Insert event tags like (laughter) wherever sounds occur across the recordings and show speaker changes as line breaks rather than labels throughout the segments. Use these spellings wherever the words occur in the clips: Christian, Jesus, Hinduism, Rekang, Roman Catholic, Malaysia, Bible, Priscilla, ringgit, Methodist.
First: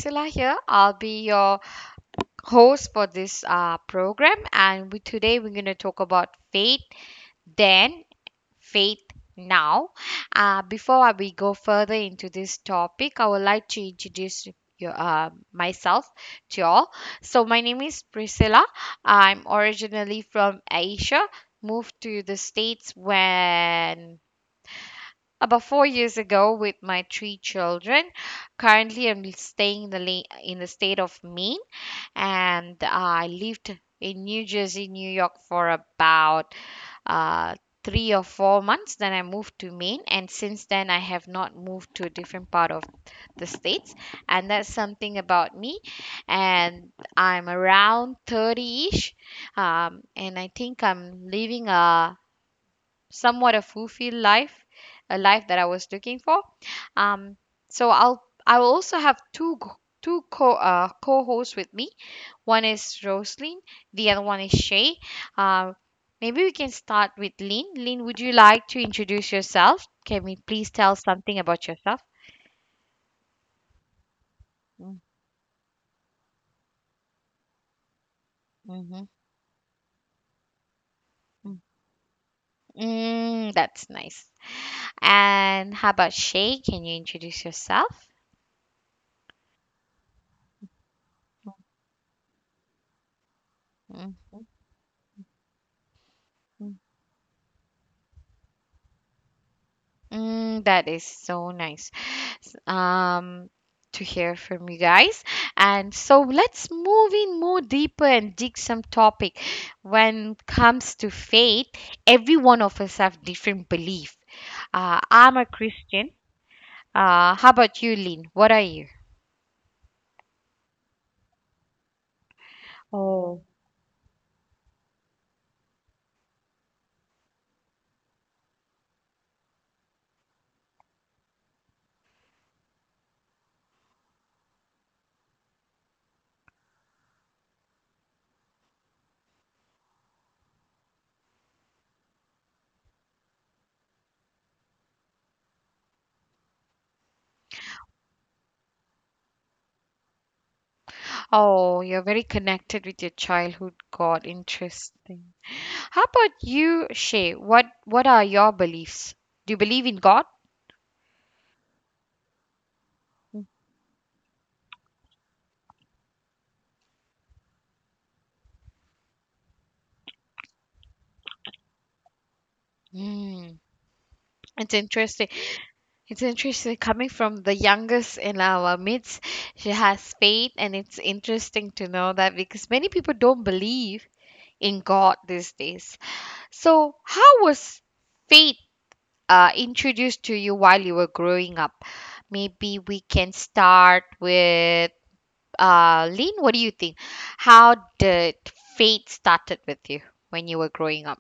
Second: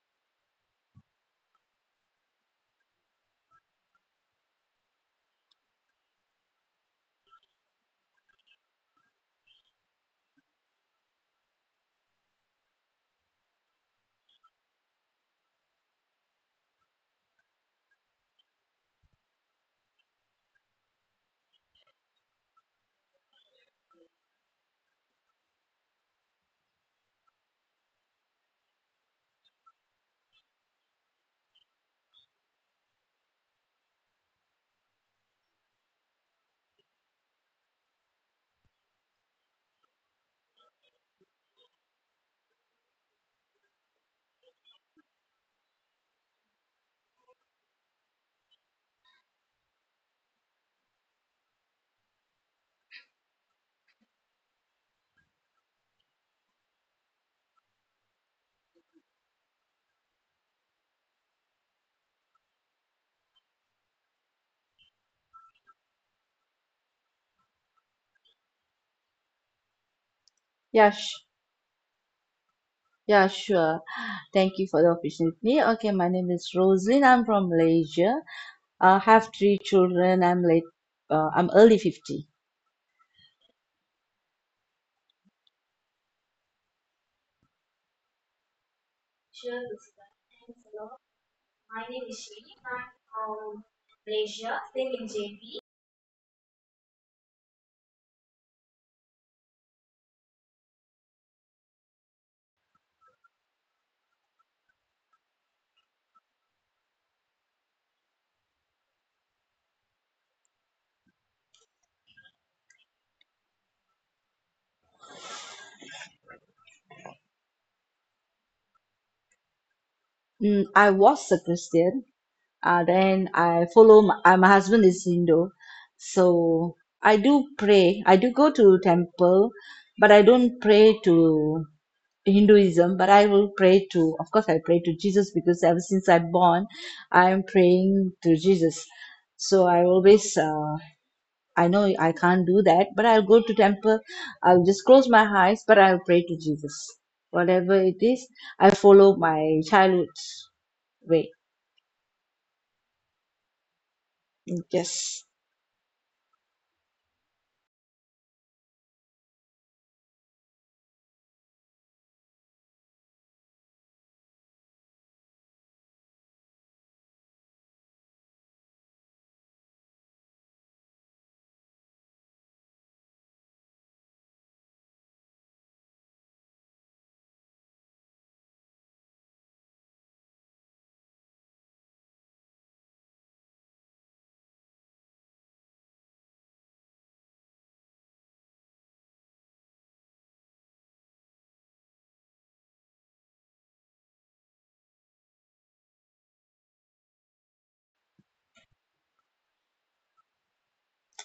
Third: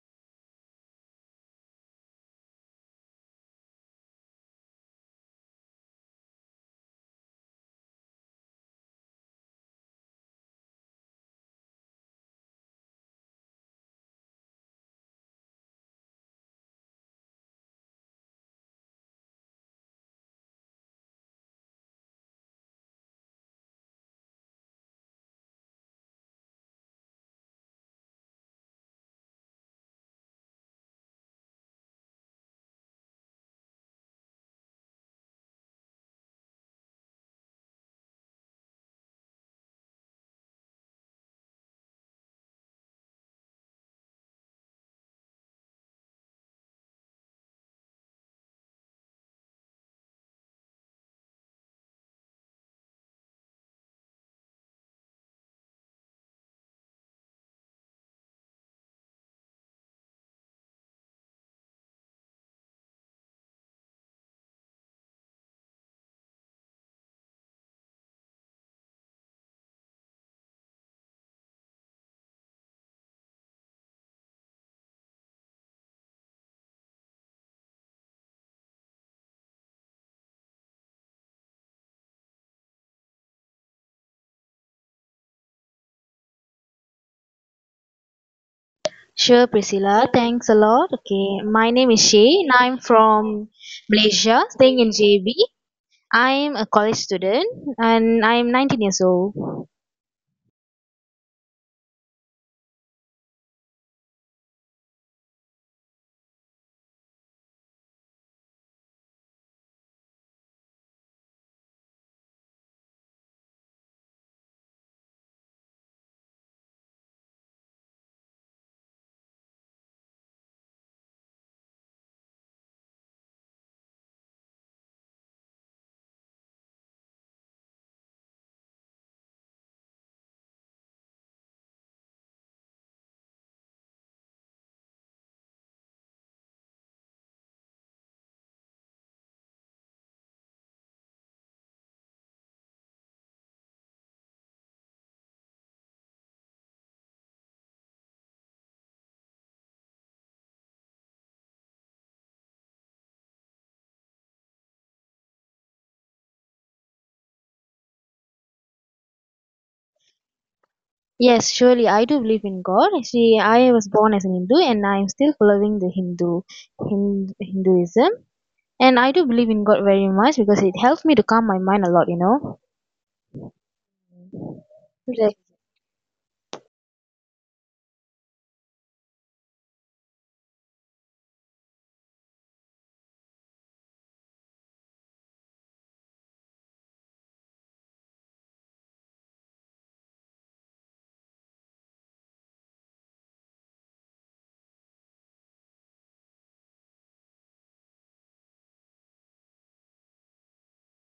Priscilla here. I'll be your host for this program, and today we're going to talk about faith then, faith now. Before we go further into this topic, I would like to introduce myself to you all. So, my name is Priscilla. I'm originally from Asia, moved to the States when about 4 years ago with my three children. Currently, I'm staying in the in the state of Maine, and I lived in New Jersey, New York for about uh, 3 or 4 months. Then I moved to Maine, and since then I have not moved to a different part of the states. And that's something about me. And I'm around 30-ish, and I think I'm living a somewhat a fulfilled life, a life that I was looking for. Um, so I will also have two g- two co co-hosts with me. One is Roslyn, the other one is Shay. Uh, Maybe we can start with Lynn. Lynn, would you like to introduce yourself? Can we please
Yeah,
tell
sh
something about yourself?
yeah, sure. Thank you for the opportunity. Okay, my name is Rosin. I'm from Malaysia. I
Mm-hmm.
have three children. I'm early 50.
Mm, that's nice. And how about Shay? Can you introduce yourself?
Sure, Priscilla. Thanks a lot. Okay, my name is Shay and I'm from Malaysia, staying in JB. I'm a college student and I'm 19 years old.
Mm, that is so nice s- um, to hear from you guys. And so let's move in more deeper and dig some topic. When it comes to faith, every one of us have different belief. I'm a Christian. How about you, Lynn? What are you?
I was a Christian. Then
Oh,
I follow my husband is Hindu. So I do pray. I do go to temple, but I don't pray to Hinduism, but I will pray to, of course, I pray to Jesus because ever since I'm born, I'm praying to Jesus. So I always I know I can't do that, but I'll go to temple. I'll just close my eyes, but I'll pray to Jesus. Whatever it is, I follow my childhood's way.
oh, you're very connected with your childhood God.
Yes.
Interesting. How about you, Shay? What are your beliefs? Do you believe in God?
Yes, surely I do believe in God. Actually, I was born as an Hindu and I'm still following the Hinduism. And I do believe in God very much because it helps me to calm my mind a lot.
Mm, it's interesting.
Like,
It's interesting coming from the youngest in our midst. She has faith, and it's interesting to know that because many people don't believe in God these days. So, how was faith introduced to you while you were growing up? Maybe we can start with Lynn. What do you think? How did faith started with you when you were growing up?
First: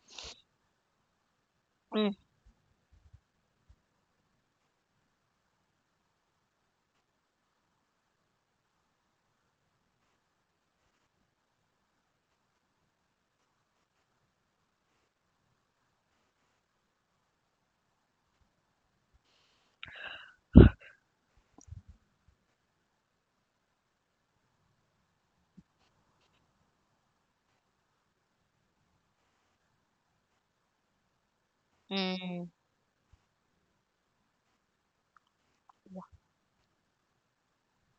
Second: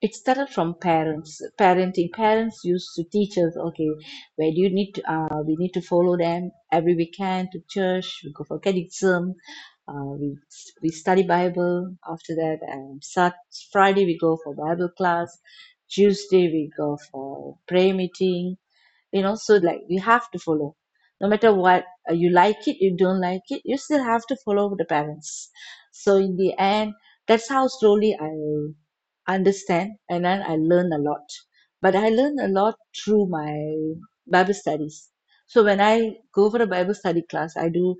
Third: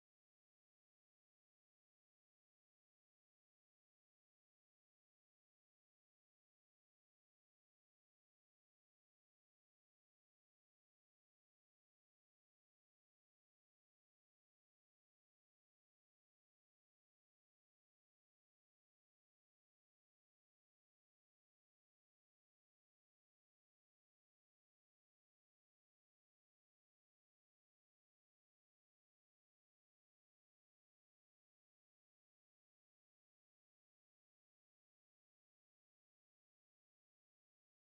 It started from parents, parenting.
Mm,
Parents used to teach us, okay, where do you need to, we need to follow them every weekend to church, we go for catechism, uh, we, we study Bible. After that, Sat Friday we go for Bible class. Tuesday we go for prayer meeting, you know, so like you have to follow no matter what, you like it, you don't like it, you still have to follow the parents. So in the end, that's how slowly I understand, and then I learn a lot, but I learn a
mm,
lot through my Bible studies. So when I go for a Bible study class, I do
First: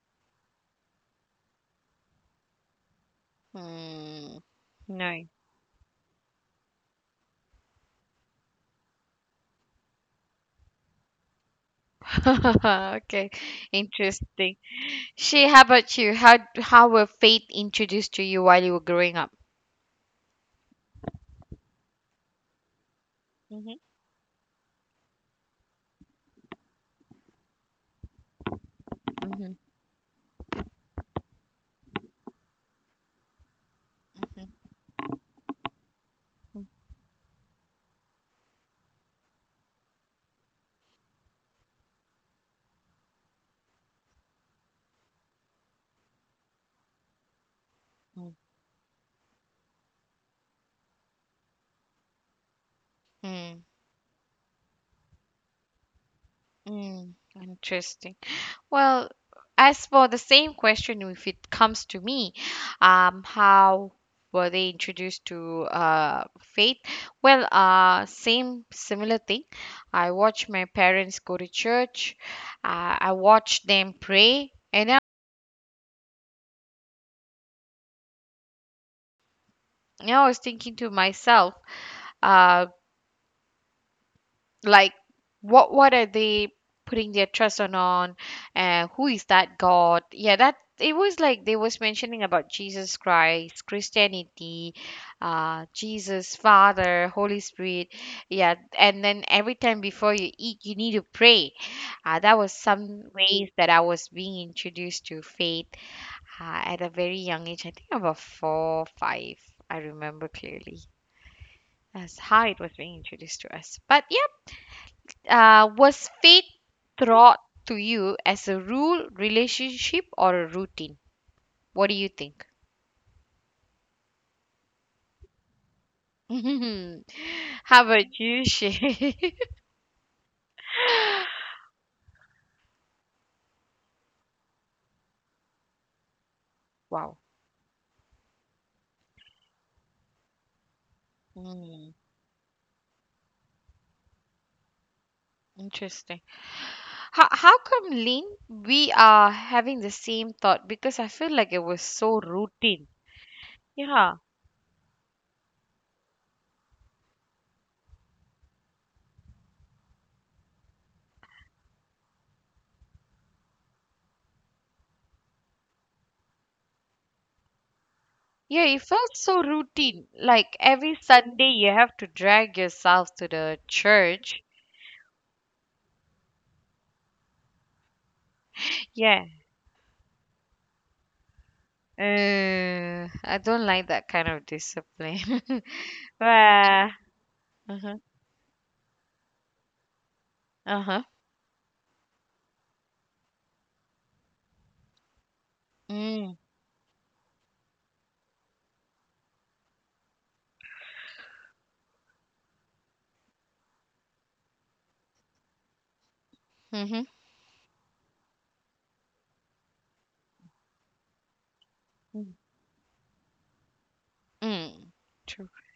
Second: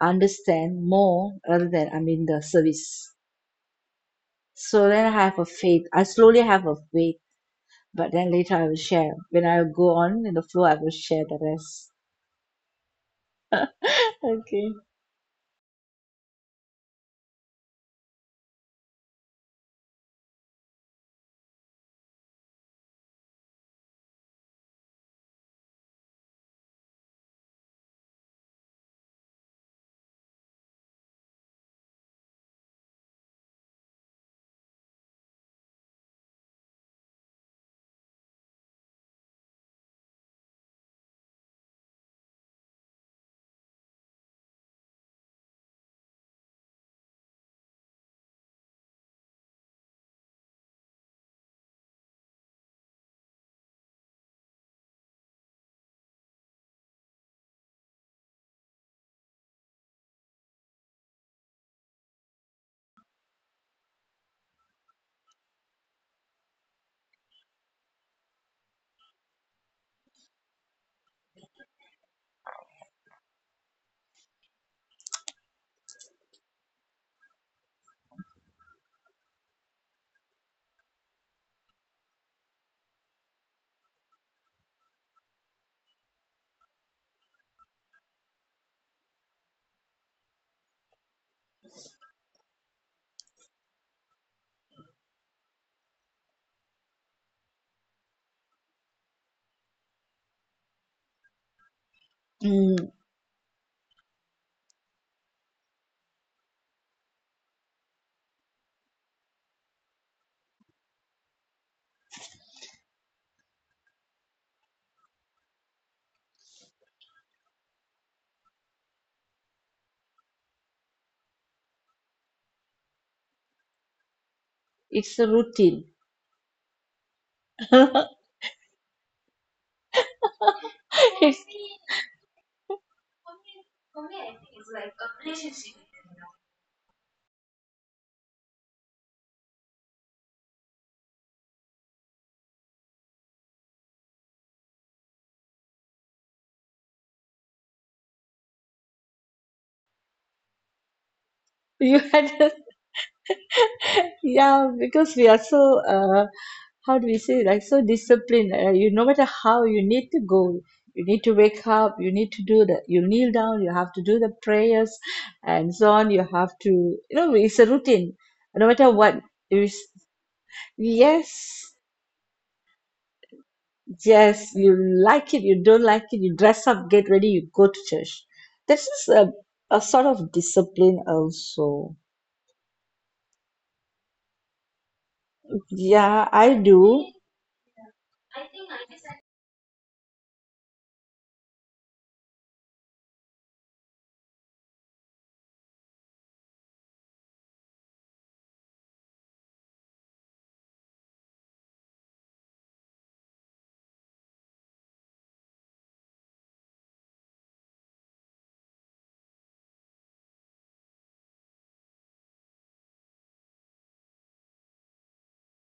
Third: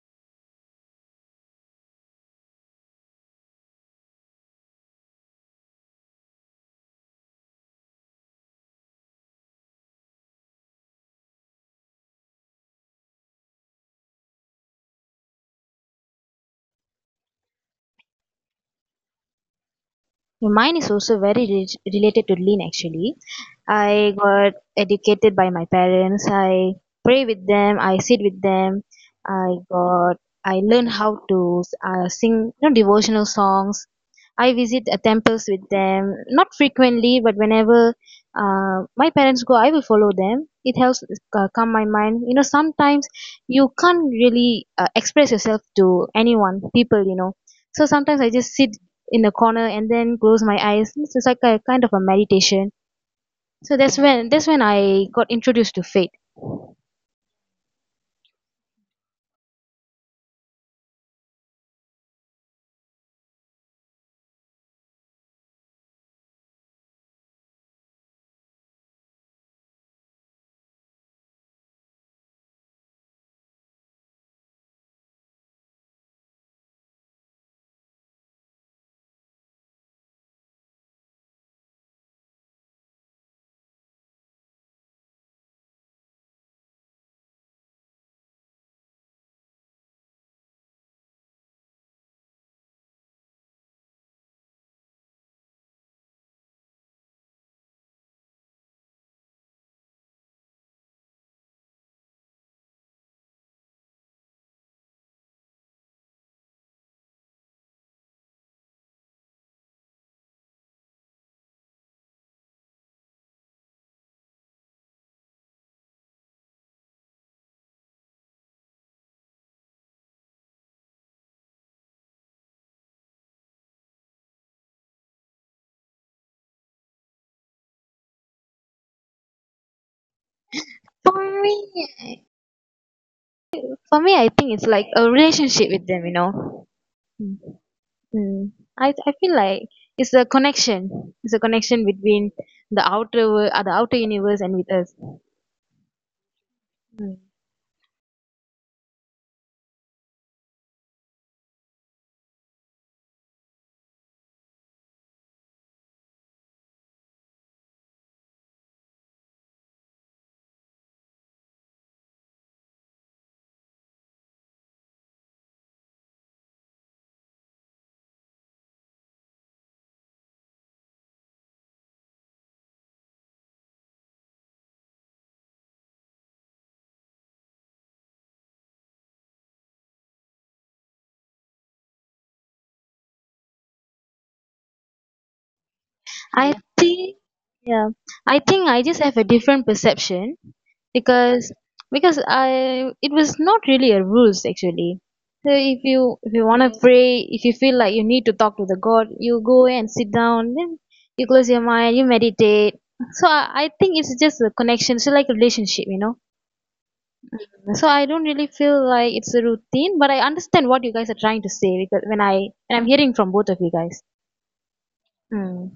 understand more rather than I'm in the service.
mm,
So then I
no.
have a faith, I slowly have a faith, but then later I will share, when I go on in the flow, I will share the rest.
(laughs) Okay, interesting.
Okay.
She, how about you? How were faith introduced to you while you were growing up?
my mind is also very related to lean actually.
Hmm.
I got educated by my parents. I pray with them. I sit with them.
Mhm,
I got I learn how to sing, devotional songs. I
mhm,
visit temples with them, not frequently, but whenever my parents go, I will follow them. It helps calm my mind. Sometimes you can't really express yourself to anyone, people. So sometimes
mhm,
I just sit in a corner and then close my eyes. It's just like a kind of a meditation,
mhm. Mm,
so that's when I got introduced to faith.
mm, interesting. Well, as for the same question, if it comes to me, how were they introduced to faith? Well, same similar thing. I watched my parents go to church. I watched them pray, and I was thinking to myself. uh, like, what are they putting their trust on who is that God? Yeah, that it was like they was mentioning about Jesus Christ, Christianity, Jesus, Father, Holy Spirit. Yeah, and then every time before you eat you need to pray. That was
Mm,
some ways that I was being introduced to faith at a very young age, I think about four five. I remember clearly as how it was being introduced to us, but yeah. Was fate taught to you as a rule, relationship, or a routine? What do you think?
it's a routine.
(laughs) How
(laughs)
about you, Shay? (laughs)
It's
For me, For me, I think it's like a relationship with them.
Wow.
Mm. Mm. I feel like it's a connection. It's a connection
Mm,
between the outer world, the outer universe, and with us.
interesting. How come, Lynn, we are having the same thought? Because I feel like it was
you
so
had a,
routine. Yeah.
(laughs) yeah, because we are so how do we say, like, so disciplined. You, no matter how, you need to go, you need to wake up, you need to do the, you kneel down, you have to do the prayers, and so on. You have to, you know, it's a routine.
Yeah,
No
it
matter
felt
what
so
is
routine. Like every Sunday you
yes
have to drag yourself to the church.
Yes, you like it, you don't like it, you dress up, get ready, you go to church. This is
Yeah.
a, a sort of discipline also.
I don't like that kind of discipline. (laughs)
Yeah,
I Yeah,
I
Well,
do.
think yeah,
uh-huh,
I think I just have a different perception
uh-huh.
because because I it was not really a rules actually. So if you if
Mm,
you want to pray, if you feel like you need to talk to the God, you go and sit down, then you close your mind, you meditate. So I think it's just a connection, so like a relationship.
mm-hmm,
So I don't really feel like it's a routine, but I understand what you guys are trying to say because when
mm,
I when I'm hearing from both of you guys.
mm. True.
Mm.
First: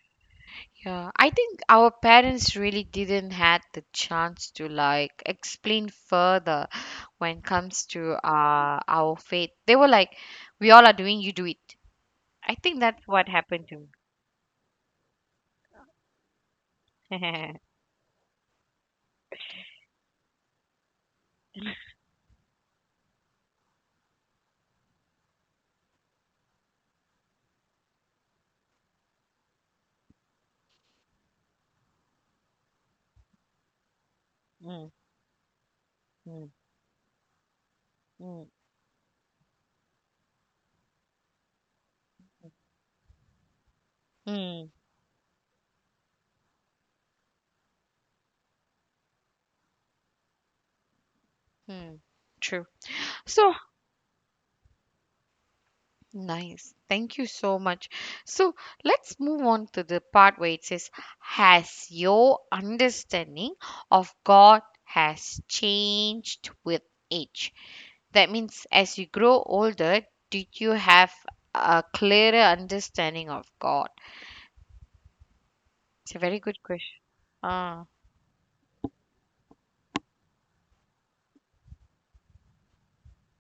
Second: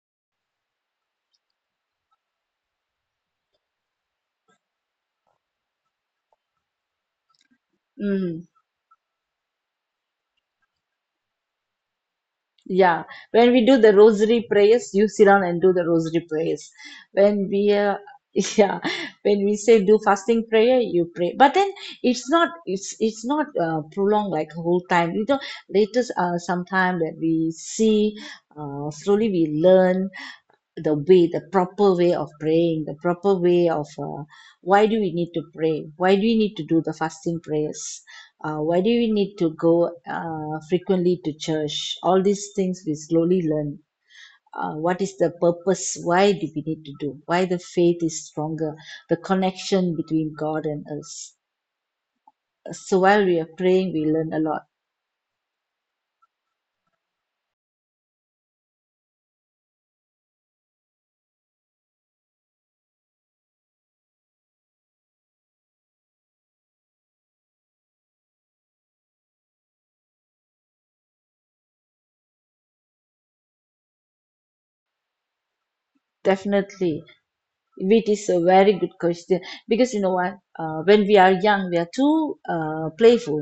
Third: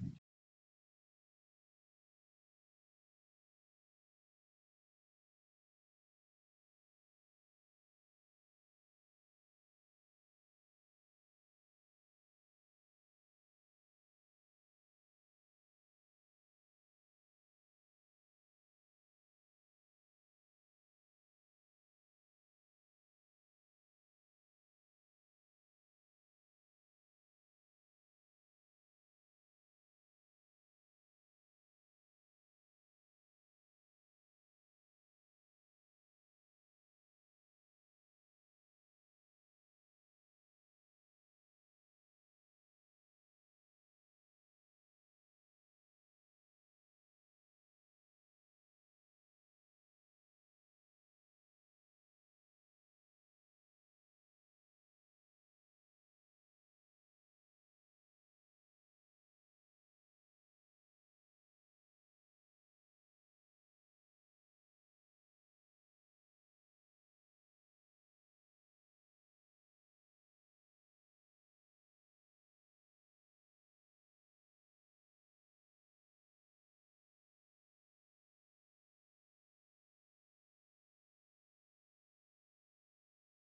Yeah, I think our parents really didn't had the chance to like explain further when it comes to
Mm.
our faith. They were like, "We all are doing, you do it." I think
Yeah,
that's what
when we
happened
do
to me.
the rosary prayers, you sit down and do the rosary prayers. When we,
(laughs)
uh, (laughs) yeah, when we say do fasting prayer, you pray. But then it's not prolonged like whole time. You know, later, sometime that we see, slowly we learn the way, the proper way of praying, the proper way of why
Mm,
do we need to pray? Why do we
mm,
need to do the fasting prayers?
mm,
Why do we need to go frequently to church? All these things we slowly learn,
mm,
what is the purpose? Why do we need to do? Why the faith is stronger, the connection between God and us.
mm. True.
So while we are
So.
praying, we learn a lot.
Nice. Thank you so much. So let's move on to the part where it says, has your understanding of God has changed with age? That means as you grow older, did you have a clearer understanding of God? It's a very good question.
Definitely.
Ah.
It is a very good question, because you know what? When we are young, we are too playful,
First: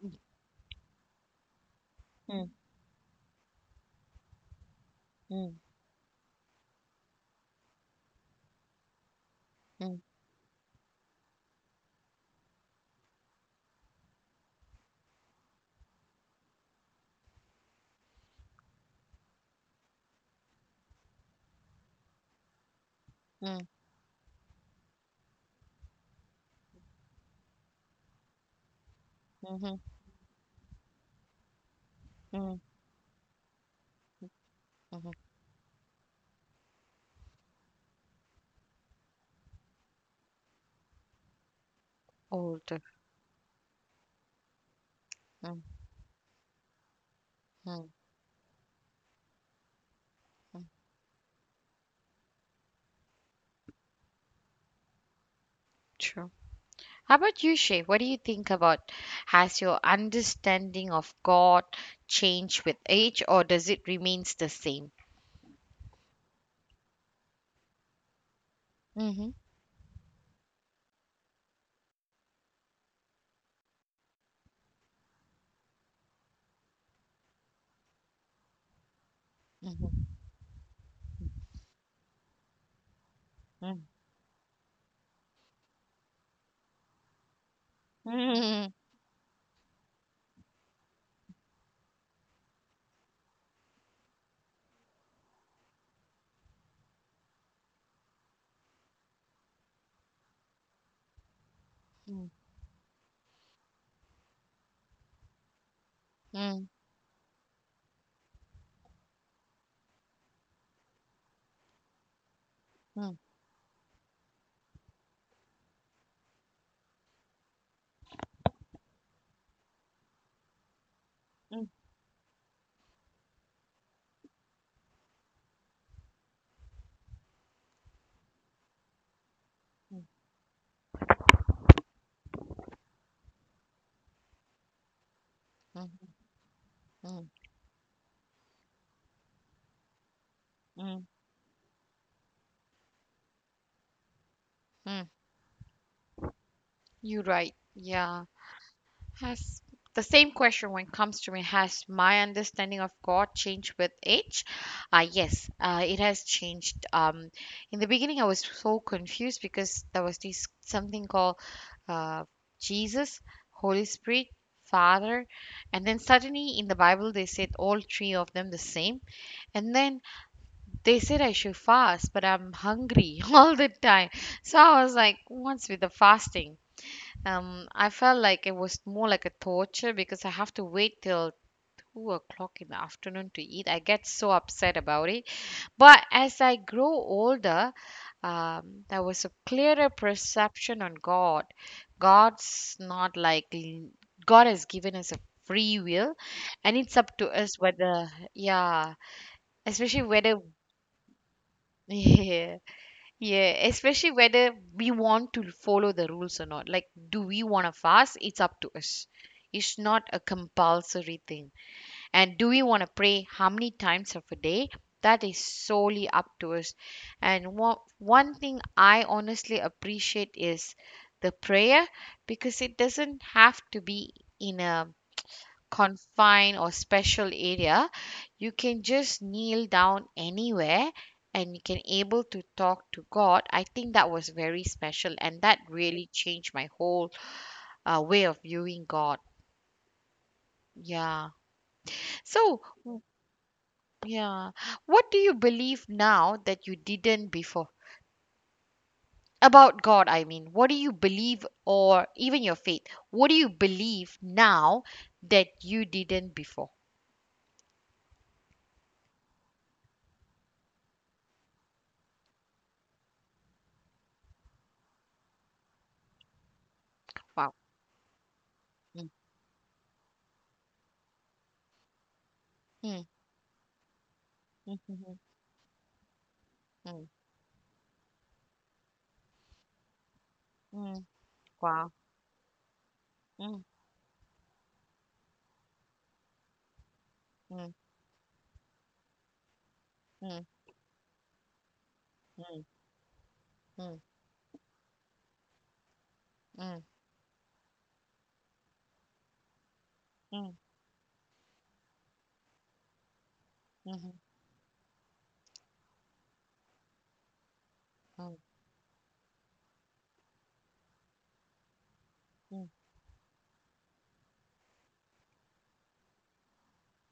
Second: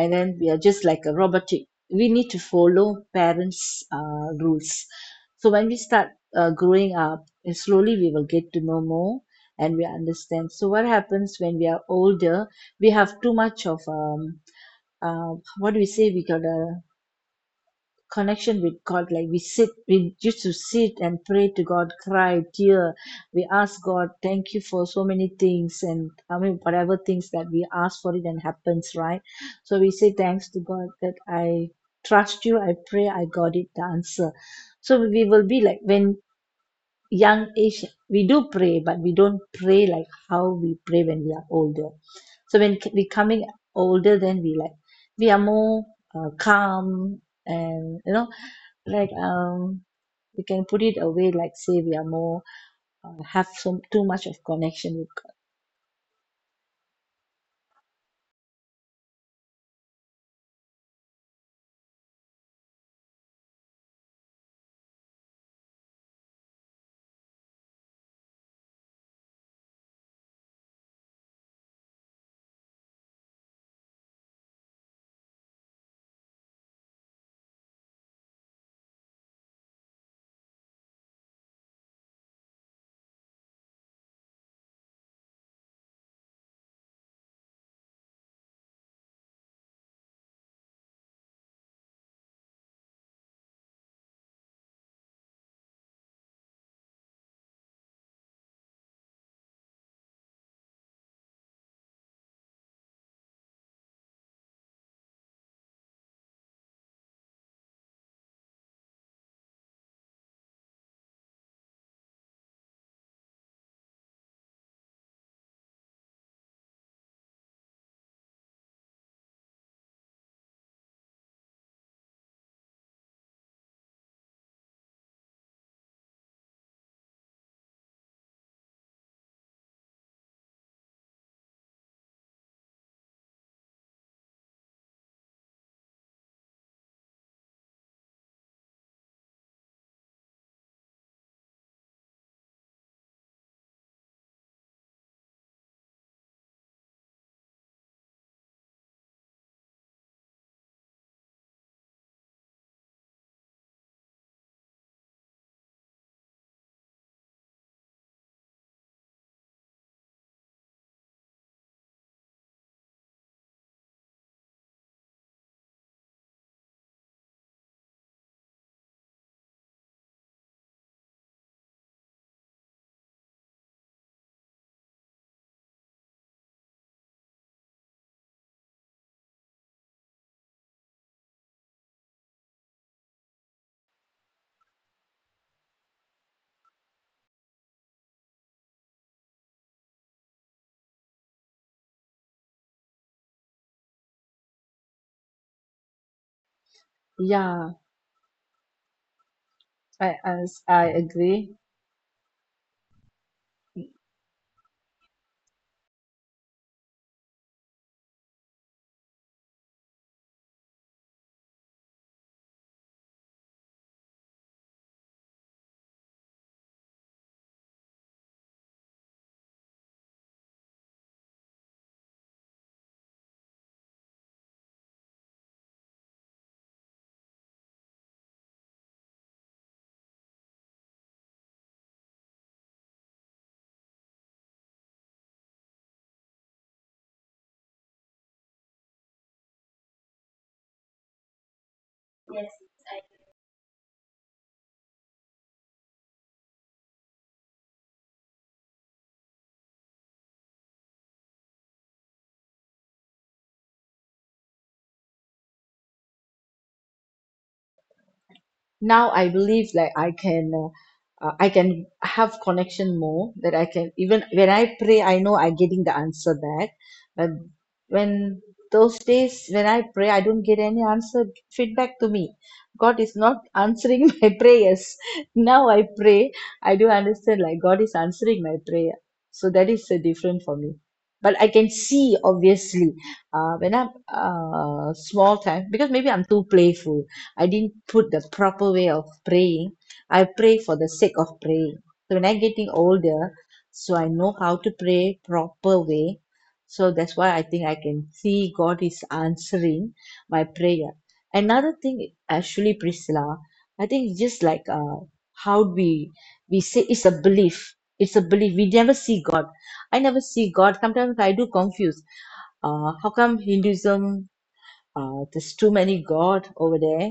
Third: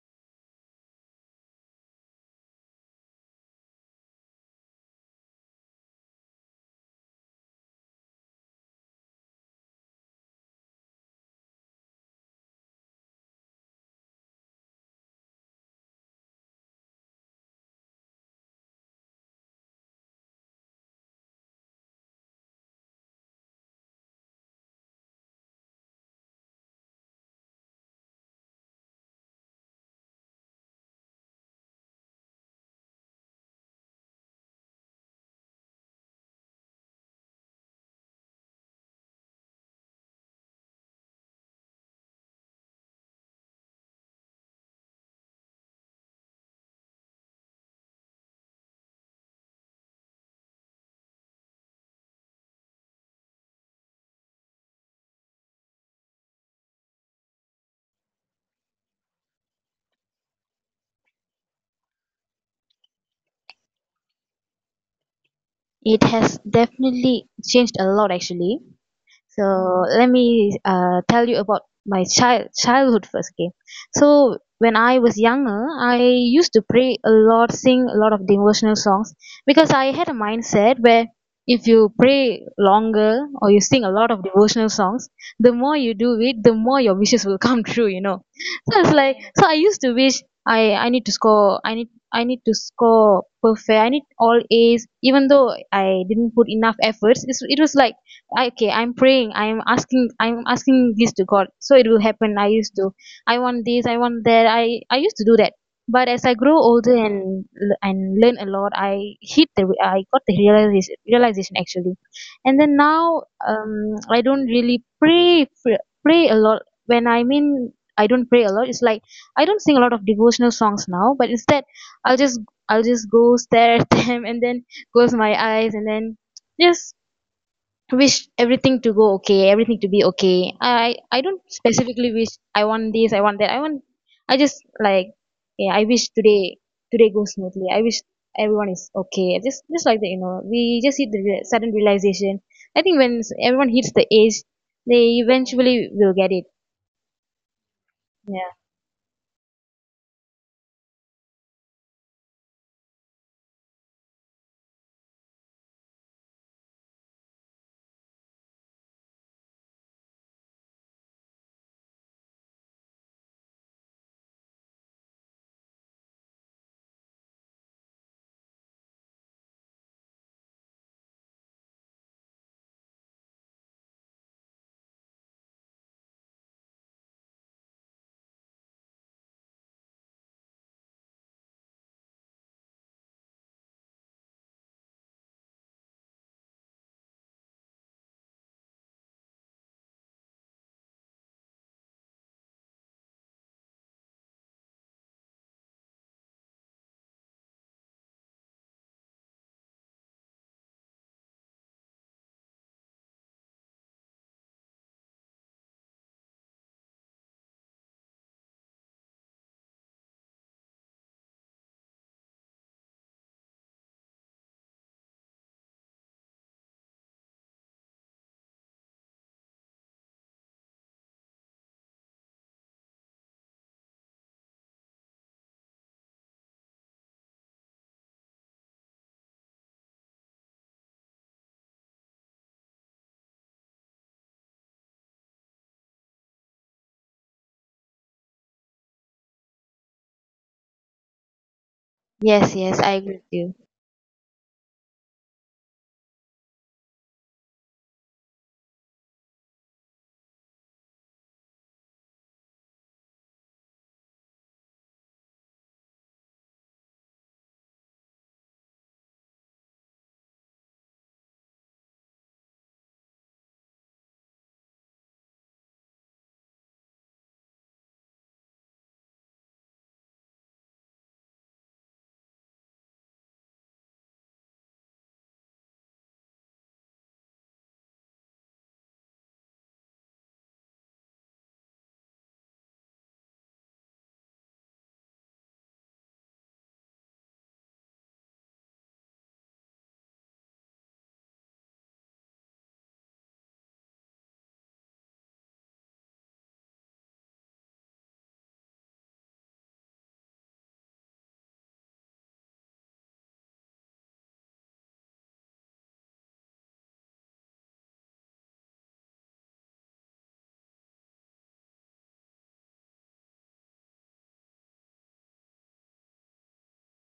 and then we are just like a robotic. We need to
Mm,
follow parents' rules. So
mm,
when we start growing up, and slowly we will get to know more and we
mm,
understand. So what happens when we are older? We have too much of what do we say? We got a connection with God. Like we sit, we used to sit and pray to God, cry, tear. We
mm,
ask God, thank you for so many things, and I mean whatever things that we ask for it and happens, right?
mhm,
So we say thanks to God that I trust you.
mm,
I pray, I got it, the answer. So
mhm.
we will be like, when young age we do pray, but we don't pray like how we pray when we are older. So when
Older.
we coming older, then we like, we are
Mm,
more calm,
mm,
and, you know, like um we
mm.
can put it away, like say we are more have some too much of connection with.
True. How about you, Shay? What do you think about? Has your understanding of God changed with age, or does it remains the same?
It has definitely changed a lot actually.
Mm-hmm.
So let me tell you about my childhood first. Okay, so when I was younger, I used to pray a lot, sing a lot of devotional songs because I had a
Mm-hmm.
mindset where if you pray longer or you sing a lot of devotional songs, the more you do it, the more your wishes will (laughs) come true.
Mm-hmm. Mm-hmm.
So it's like, I used to wish I need to score perfect. I need all A's even though I didn't put enough efforts. It was like, okay, I'm praying, I'm asking this to God so it will happen. I used to I want this, I want that. I used to do that. But as I
Mm-hmm.
grow
Mm-hmm.
older and learn a lot, I got the realization actually. And then
Mm-hmm.
now, I don't really pray a lot. When I mean, I don't pray a lot. It's like, I don't sing a lot of devotional songs now, but instead, i'll just I'll just go stare at (laughs) them and then close my eyes and then just wish everything to go okay, everything to be
Mm-hmm.
okay. I don't specifically wish, I want this I want that I want I just like, yeah, I wish today goes smoothly. I wish everyone is okay. Just like that. We just
Mm-hmm,
hit the sudden realization. I think when everyone hits the age, they
mm-hmm.
eventually will get it.
You're right. Yeah.
Yeah.
Has the same question when it comes to me, has my understanding of God changed with age? Yes, it has changed. In the beginning, I was so confused because there was this something called uh, Jesus, Holy Spirit, Father, and then suddenly in the Bible they said all three of them the same, and then they said I should fast, but I'm hungry (laughs) all the time. So I was like, what's with the fasting? I felt like it was more like a torture because I have to wait till 2 o'clock in the afternoon to eat. I get so upset about it. But as I grow older, there was a clearer perception on God. God's not like God has given us a free will, and it's up to us
Yeah,
whether, yeah, especially whether,
I agree.
(laughs) yeah, especially whether we want to follow the rules or not. Like, do we want to fast? It's up to us. It's not a compulsory thing. And do we want to pray how many times of a day? That is solely up to us. And one thing I honestly appreciate is the prayer, because it doesn't have to be in a confined or special area. You can just kneel down anywhere, and you can able to talk to God. I think that was very special and that really changed my whole way of viewing God. Yeah.
Yes,
So
yes, I agree with you.
yeah, what do you believe now that you didn't before about God? I mean, what do you believe or even your faith, what do you believe now that you didn't before?
Now I believe like I can, I can have connection more that I can, even when I pray, I know I'm getting the answer back. But
Wow.
when those
Mm,
days when I pray, I don't get any answer, feedback to me. God
mm,
is not answering (laughs) my
mm,
prayers.
mm, mm,
Now I pray, I do
mm.
understand like God is answering my prayer. So that is different for me.
Mm.
But I can
Wow.
see obviously, uh,
Mm,
when I'm uh, small time, because maybe I'm too playful, I
mm,
didn't put the proper way of praying. I
mm,
pray for the sake of praying. So when I'm
mm,
getting older, so
mm,
I know how to pray proper way.
mm,
So that's why I think I can see God is answering my
mm,
prayer. Another thing, actually, Priscilla, I
mhm,
think it's just like, how we say, it's a belief. It's a
mm,
belief. We never see God. I never see God. Sometimes I do confuse, how come Hinduism, there's too many God over there.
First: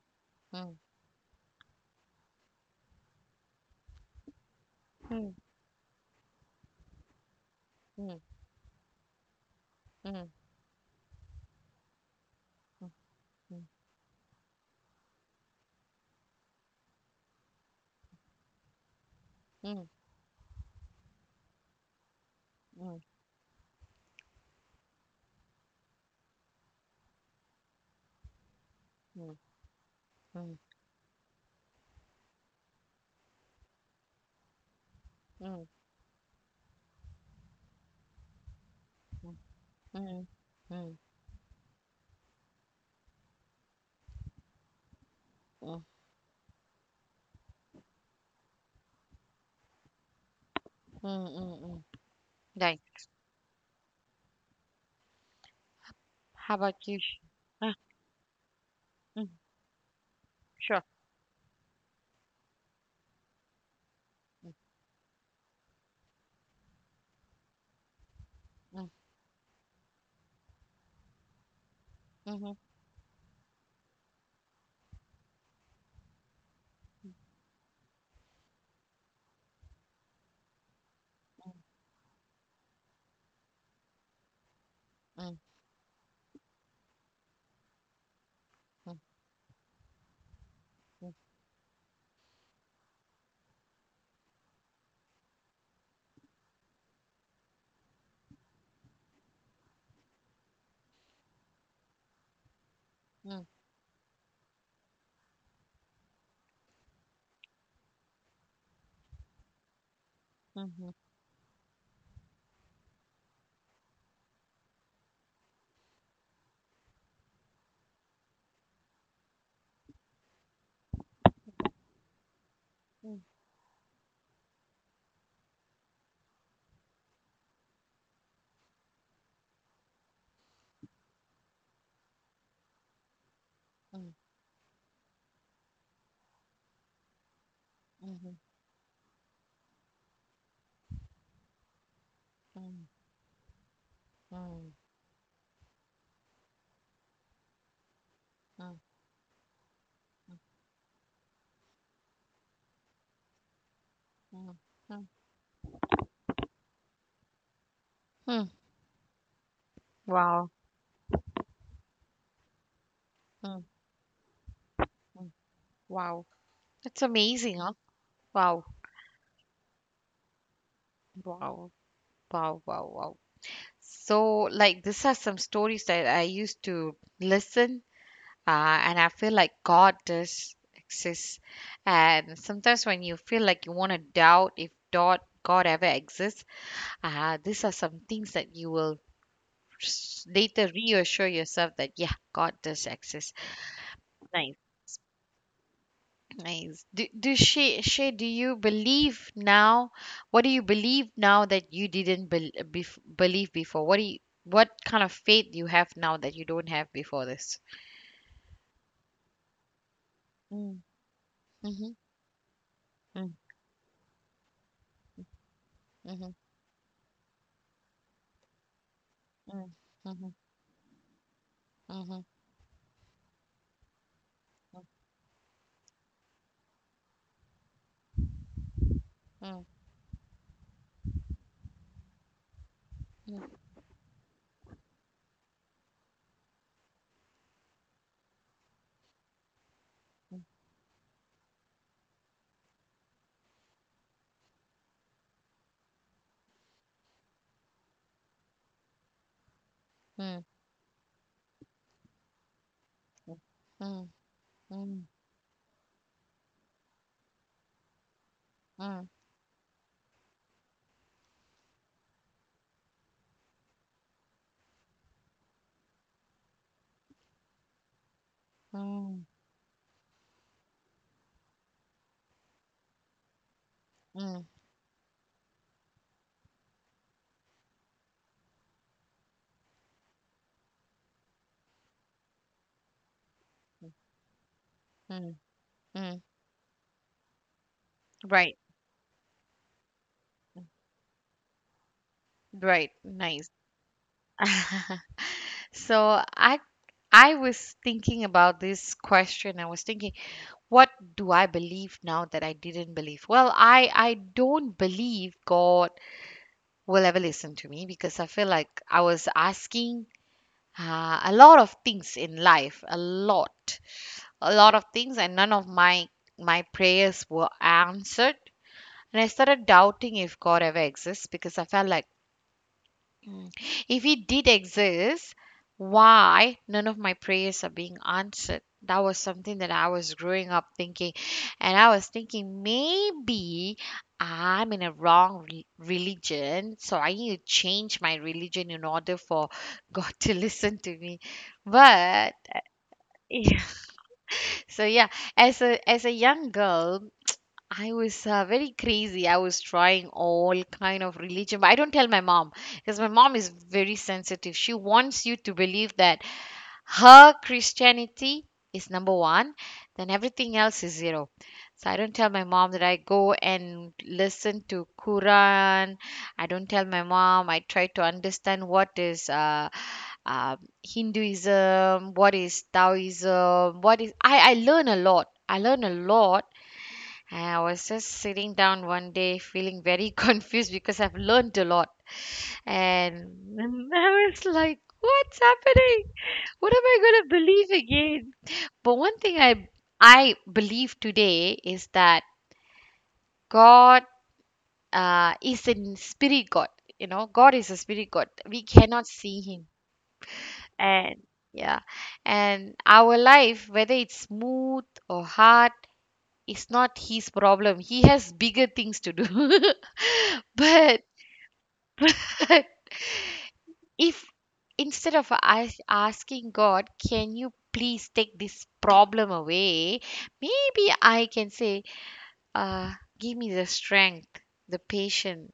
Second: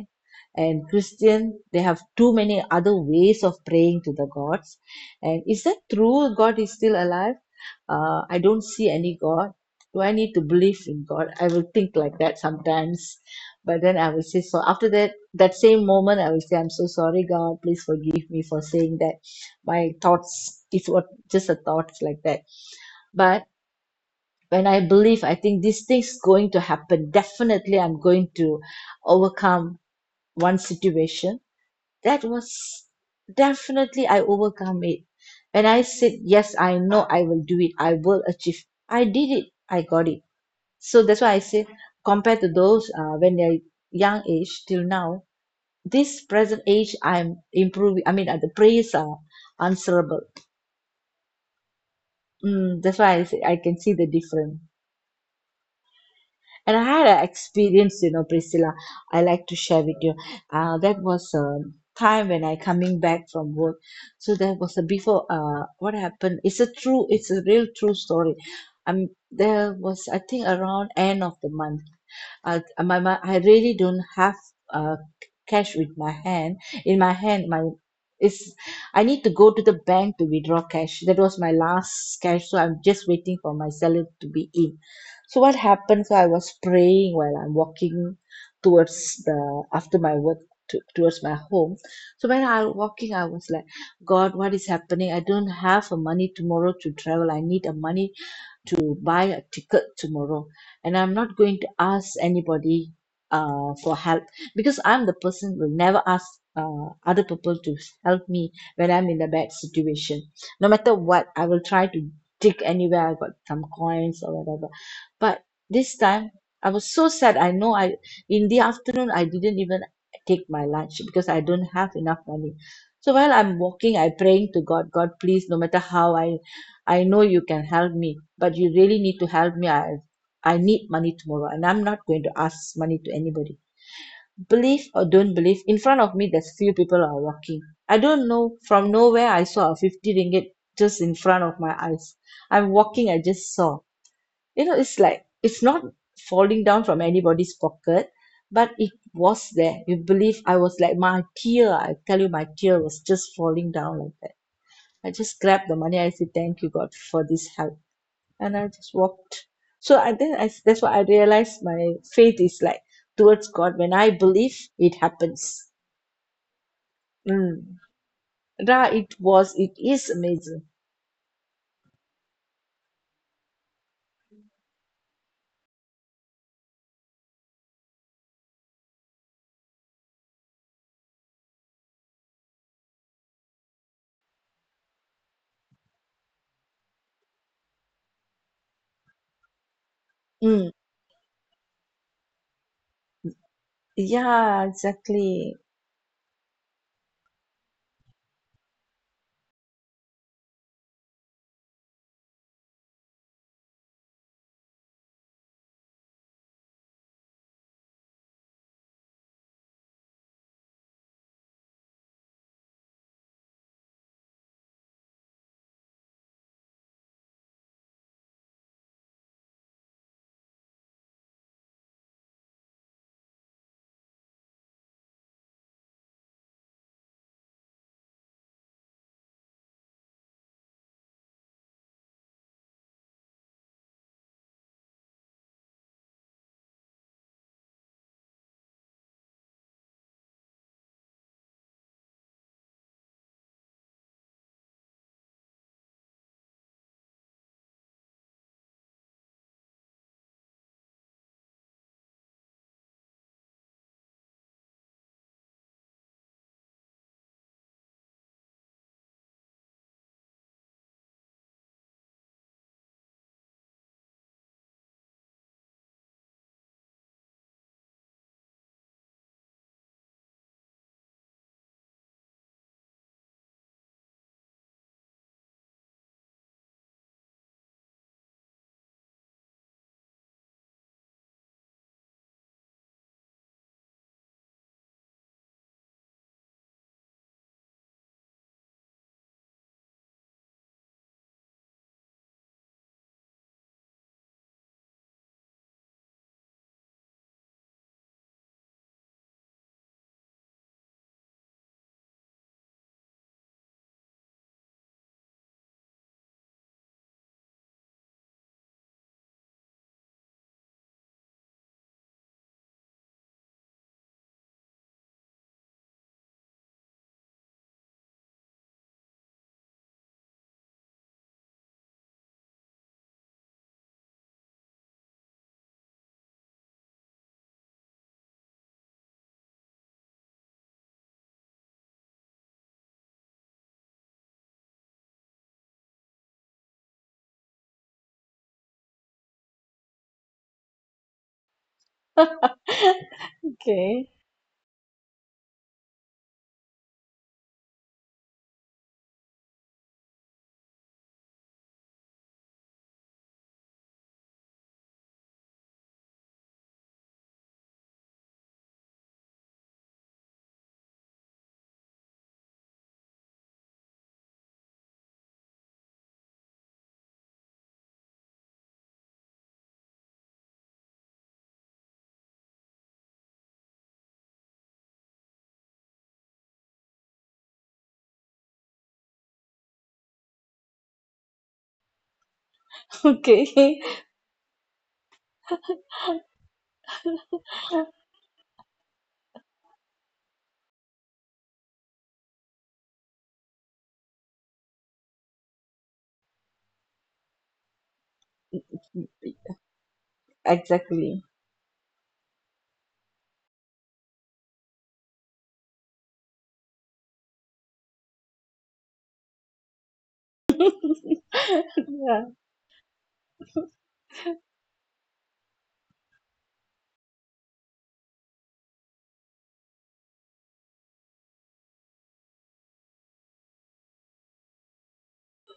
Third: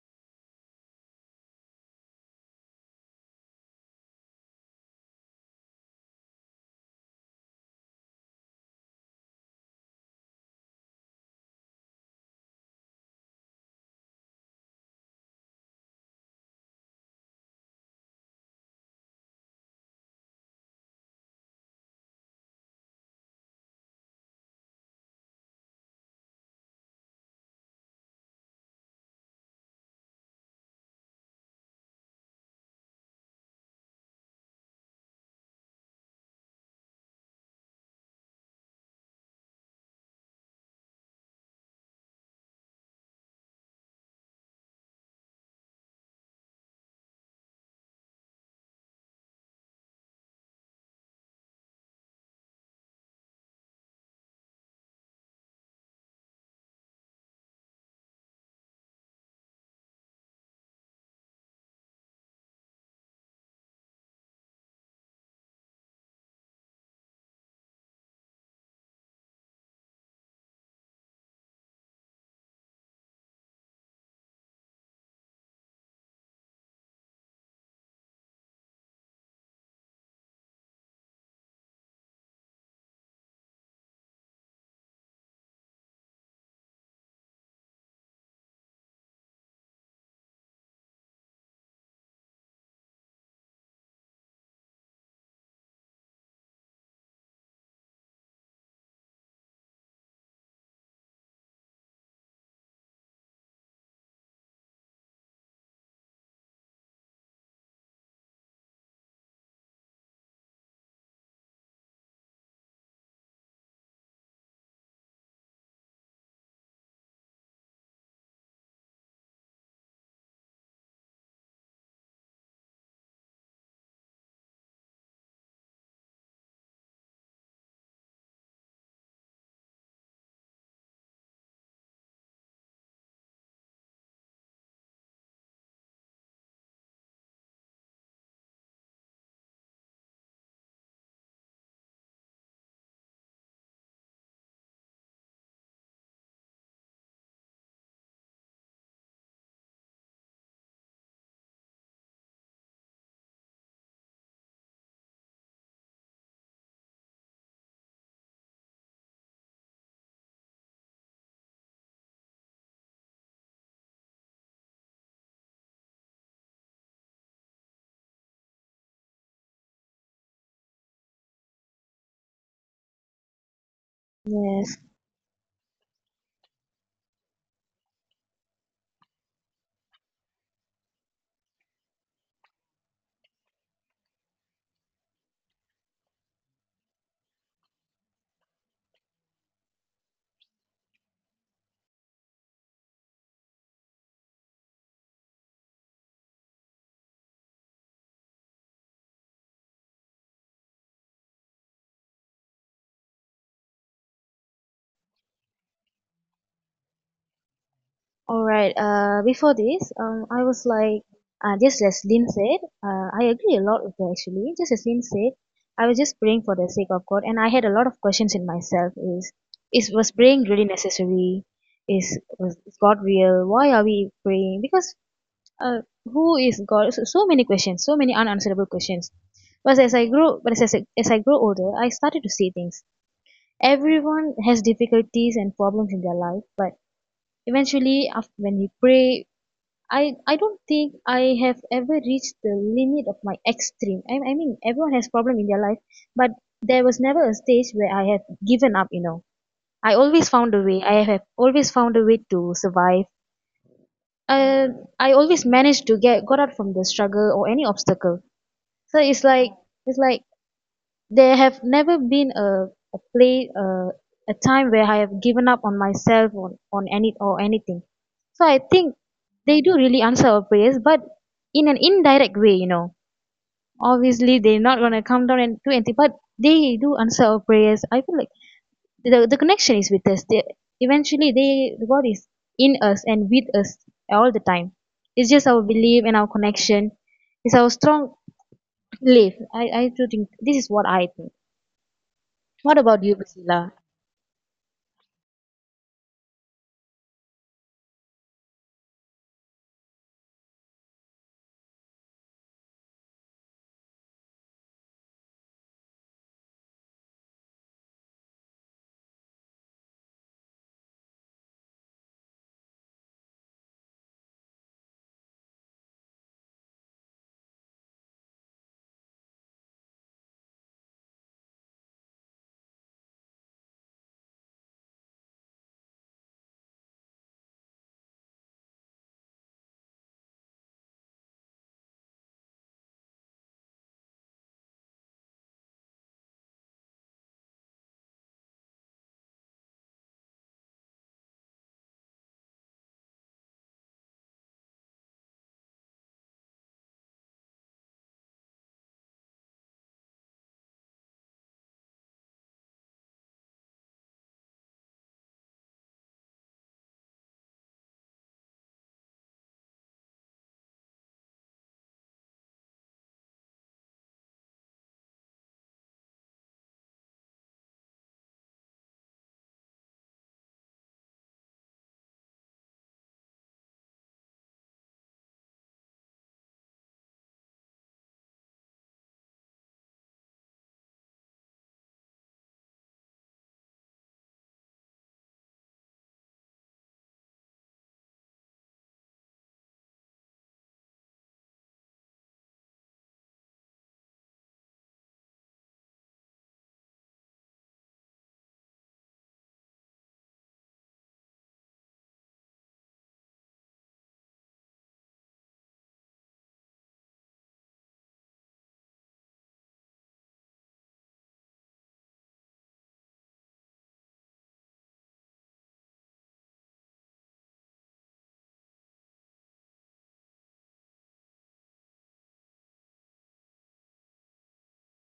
mm,
And Christian, they have too many other ways of praying to the gods.
mm,
And is that true? God is still alive?
mm, mm,
I don't see any God. Do I
mm,
need to believe in God? I will think like that sometimes.
mm,
But then I will say, so after that, that same moment, I will say, I'm so sorry, God. Please forgive me for saying that.
mm,
My thoughts, it's what just a thoughts like that.
mm, mm, mm, mm,
But when I believe, I think this thing's going to happen. Definitely, I'm going to overcome
mm,
one situation. That was definitely I overcome it. When
mm,
I said, yes, I know I will do it, I will achieve, I did
mm,
it, I got it.
mm, mm,
So that's why I say, compared to those, when they're young age till now, this present age, I'm improving. I mean, the prayers are answerable.
mm, mm. Right.
Mm, that's why I say I can see the difference.
How
And
about
I
you?
had an
Uh,
experience, you know, Priscilla, I
mm,
like to share with you.
sure.
That was a time when I coming back from work. So
Mm,
there was a before, what happened? It's a true, it's a real true story.
mm,
There was, I think, around end of the month.
mhm,
I really don't have uh, cash with my hand. In my hand, my is I need to go to the bank to withdraw cash. That was my last cash, so I'm just waiting for my salary to be in.
mm,
So what happened? So I was praying while I'm walking
mm,
towards the after my work to, towards my home. So when I was walking, I was like, God, what is happening? I don't have a money tomorrow to travel. I need a money to buy a ticket tomorrow, and I'm not going to ask anybody
mm, mm,
for help, because I'm the person who will never ask other people to help me when I'm in a bad situation. No
mhm,
matter what, I will try to dig anywhere I got some coins or whatever. But this time I was so sad. I know I, in the afternoon, I didn't even take my lunch because I don't have enough money. So
mm,
while I'm walking, I praying to God, God, please, no matter how I know you can help me, but you really need to help me. I need money tomorrow, and I'm not going to ask money to anybody.
mm,
Believe or don't believe, in front of me, there's few people are walking. I don't
mhm,
know from nowhere. I saw a 50 ringgit just in front of my eyes. I'm
mm,
walking. I just saw. You
mm,
know, it's like it's not falling down from anybody's pocket, but
mm,
it was there. You believe? I was like my tear. I tell you, my tear was just falling down like that.
mm, mm.
I just grabbed the money. I said, "Thank you, God, for this help."
Hmm.
And I just walked.
Wow.
That's why I realized my faith is like towards
Hmm.
God. When I believe, it happens.
Wow. That's amazing, huh?
Mm.
Wow.
Ra, it was, it is amazing.
Wow. Wow. Wow. Wow. So,
Yes.
like, these are some stories that I used to listen, uh, and I feel like God does exist. And sometimes when you feel like you want to doubt if God ever exists, these are some things that you will later
Mm.
reassure yourself that, yeah, God does exist. Nice.
Yeah, exactly.
Nice. Do you believe now? What do you believe now that you didn't bel bef believe before? What kind of faith you have now that you don't have before this?
All right. Before this, I was
Mm,
like, just
mhm,
as Lynn said, I
mm,
agree a lot with her actually. Just as Lynn said, I was just
mhm,
praying for the sake of God, and I had a lot of questions in myself.
mm,
Is Was
mhm,
praying really necessary?
mhm,
Is God real? Why are we praying? Because who is God? So many questions, so many unanswerable questions.
mm,
But as I grow, but as, I- As I grow older, I started to see things. Everyone has difficulties and problems in their life, but eventually, after, when we pray, I
mm,
don't think I have ever reached the limit of my extreme. I mean, everyone has problem in their life, but there was never a stage where I have given up. I always
mm,
found a way. I have always found a way to survive.
mm, mm,
Uh,
mm, mm,
I always managed to get got out from the struggle or any obstacle. So it's like, it's like there have never been a play uh, a time where I have given up on myself, on any or anything. So I
mm,
think they do really answer our prayers, but in an indirect way.
mm, mm,
Obviously, they're not gonna come down and do anything, but they do answer our prayers. I feel like the connection is with us. They, eventually, the God is in us and with us all the
mm.
time. It's just
Mm.
our belief and our connection. It's our
Right,
strong belief. I do think this is what I think.
right,
What about
nice.
you, Priscilla?
(laughs) So I was thinking about this question. I was thinking, what do I believe now that I didn't believe? Well, I don't believe God will ever listen to me, because I feel like I was asking a lot of things in life, a lot of things, and none of my prayers were answered. And I started doubting if God ever exists because I felt like... Mm. If he did exist, why none of my prayers are being answered? That was something that I was growing up thinking. And I was thinking maybe I'm in a wrong religion, so I need to change my religion in order for God (laughs) to listen to me. But
(laughs)
(laughs)
Okay,
so yeah, as a young girl, I was very crazy. I was trying all kind of religion, but I don't tell my mom because my mom is very sensitive. She wants you to believe that her Christianity is number one, then everything else is zero. So I don't tell my mom that I go and listen to Quran. I don't tell my mom. I try to understand what is uh, Hinduism, what is Taoism, what is I learn a lot. I learn a lot. I was just sitting down one day feeling very (laughs) confused because I've learned a lot.
(laughs)
And
okay,
(laughs) I was like, what's happening? What am I going to believe again? But one thing I believe today is that God is a spirit God. You know, God is a spirit God. We cannot see him. And
exactly.
yeah, and our life, whether it's smooth or hard, it's not his problem. He has bigger things to do. (laughs) But,
(laughs) Yeah.
(laughs) but if instead of us asking God, can you please take this problem away? Maybe I can say, uh, give me the strength, the patience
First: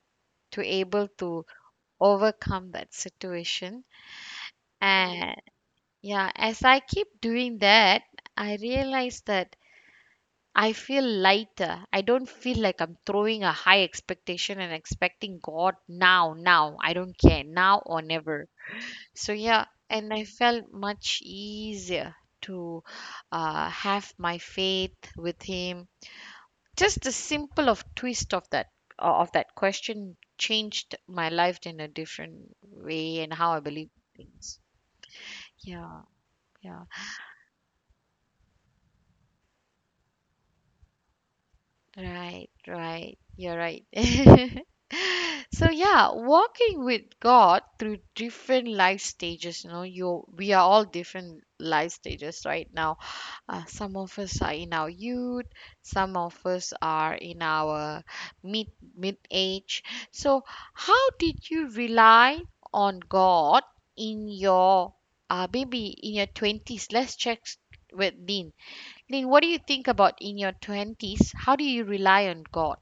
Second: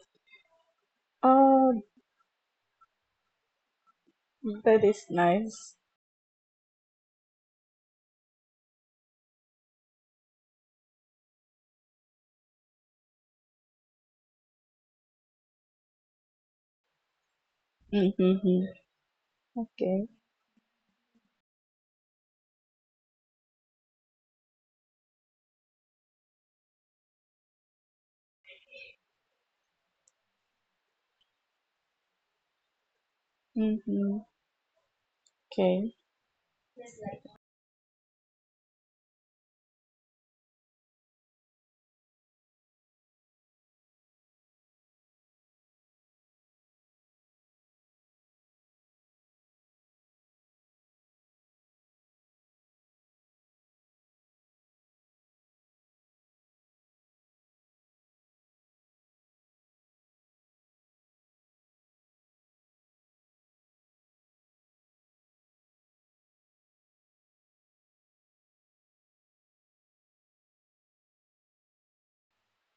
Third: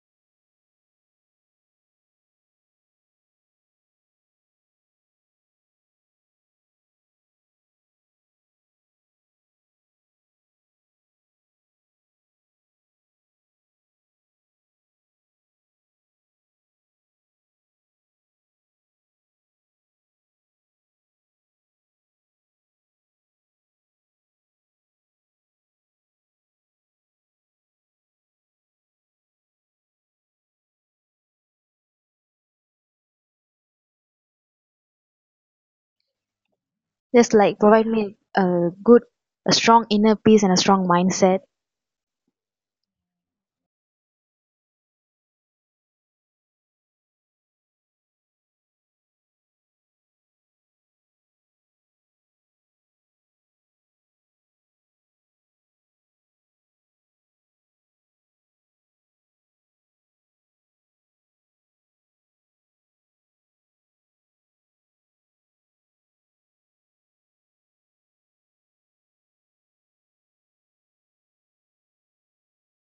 to able to
Oh,
overcome that situation.
that is
And
nice.
yeah, as I keep doing that, I realize that I feel lighter. I don't feel like I'm throwing a high expectation and expecting God now, now. I don't care, now or never.
Mm-hmm.
So, yeah,
Okay.
and I felt much easier to have my faith with Him. Just the simple of twist of that of that question changed my life in a different way and how I believe
Mm-hmm.
things.
Okay.
Yeah, yeah.
Just like, provide me a strong inner peace and a strong mindset.
Right, right. You're right. (laughs) So yeah, walking with God through different life stages, you we are all different life stages right now. Some of us are in our youth, some of us are in our mid mid age. So how did you rely on God in your maybe in your twenties? Let's check with Lynn. Lynn, what do you think about in your twenties? How do you rely on God?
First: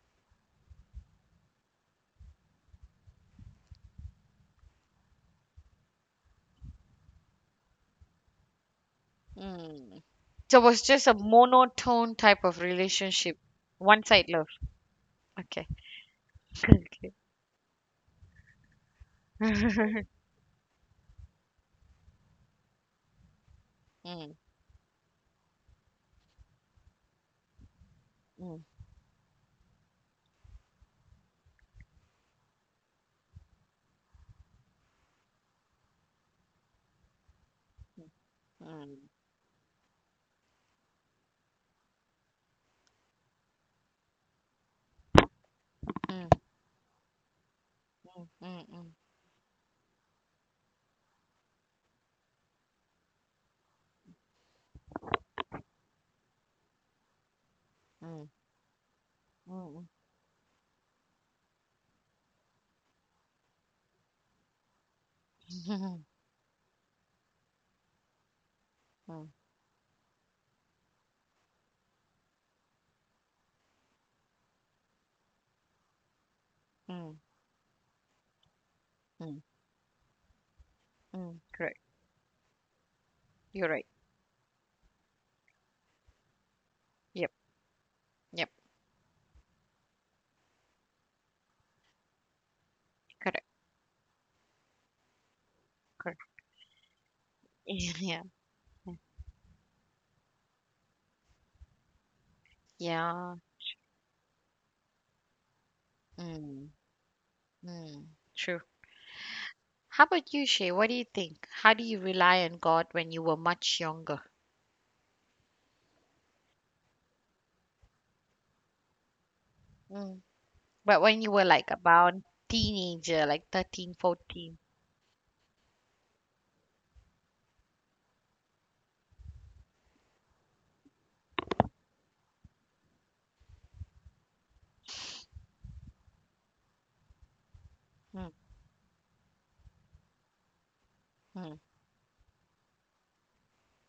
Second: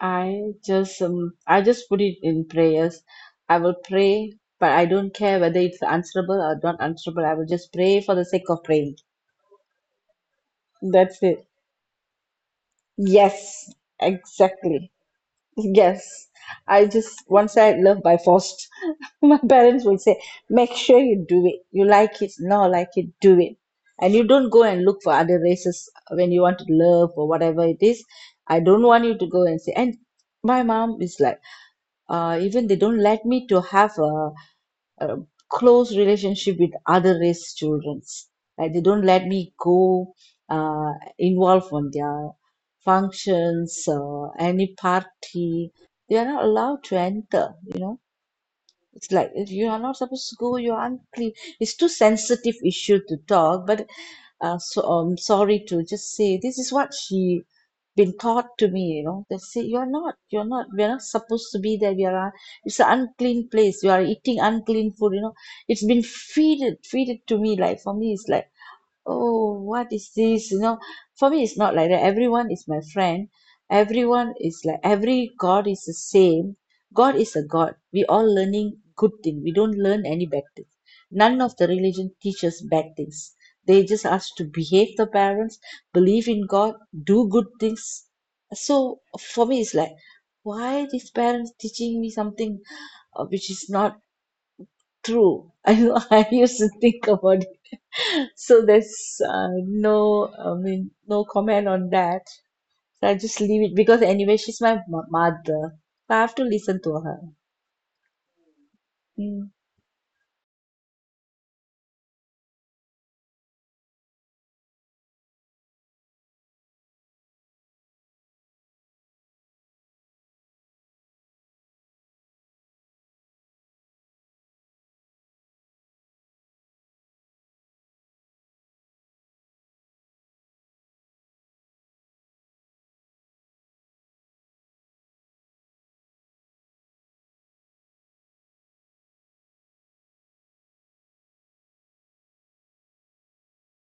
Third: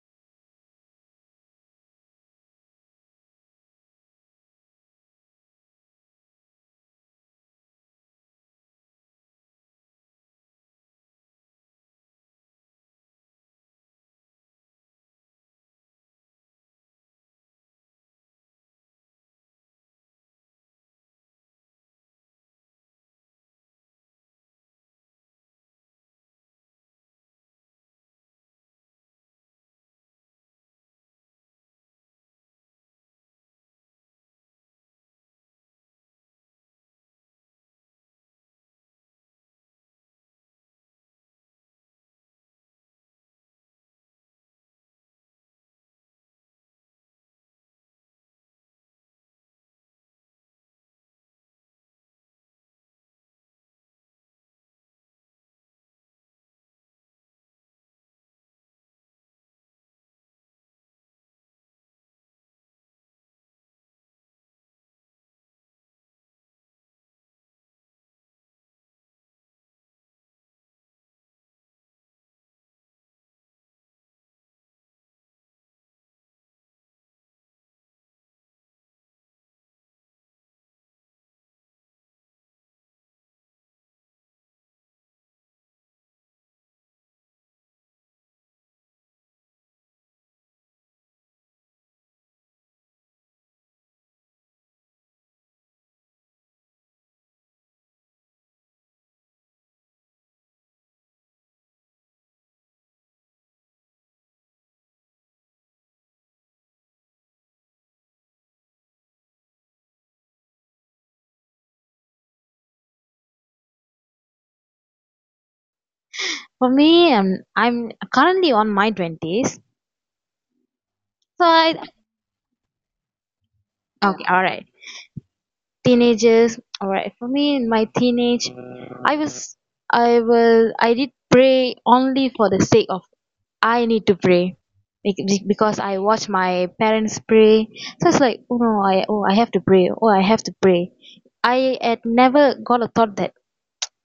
I just put it in prayers. I will pray, but I don't care whether it's answerable or not answerable. I will just pray for the sake of praying.
Hmm. So it was just a
That's it.
monotone type of relationship.
Yes,
One side love.
exactly.
Okay.
Yes.
(laughs)
I
Okay.
just once I love by force. (laughs) My parents will say,
(laughs)
make sure you do it. You like it, no like it, do it. And you
Mm,
don't go and look for other races when you want to love or whatever it is. I
mm,
don't want you to go and say, and my mom is like, even they don't let me to have a close relationship with other race childrens. Like they don't
mm,
let me go involved on their functions or any party. They
mm,
are
mm,
not allowed to enter. You know,
mm,
it's like if you are not supposed to go. You are unclean. It's too sensitive issue to talk. But so I'm sorry to just say this is what she been
mm,
taught to me. They
mm,
say
mm, mm, mm,
you're not we're not supposed to be there. We are it's an unclean place. You are eating unclean food. It's been
(laughs)
feeded to me. Like for me it's like,
mm,
oh what is this? For me it's not like that. Everyone is my friend. Everyone is like every god is the same.
mm,
God is a god. We all learning good
mm,
thing, we don't learn any bad thing.
mm.
None of the
Correct.
religion teaches bad things.
You're
They
right.
just ask to behave the parents, believe in god, do
Yep.
good things.
Yep.
So for me it's like why these parents teaching me something
Correct.
which is not true. (laughs) I,
Correct.
I used to think about it.
(laughs) Yeah.
(laughs) So there's no, no comment on that. So I
Yeah.
just leave it because anyway, she's my mother. So I have to
Mm,
listen to her.
mm. True.
Mm.
How about you, Shay? What do you think? How do you rely on God when you were much younger?
For me, I'm currently on my twenties,
Mm. But when you
so
were like
I
about teenager, like 13,
Okay, all
14.
right. Teenagers, all right. For me, in my teenage, I was, I will, I did pray only for the sake of I need to pray, because I watch my parents pray. So it's like,
14.
oh no, I have to pray, oh, I have to pray.
Mm, mm.
I had never got a thought that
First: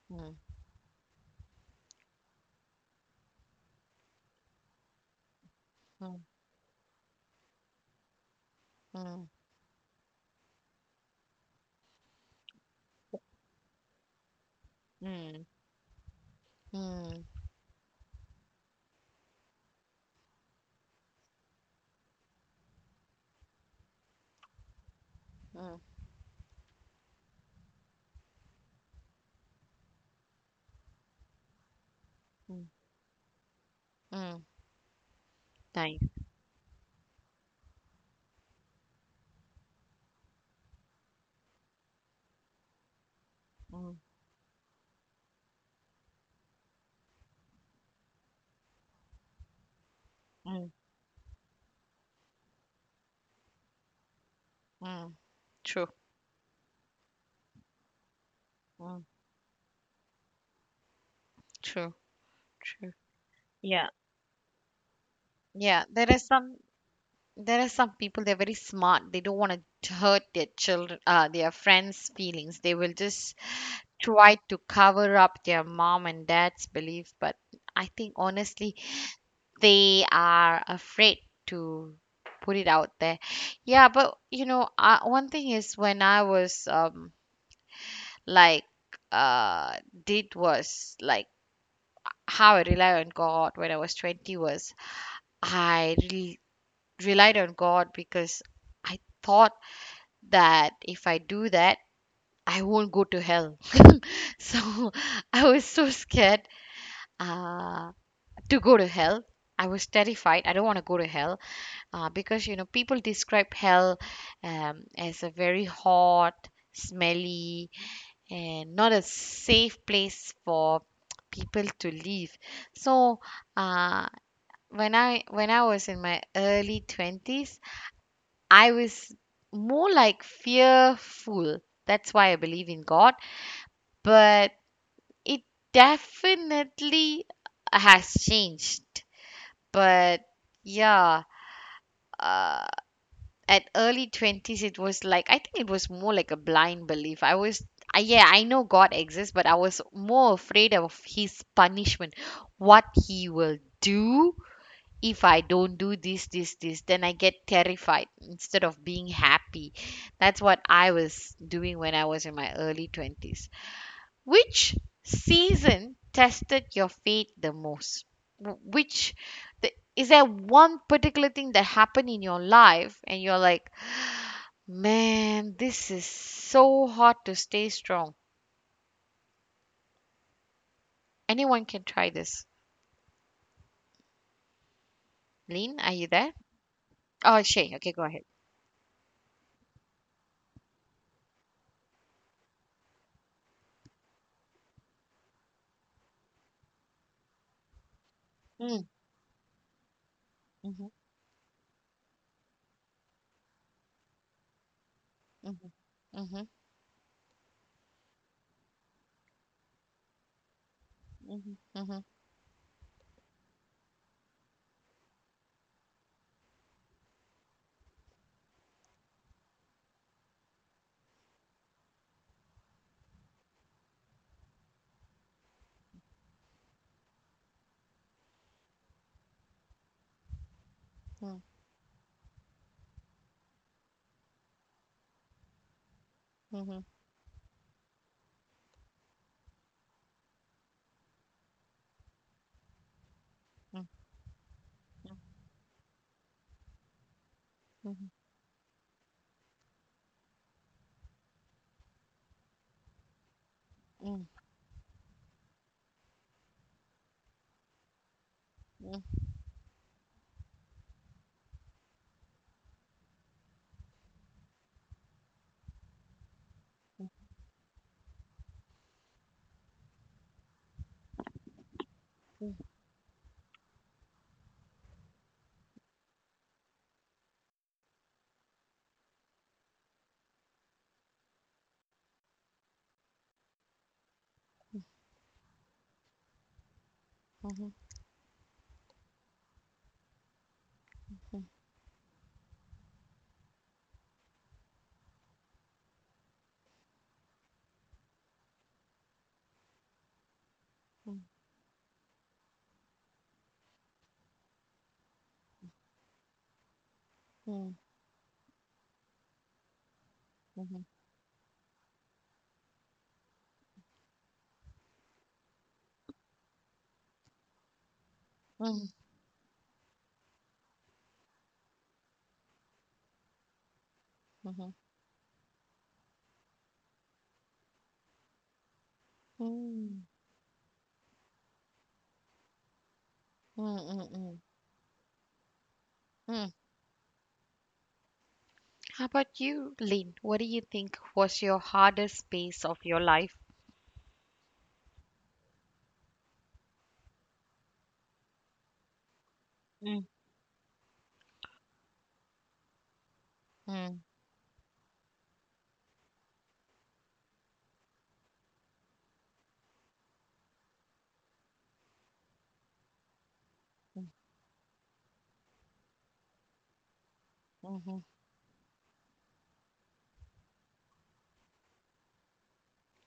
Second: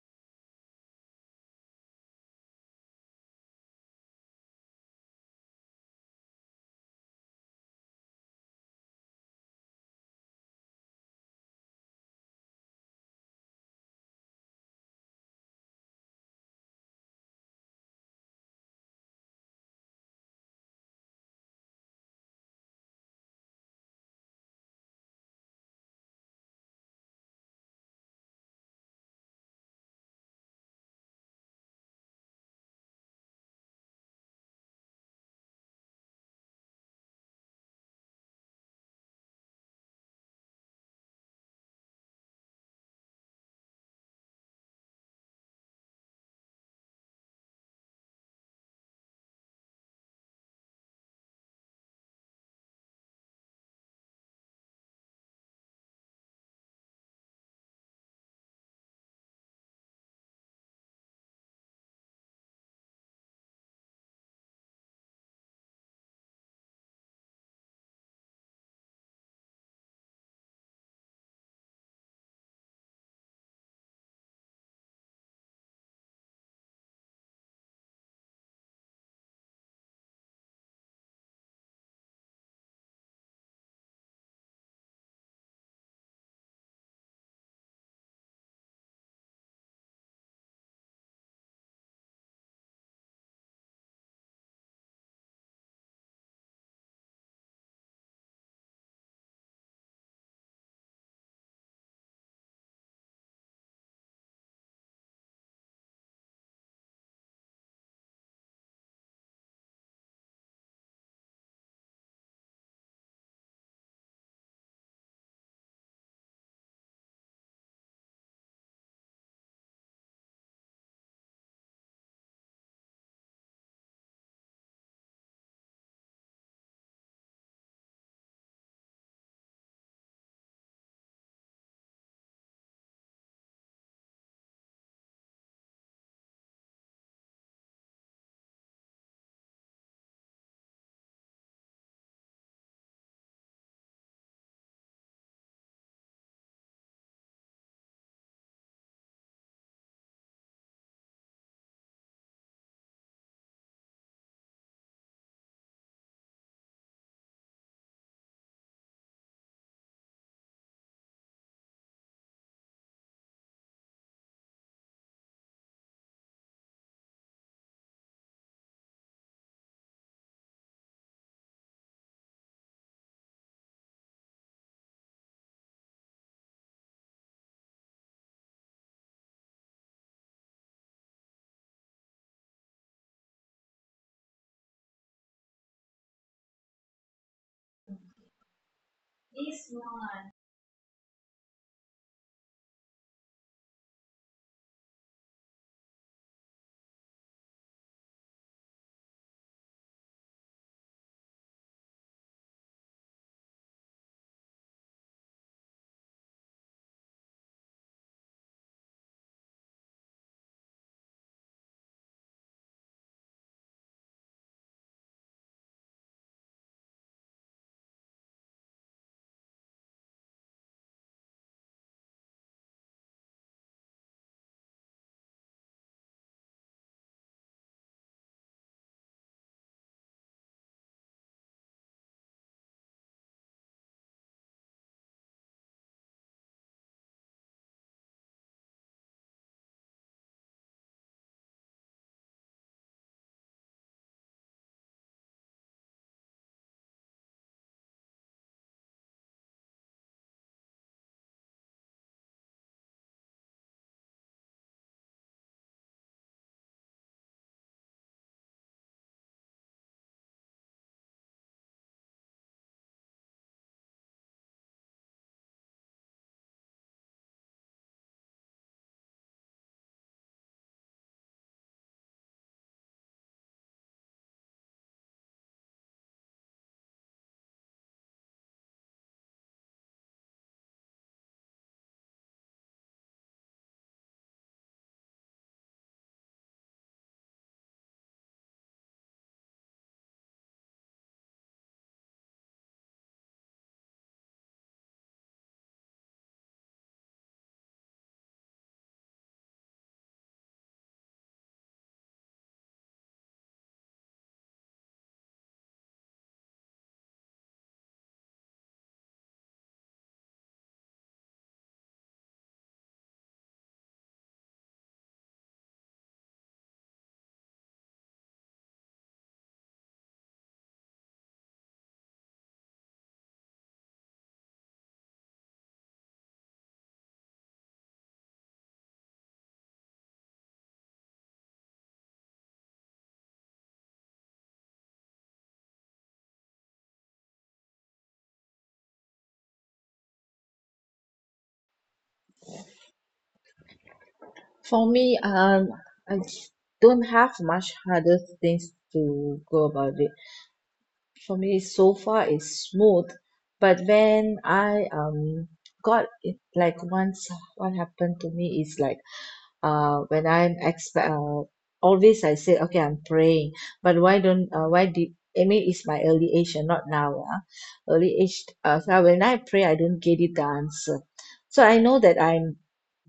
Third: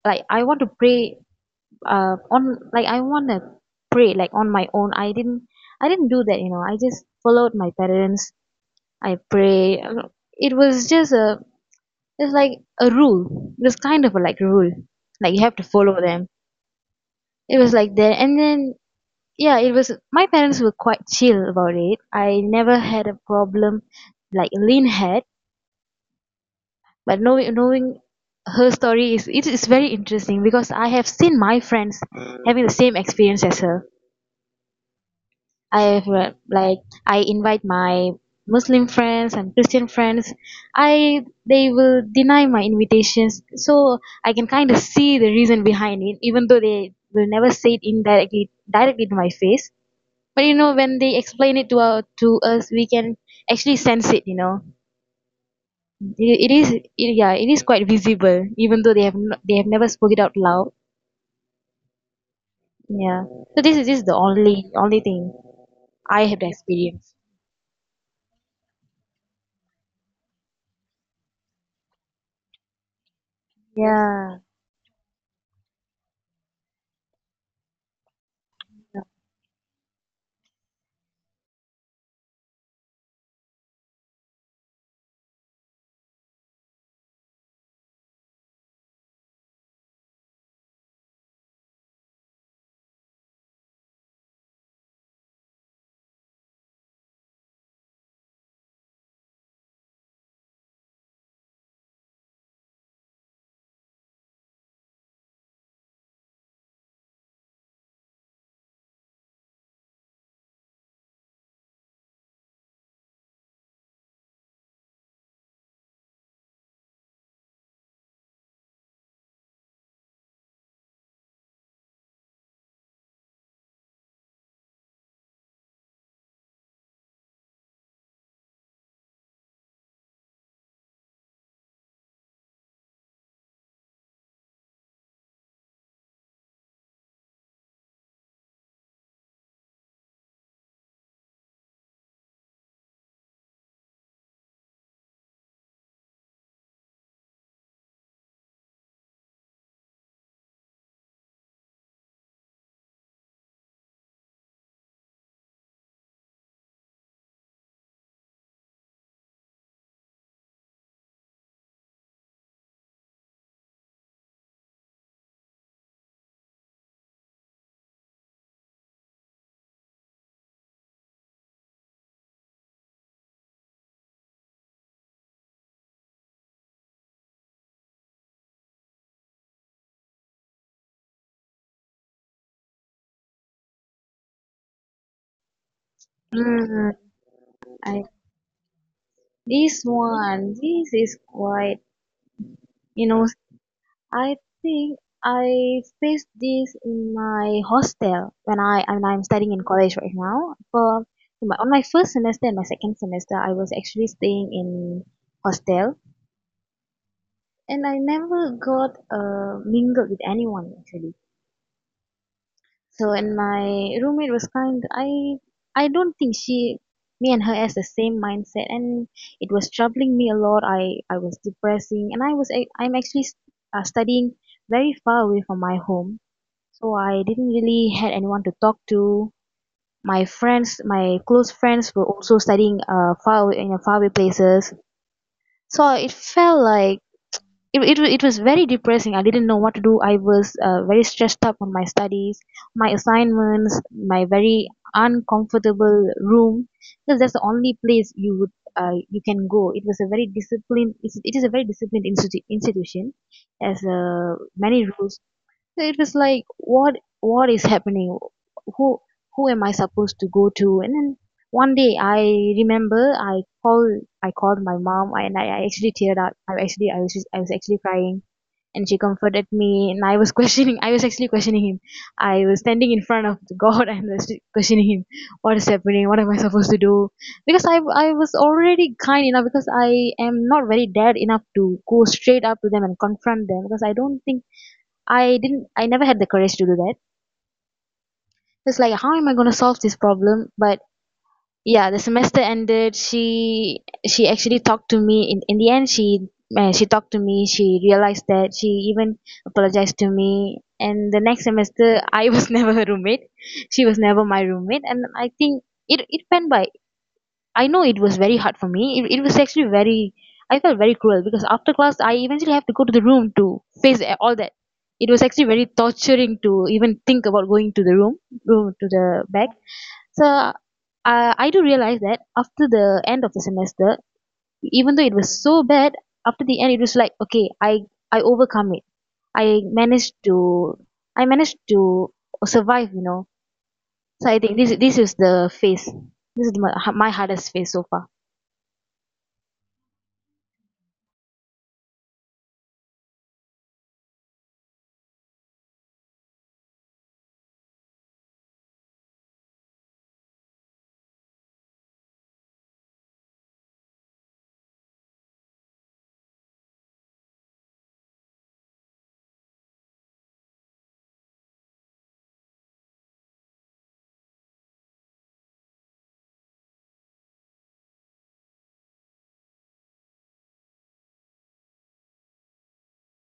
like
Mm,
I want to pray on like I wanna pray like on my own. I didn't do
mm,
that. I just followed my parents. I
mm,
pray. it was just a it's like a rule. It was kind of a, like, rule. Like, you have
mm,
to follow them.
mm,
It was like that. And then, yeah, it was my parents were quite chill about it. I never had a problem like Lynn had.
mm,
But knowing her story, is it is very interesting because I have seen my friends having the
mm,
same experience as her.
mm. Nice.
Like, I invite my Muslim friends and Christian friends. I They will deny my invitations, so
Mm,
I can kind of see the reason behind it, even though they will never say it indirectly directly to my face. But
mm,
when they explain it to to us, we can actually sense it.
mm. True.
Yeah, it is quite visible, even though they have
Mm,
no, they have never spoke it out loud.
true. True.
Yeah, so this is this
Yeah.
the only thing
Yeah.
I
There
have
are some.
experienced.
There are some people. They're very smart. They don't want to hurt their children, their friends' feelings. They will just
Yeah.
try to cover up their mom and dad's belief. But I think honestly, they are afraid to put it out there. Yeah. But one thing is when I was like uh did was how I rely on God when I was 20 was I really relied on God because I thought that if I do that I won't go to hell. (laughs) So I was so scared uh to go to hell. I was terrified. I don't want to go to hell because people describe hell as a very hot, smelly, and not a safe place for people to live. So, uh, when I was in my early 20s, I was more like fearful. That's why I believe in God, but it definitely has changed. But yeah, at early 20s it was like I think it was more like a blind belief. Yeah, I know God exists, but I was more afraid of his punishment, what he will do if I don't do this this this, then I get terrified instead of being happy. That's what I was doing when I was in my early 20s. Which season tested your faith the most? Wh- which is there one particular thing that happened in your life and you're like, Man, this is so hard to stay strong? Anyone can try this. Lynn, are you there?
Mm.
Oh, Shay.
I
Okay, go ahead.
This one, this is quite, you know, I think I faced this in my hostel when
Mm,
I'm studying in college right now.
mm-hmm,
On my first semester and my second semester, I was actually staying in hostel,
mm-hmm, mm-hmm,
and I never got mingled with anyone actually.
mm-hmm,
So and my roommate was kind. I don't think she me and her has the same mindset, and it was troubling me a lot. I was depressing, and I'm actually studying very far away from my home. So I didn't really had anyone to talk to.
mm,
My friends, my close friends were also studying far away in faraway places.
mm-hmm, mm,
So it felt like it was very depressing. I didn't know what to do. I was very stressed up on my studies, my assignments, my very uncomfortable room, because that's
mm, mm, mm,
the
mm, mm,
only place you can go. It was a very disciplined. It is a very disciplined institution,
mm, mm, mm, mm, mm,
as
mm,
many rules. So it was like, what is happening? who who am I supposed to go to? And then one day I remember, I called my mom, and I actually teared up. I actually I was just- I was actually crying. And she comforted me, and I was (laughs) questioning. I was actually questioning him. I was standing in front of God (laughs) and was questioning him, what is happening, what am I supposed to do. Because I was already kind enough, because I am not very dared enough to go straight up to them and confront them, because I don't think, I didn't, I never had the courage to do that. It's like, how am I going to solve this problem? But yeah, the semester ended. She actually talked to me in the end. She talked to me. She realized that she even apologized to me. And the next semester I was (laughs) never her roommate. She was never my roommate. And I think it went by. I know it was very hard for me. It was actually very, I felt very cruel because after class, I eventually have to go to the room to face all that. It was actually very torturing to even think about going to the room, room to the back. So I do realize that after the end of the semester, even though it was so bad, after the end it was like okay, I overcome it. I managed to I managed to survive. You know.
mm, mm,
So I
mm,
think this is the phase. This is
mm.
my hardest phase so far.
How about you, Lynn? What do you think was your hardest phase of your life?
For me, I don't have much harder things to go about
Mm,
it. For me, so far it's smooth. But
mm,
when I got it, like once what happened to me is like, when I'm expect always I say, okay, I'm praying, but
mm,
why don't why did, I mean, it's my early age and not now, ah,
mm,
early age. So when I pray I don't get it the answer, so I know that I'm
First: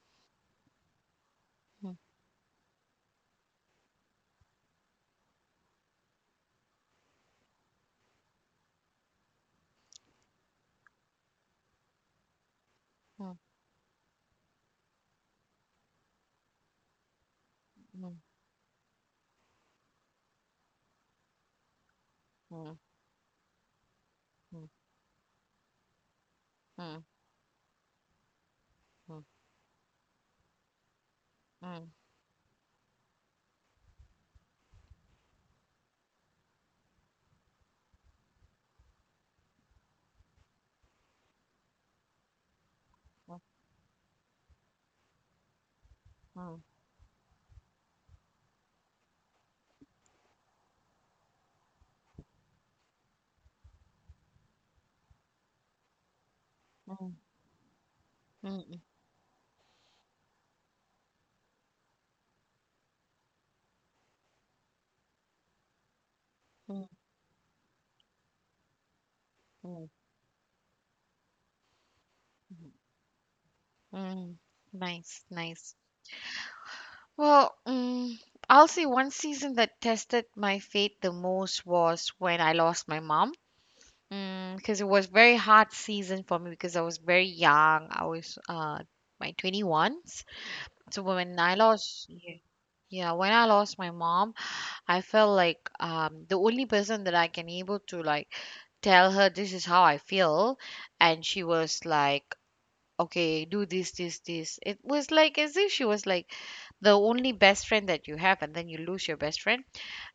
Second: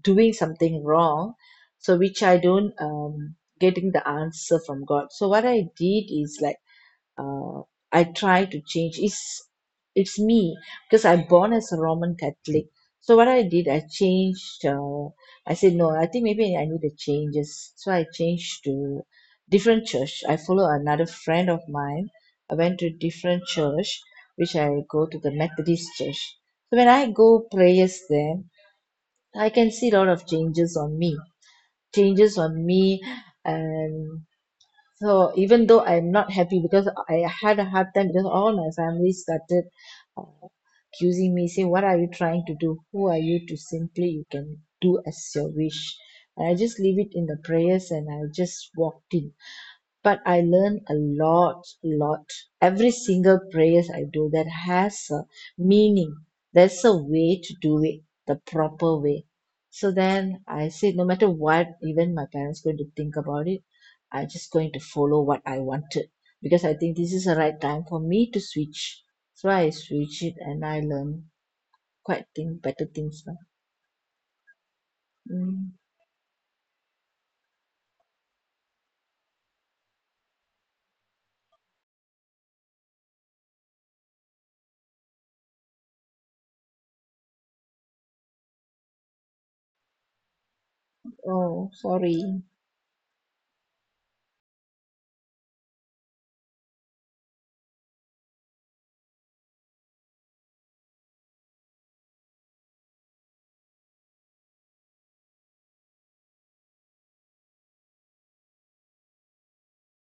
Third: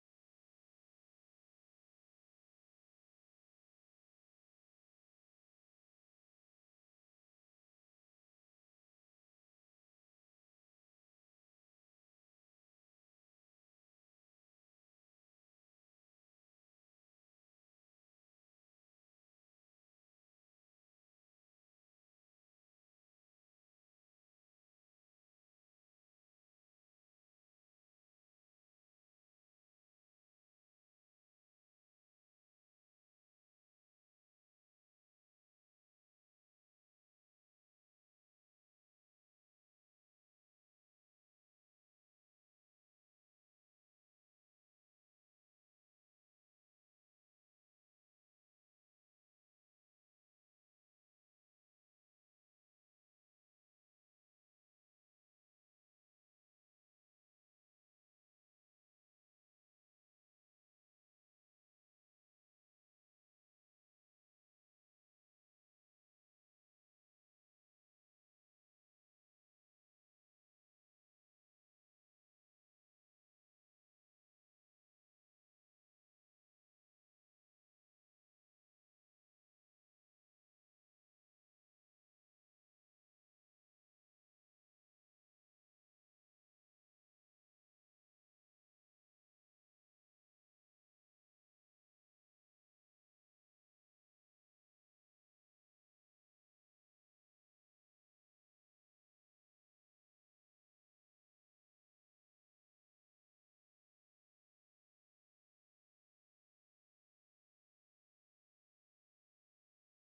doing something wrong, so which I don't getting the answer from God. So what I did is like, uh, I try to change. It's me because I'm born as a Roman Catholic. So what
mm,
I did, I changed. I said no. I think maybe I need the changes. So
mm,
I
mm,
changed to different church. I follow another friend of mine. I
mm, mm,
went to different church, which I go to the Methodist church. So when
mm,
I go prayers there,
mm,
I can see a lot of changes on me.
mm.
Changes on me, and. So even though I'm not happy because I had a hard time because all my family started uh, accusing me, saying, "What are you trying to do? Who are you to simply you can do as your wish?" And I
Mhm,
just leave it in the prayers and I just walked in. But I learn a lot, lot. Every single prayers I do that has a meaning. There's a
mm,
way to do it, the
mm,
proper way. So then I said, no matter what, even my parents going to think about it, I just going to follow what I wanted because I
mm,
think this is the right time for me to switch. So I
mm,
switch it and I learn quite thing better things now.
mm. Nice,
Mm.
nice. Well, I'll say one season that tested my faith the most was when I lost my mom. Because it was very hard season for me because I was very young. I was my 21s. So
Oh,
yeah,
sorry.
yeah, when I lost my mom, I felt like the only person that I can able to like tell her this is how I feel, and she was like, okay, do this this this. It was like as if she was like the only best friend that you have, and then you lose your best friend,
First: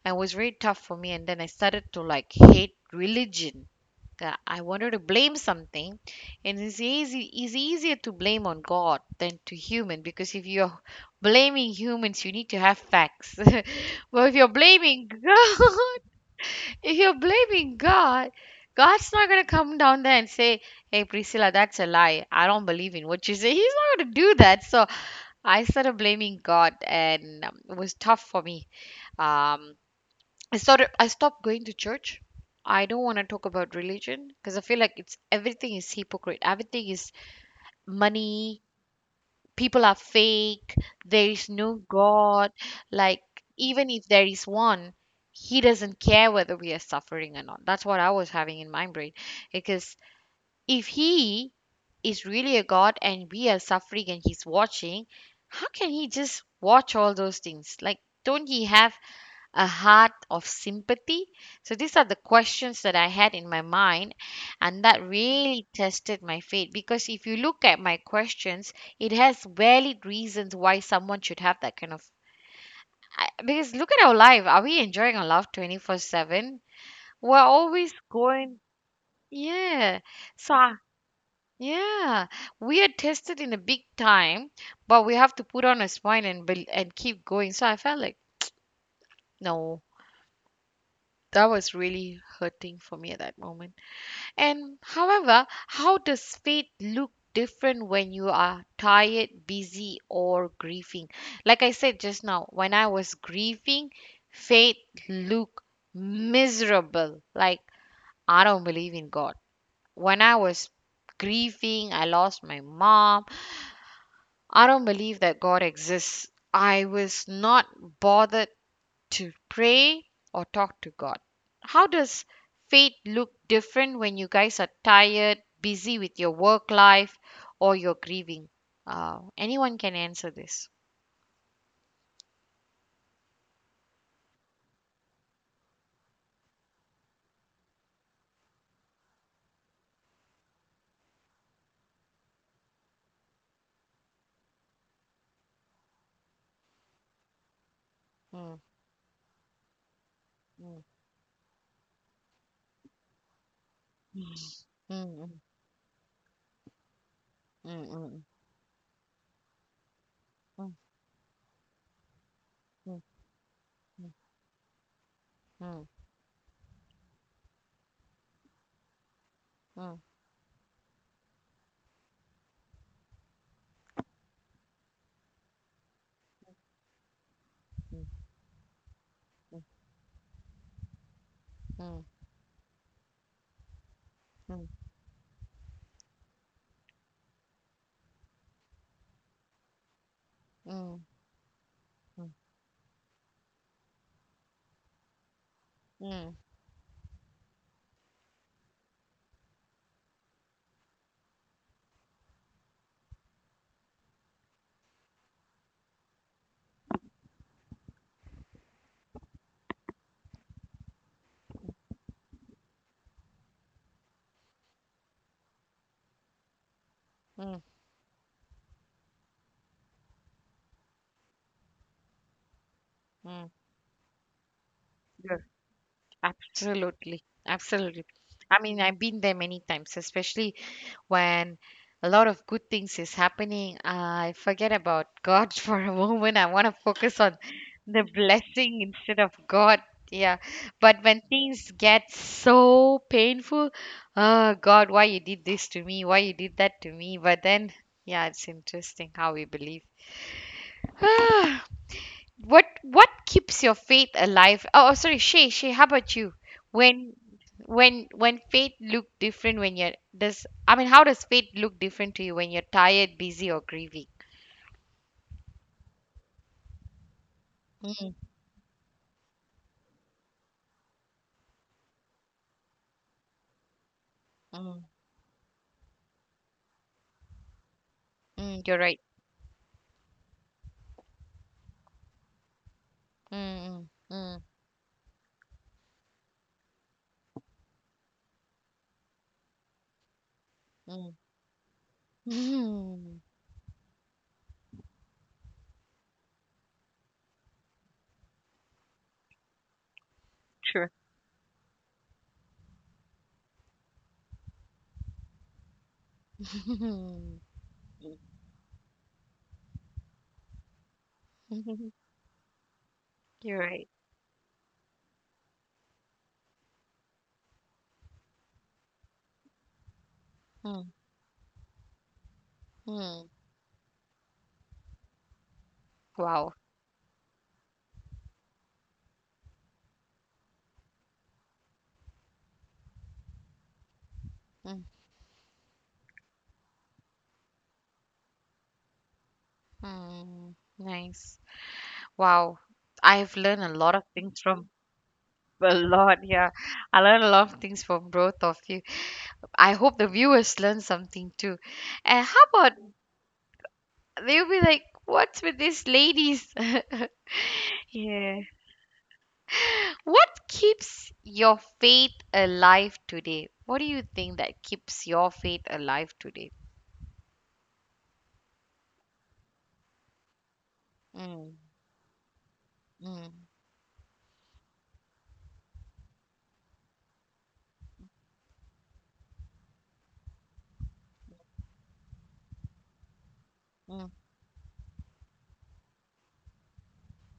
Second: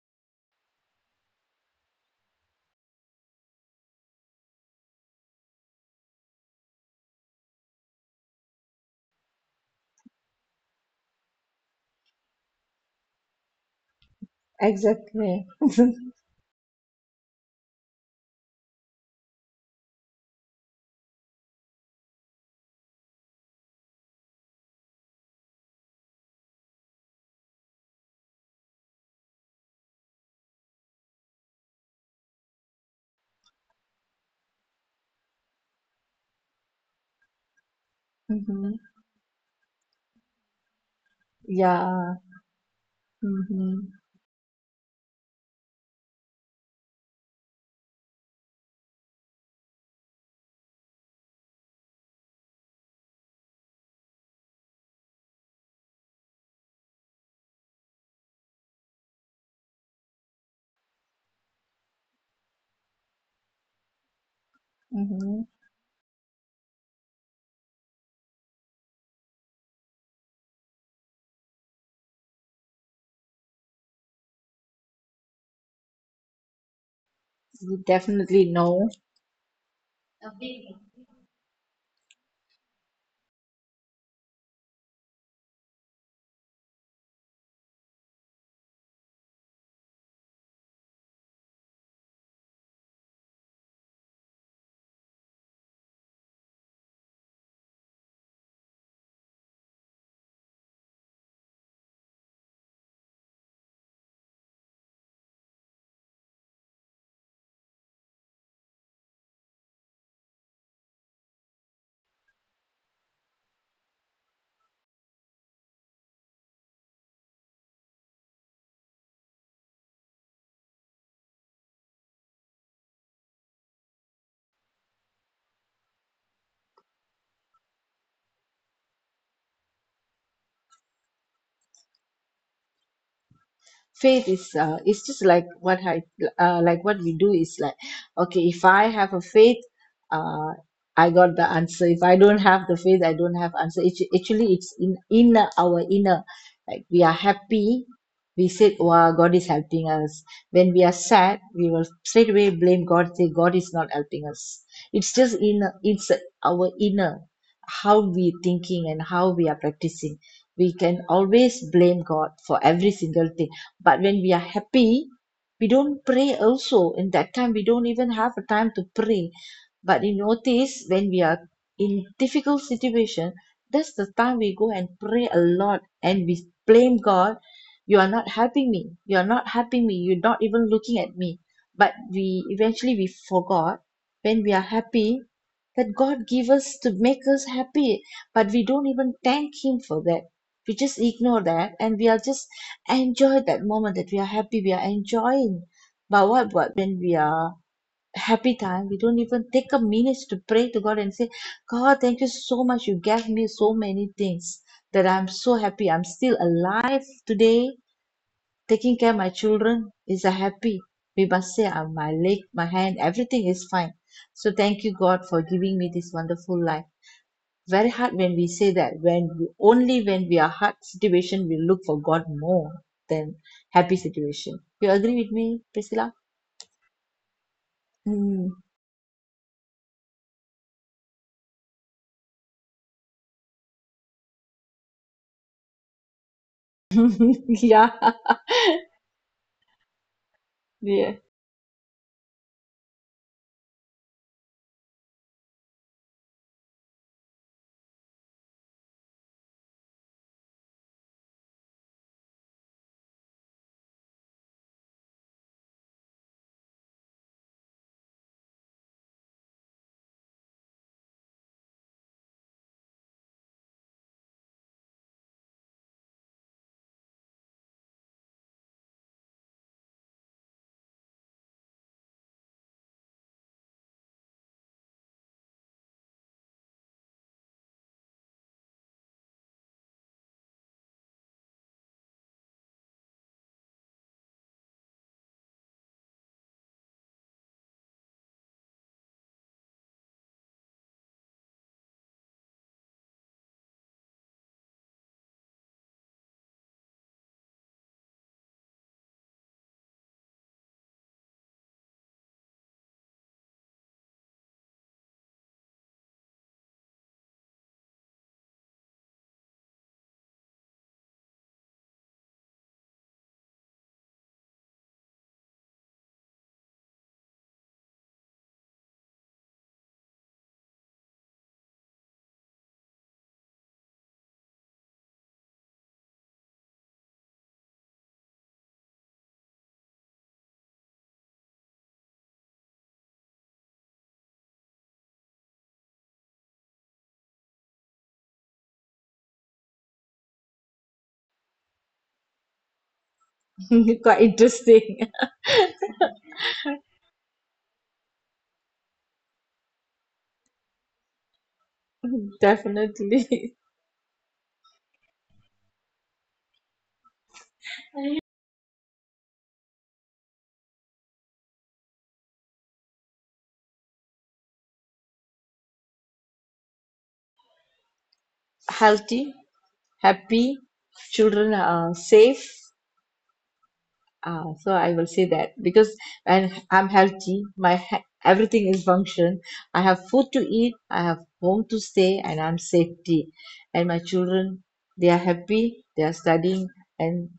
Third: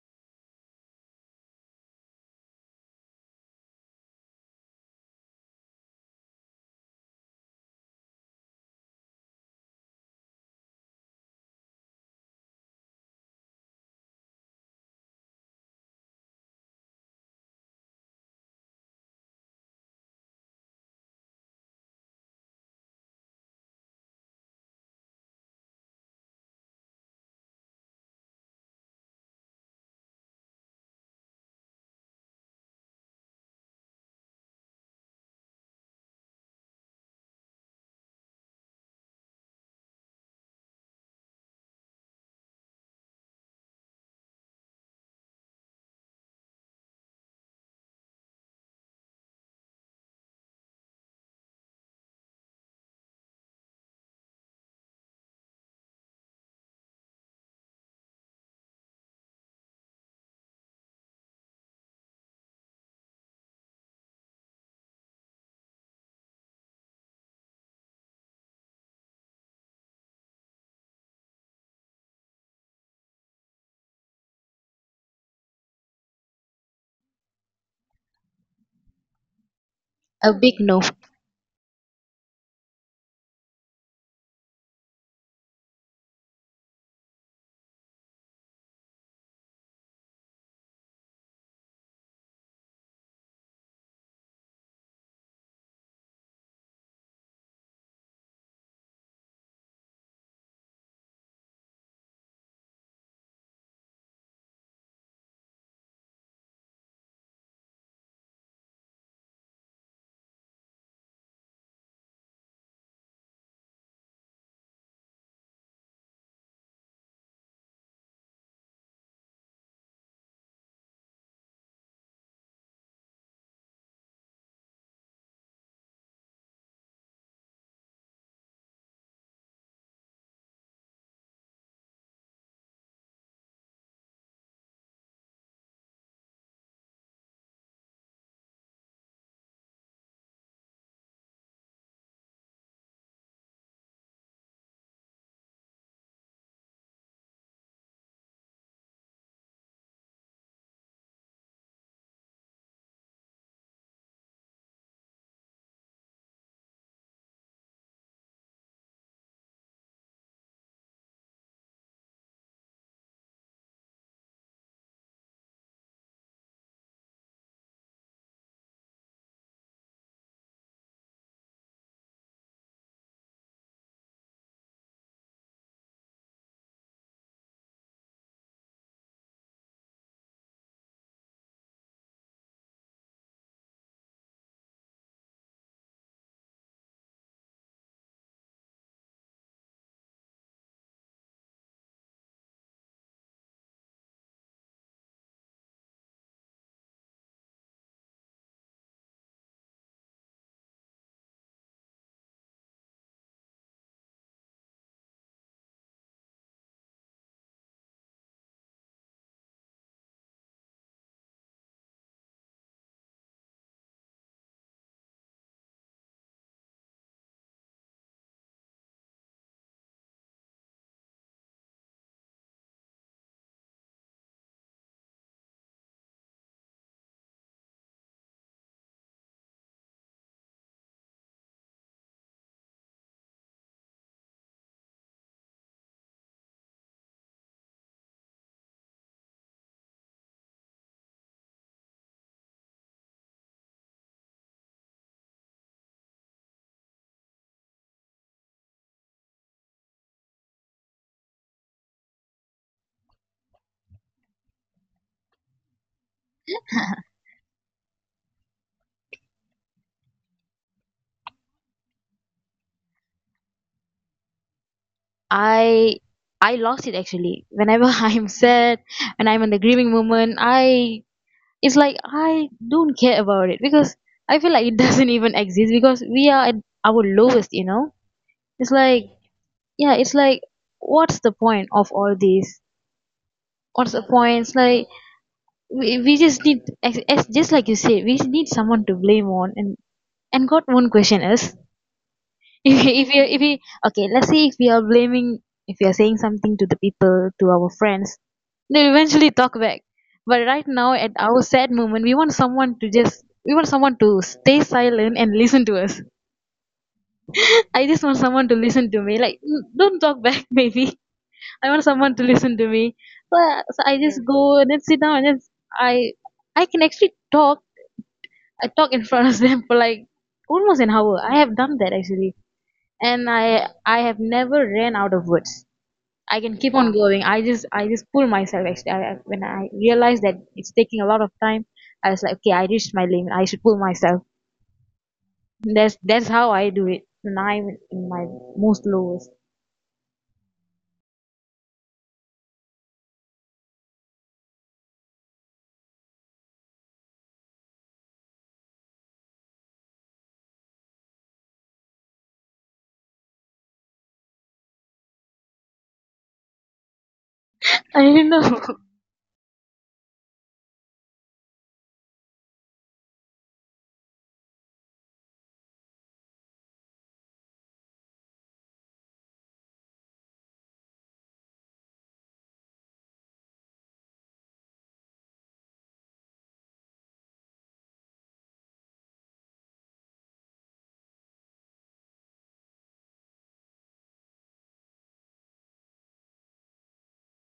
and it was very tough for me, and then I started to like hate religion. I wanted to blame something, and it's easier to blame on God than to human, because if you're blaming humans you need to have facts. (laughs) Well, if you're blaming (laughs)
Exactly.
God, if you're blaming God, God's not going to come down there and say, Hey, Priscilla, that's a lie. I don't believe in what you say. He's not going to do that. So I started blaming God, and it was tough for me. Um, I stopped going to church. I don't want to talk about religion because I feel like it's everything is hypocrite. Everything is money,
Mm-hmm.
people are fake, there is no
Yeah.
God. Like,
Mm-hmm.
even if there is one, he doesn't care whether we are suffering or not. That's what I was having in my brain. Because if he is really a God and we are suffering and he's watching, how can he just watch all those things? Like, don't he have a heart of sympathy? So these are the questions that I had in my mind, and that
Mm-hmm.
really tested my faith. Because if you look at my questions, it has valid reasons why someone should have that kind of. Because look at our life. Are we enjoying our life 24/7? We're always
Definitely
going.
no.
Yeah.
A
So,
big no.
yeah, we are tested in a big time, but we have to put on a smile and and keep going. So I felt like, no, that was really hurting for me at that moment. And however, how does faith look different when you are tired, busy, or grieving? Like I said just now, when I was grieving, faith looked miserable. Like, I don't believe in God. When I was grieving, I lost my mom. I don't believe that God exists. I was not bothered to pray or talk to God? How does faith look different when you guys are tired, busy with your work life, or you're grieving? Anyone can answer this.
Faith is it's just like what I, like what we do is like, okay, if I have a faith, uh, I got the answer. If I don't have the faith, I don't have answer. It's, actually it's in inner, our inner, like we are happy, we
Mm,
said, wow, God is helping us. When
mm,
we are sad we will straight away blame God, say God is not helping
mm,
us. It's just
mm,
in it's our inner,
mm, mm,
how
mm,
we thinking and how we are practicing.
mm,
We can always blame God for every single thing, but when we are happy,
mm,
we
mm,
don't pray also. In that time, we don't even have a time to pray. But you notice when we are in difficult situation, that's the time we go and pray a lot and we blame God. You are not helping me. You are not helping me. You're not even looking at me.
mm, mm,
But
mm,
we eventually we forgot, when we
mm,
are happy, that God give us to make us happy. But we don't even thank Him for that. We just ignore that and we are just enjoy that moment that we are happy, we are enjoying.
mm,
But
mm,
what when we are happy time we don't even take a minute to pray to God and say, God, thank you so much, you gave me so many things, that I'm so happy, I'm still alive today, taking care of my children is a happy, we must say, my leg, my hand, everything is fine, so thank you God for giving me this wonderful life.
mm,
Very hard when we say that, when we, only when we are hard situation we look for God more than
mm.
happy situation. You agree with
Yeah.
me, Priscilla?
Absolutely, absolutely. I
Mm.
mean, I've been there many times, especially when a lot of good things is happening. I forget about God (laughs) for a moment. I want to focus on
(laughs) Yeah,
the blessing instead of God. Yeah. But
yeah.
when things get so painful, oh God, why you did this to me? Why you did that to me? But then, yeah, it's interesting how we believe. (sighs) What keeps your faith alive? Oh, sorry, Shay, Shay, how about you? When when faith look different when you're does I mean, how does faith look different to you when you're tired, busy or grieving?
I I lost it actually. Whenever (laughs)
Mm,
I'm sad when I'm in the grieving moment, I it's like I don't care about it because I feel like it
mm,
(laughs) doesn't even exist because we are at our lowest, you know?
mm,
It's
you're right.
like yeah, it's like what's the point of all this?
Mm,
What's the point?
mm,
It's like we just need as just like you said, we need someone to blame on and God won't
mm,
question us. If you, if
mm.
you, if you, okay, let's say if we are blaming, if we are saying something to the people, to our friends, they'll eventually talk back. But
(laughs)
right
True.
now, at our sad moment, we want someone to stay silent and listen to us.
(laughs)
(laughs) I just want someone to listen to me. Like, "Mm, don't talk back," (laughs) maybe I want someone to listen to me. So,
You're right.
so I just go and then sit down and then I, I can actually talk. I talk in front of them for like almost an hour. I have done that actually
Mm-hmm.
and I have never ran out of words. I can
Wow.
keep on Wow. going. I just pull myself actually. When I realized that it's taking a lot of time, I was like, okay, I reached my limit. I should pull myself. That's how I do it when I'm in my most lowest.
Mm-hmm. Nice. Wow. I've learned a lot
(laughs)
of
Quite
things from
interesting.
(laughs) a lot. Yeah, I learned a lot of things from both of you. I hope the viewers learn something too. And
(laughs)
how about
Definitely.
they'll be like, "What's with these ladies?" (laughs)
I don't
Yeah.
know.
What keeps your faith alive today? What do you think that keeps your faith alive today?
Healthy, happy, children
Mm,
are safe.
mm,
Ah, so I will say that because when I'm healthy, my everything is function. I have food to eat, I have home to stay, and I'm safety. And my
mm,
children, they are happy, they are studying, and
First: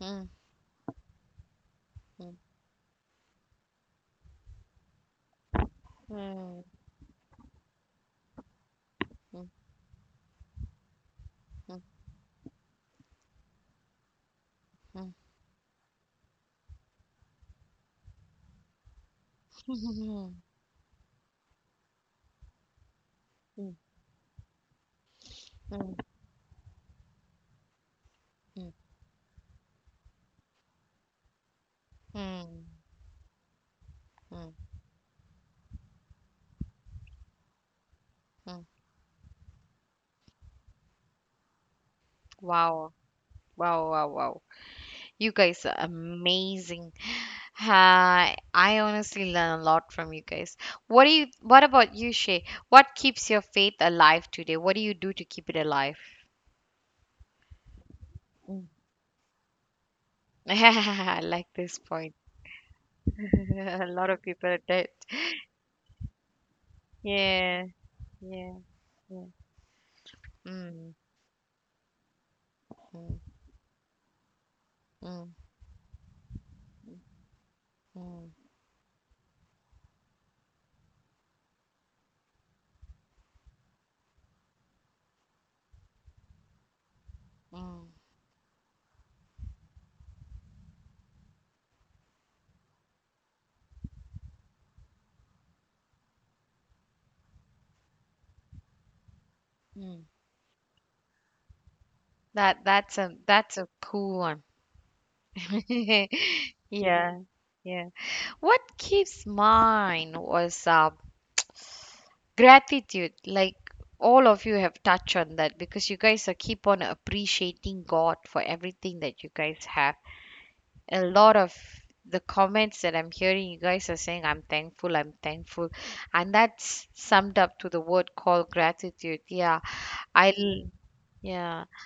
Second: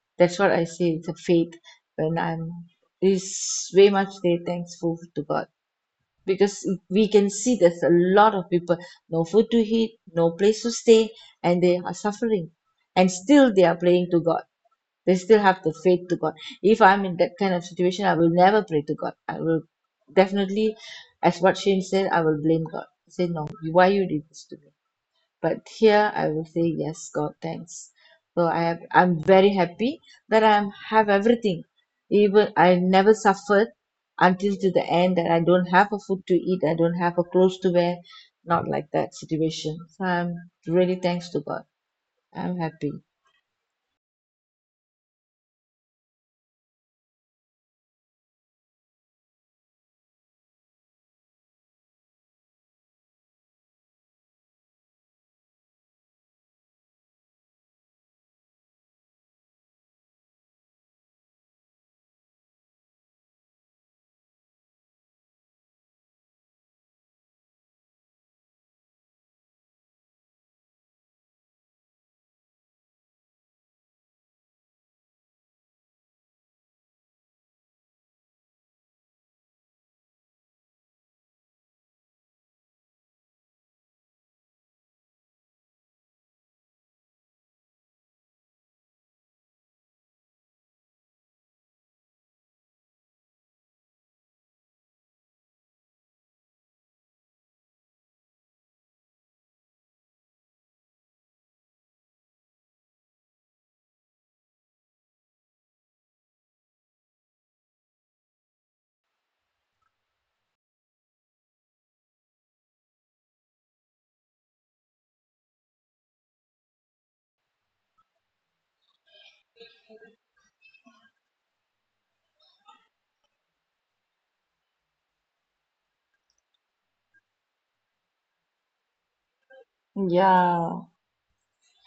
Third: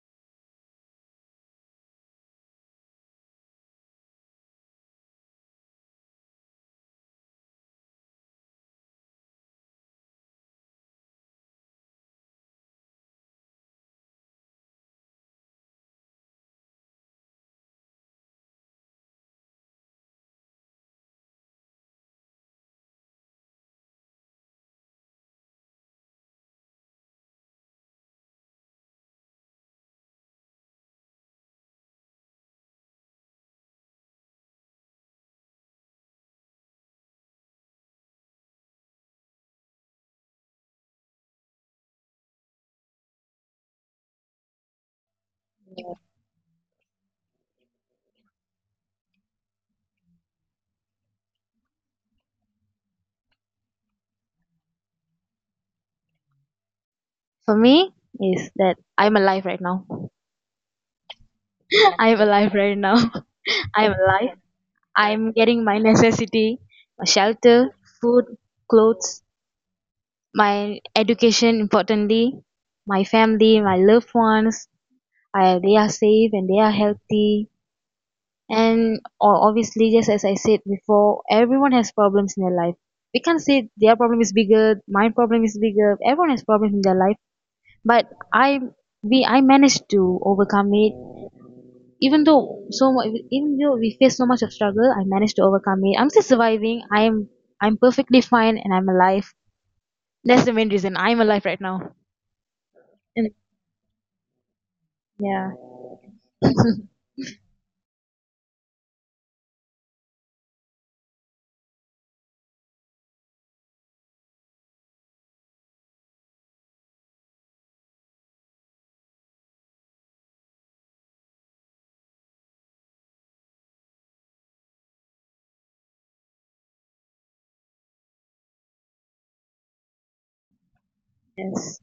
mm,
that's what I say. It's a faith, when
mm,
I'm is way much they thankful to God, because
mm,
we can see there's a lot of people no
mm,
food to
mm,
eat, no place to stay, and they
mm,
are suffering, and still they are praying to God, they still have the faith to God. If I'm in that kind of situation, I will never pray to God. I will
(laughs) mm, mm,
definitely, as what Shane said, I will blame God. Say, no, why you did this to me? But here I will say, yes, God, thanks. So I
mm,
have, I'm very happy that have everything. Even
mm,
I never suffered
mm,
until to the end that I don't have a food to eat, I don't have a clothes to wear,
mm.
not like that situation. So I'm really thanks to God. I'm happy.
Wow. Wow, wow, wow. You guys are amazing. Hi, I honestly learn a lot from you guys. What about you, Shay? What keeps your faith alive today? What do you do to keep it alive?
(laughs) For me, is
Mm.
that I'm alive right now.
(laughs) I like this
(laughs)
point.
I'm alive right now. (laughs)
(laughs) A
I'm
lot of
alive.
people are dead.
I'm getting my necessity, my
Yeah,
shelter, food,
yeah.
clothes, my
Mm,
education importantly, my
mm,
family, my loved ones.
mm,
I, they are safe and they are healthy
mm,
and obviously, just as I said before, everyone has problems in their life. We can't say their problem is bigger, my problem is bigger. Everyone has problems in their life,
mm,
but I managed to overcome it. Even though so much, even though we face so much of struggle, I managed to overcome it. I'm still surviving. I'm perfectly fine and I'm alive.
mm.
That's the main reason I'm alive right now.
That that's a
And
that's a cool one.
yeah.
(laughs) Yeah, yeah. What keeps mine was gratitude. Like, all of you have touched on that because you guys are keep on appreciating God for everything that you guys have. A lot of the comments that I'm hearing, you guys are saying, I'm thankful, I'm thankful. And that's summed up to the word called gratitude. Yeah. i l-
Yeah,
yeah,
Yes,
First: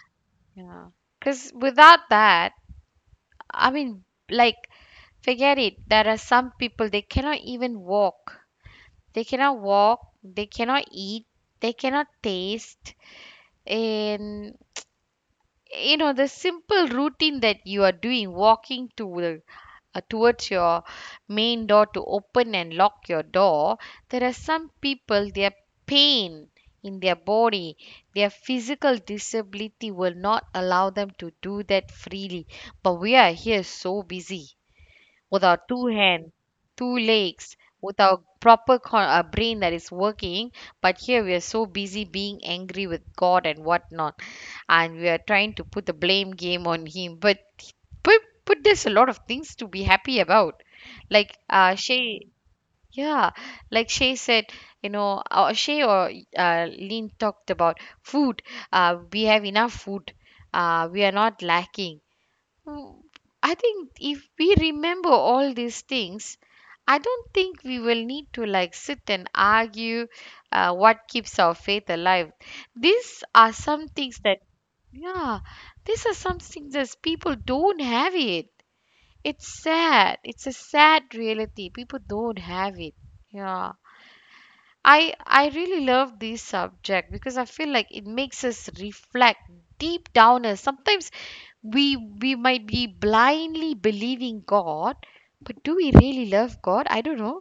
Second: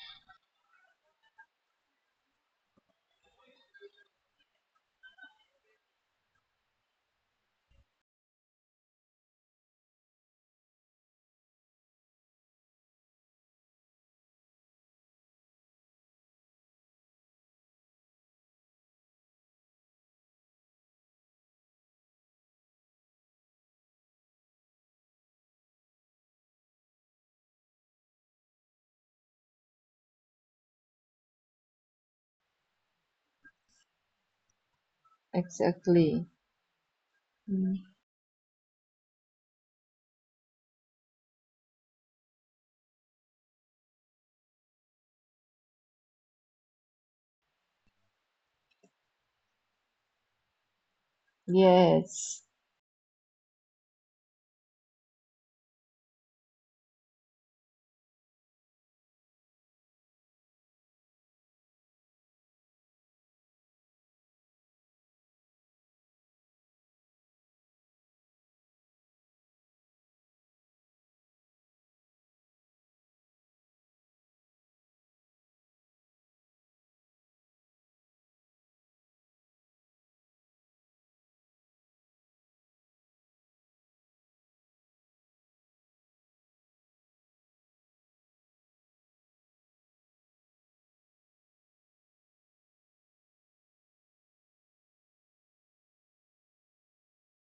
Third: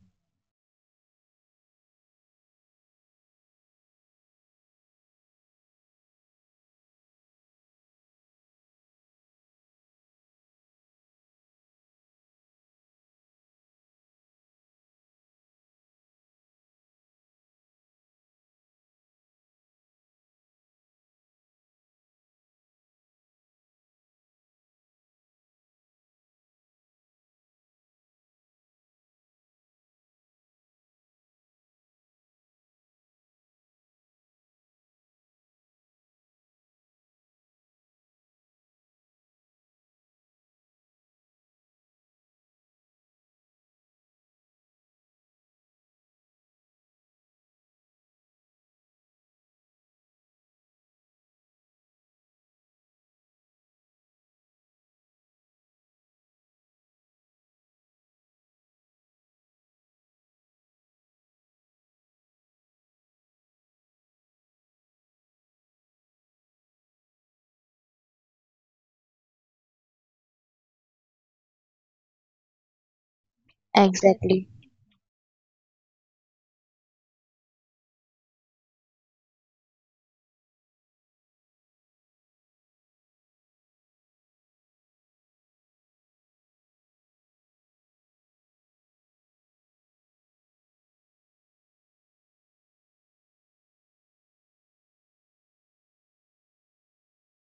yeah. Because without that, I mean, like, forget it, there are some people they cannot even walk. They cannot walk, they cannot eat, they cannot taste. And the simple routine that you are doing, walking to the towards your main door to open and lock your door, there are some people, their pain in their body, their physical disability will not allow them to do that freely. But we are here so busy, without two
exactly.
hands, two legs, without proper brain that is working. But here we are so busy being angry with God and whatnot, and we are trying to put the blame game on Him. But there's a lot of things to be happy about. Like Shay,
Yes,
yeah, like Shay said, Shay or Lynn talked about food. We have enough food. We are not lacking W- I think if we remember all these things, I don't think we will need to like sit and argue what keeps our faith alive. These are some things that,
exactly.
Yeah, these are some things that people don't have it. It's sad. It's a sad reality. People don't have it. Yeah. I really love this subject because I feel like it makes us reflect deep down as sometimes we might be blindly believing God, but do we really love God? I don't know.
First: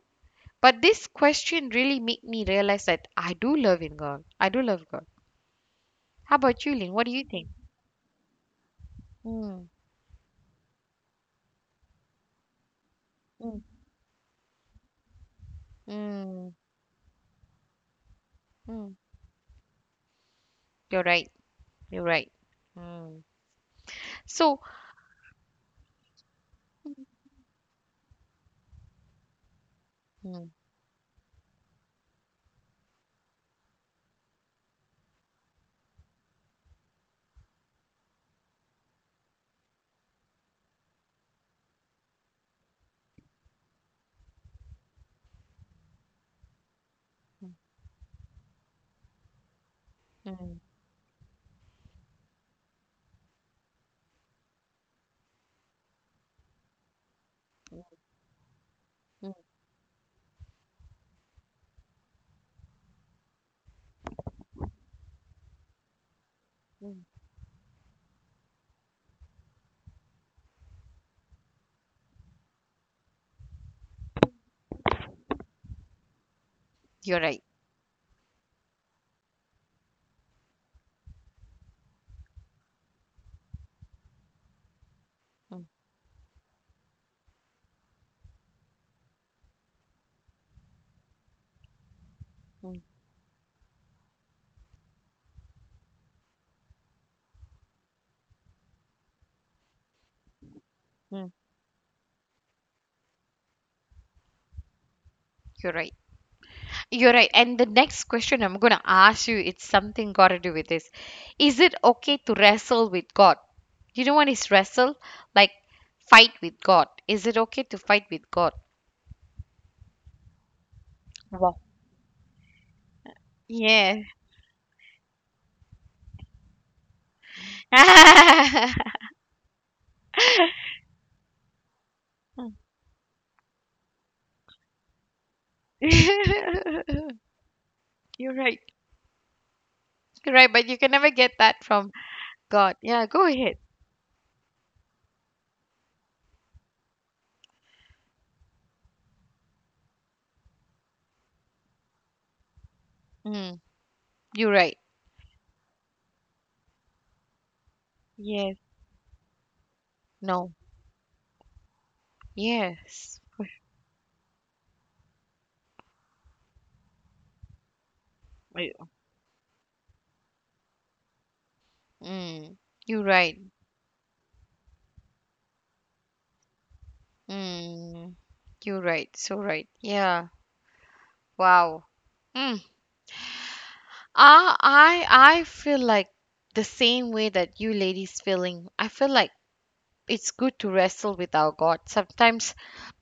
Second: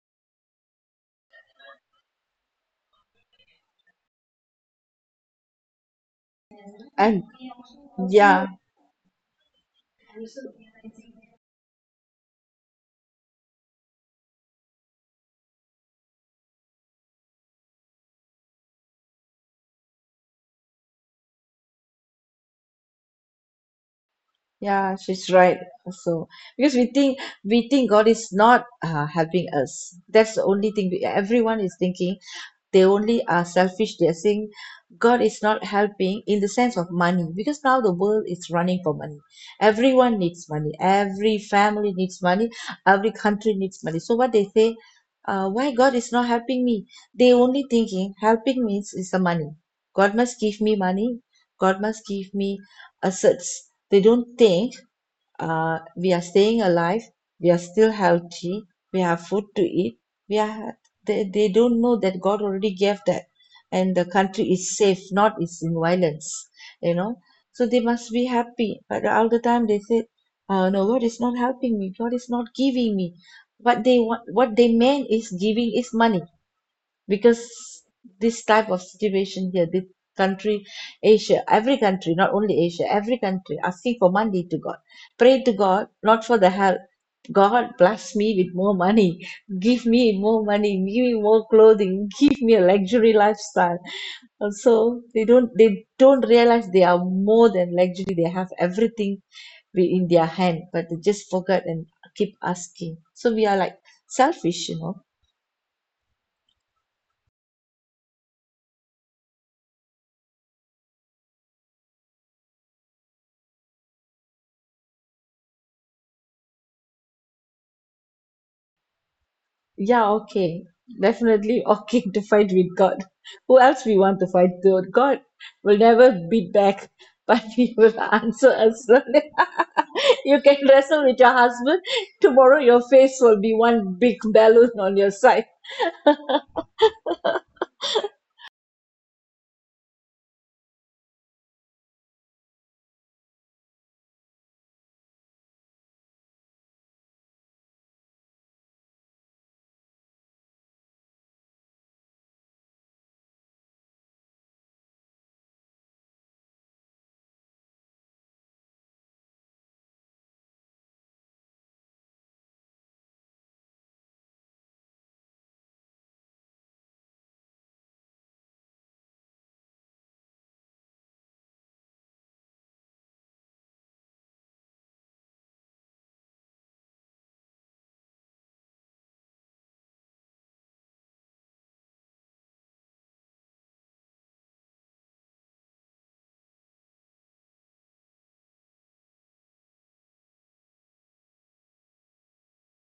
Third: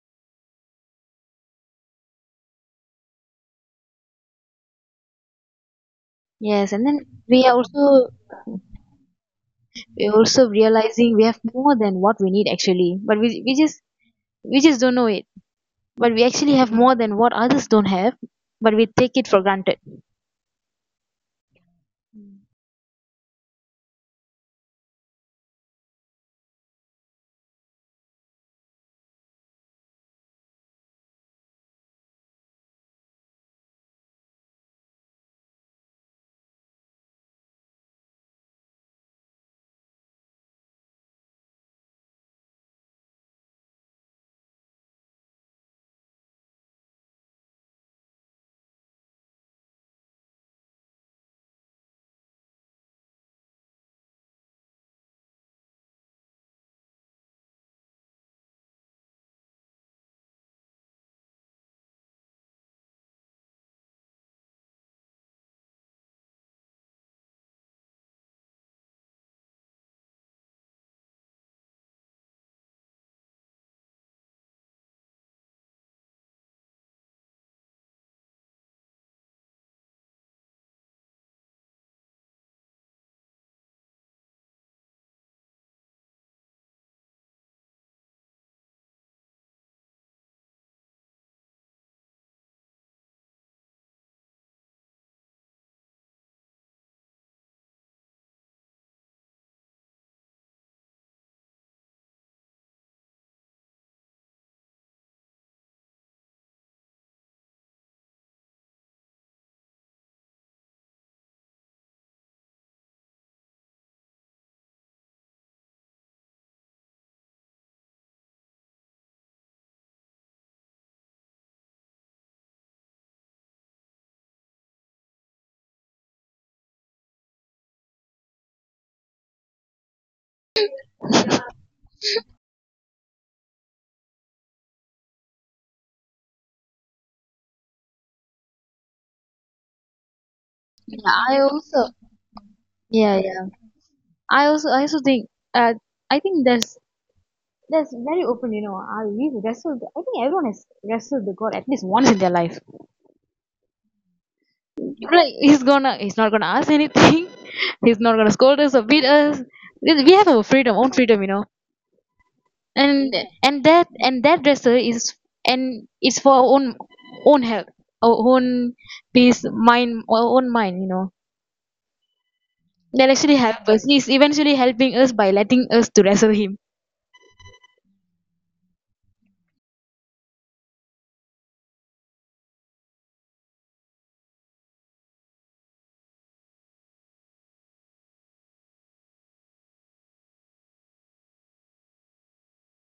But this question really made me realize that I do love in God. I do love God. How about
Yes,
you,
and
Lin?
then
What do you
and
we
think?
are also
yeah,
Mm.
we are also realizing we have more than what we need actually, but we we
Mm.
just we just don't know it. But we
Mm.
actually have more than what others don't have, but we
Mm.
take it for granted.
You're right. You're right. Mm. So,
yeah, she's right also, because we think God is not helping us. That's the
mm,
only thing we, everyone is thinking. They only are selfish, they're saying God is not helping in the sense of money, because now the world is running for money. Everyone needs money, every family needs money, every country needs money. So what they say, why God is not helping me. They
mm,
only thinking helping means is the money. God must
mm,
give me money, God must give me assets. They don't think, we are staying alive, we are still healthy, we have
mm,
food to eat. We are, they don't know that God already gave that, and the country is safe, not is in violence, you
mm.
know. So they must be happy. But all the time they say, "No, God is not helping me. God is not giving me." What they want, what they mean is giving is money,
You're right.
because this type of situation here, the country, Asia, every country, not only Asia, every country asking for money to God, pray to
Mm.
God not for the help, God bless me with more money, give me more money, give me more clothing, give me a
Mm.
luxury lifestyle. And so they don't, they don't realize they are more than luxury, they have everything in their hand, but they just
Mm.
forget and keep asking. So we are like selfish, you know.
You're right. You're right. And the next question I'm going to ask you, it's something got to do with this. Is it okay to wrestle with God? You know what is wrestle? Like fight with God. Is it okay to fight with God?
Yeah, okay.
Wow.
Definitely okay (laughs) to fight with God. Who else we
Yeah.
want to fight to? God will never beat back, but (laughs) He will answer
(laughs)
us. (laughs) You can wrestle with your
Mm. (laughs)
husband. Tomorrow your face will be one big balloon on your side.
You're right. You're right, but you can
Yeah,
never get
I
that from
also
God. Yeah,
yeah
go
yeah.
ahead.
I also think I think that's very open. You know, I we wrestled. I think everyone has wrestled the God at least once in their life.
Mm, you're right.
Right, he's gonna he's not gonna ask anything. (laughs) He's not gonna
Yes.
scold us or beat us. We have
No.
our freedom, own freedom, you know.
Yes.
And and that dresser is and it's for our own own health, our
Wait.
own peace, mind, our own mind, you know.
Mm, you're
That
right.
actually helps us. He's eventually helping us by letting us to wrestle him.
Mm, you're right. So right. Yeah. Wow. Mm. I I feel like the same way that you ladies feeling. I feel like it's good to wrestle with our God. Sometimes,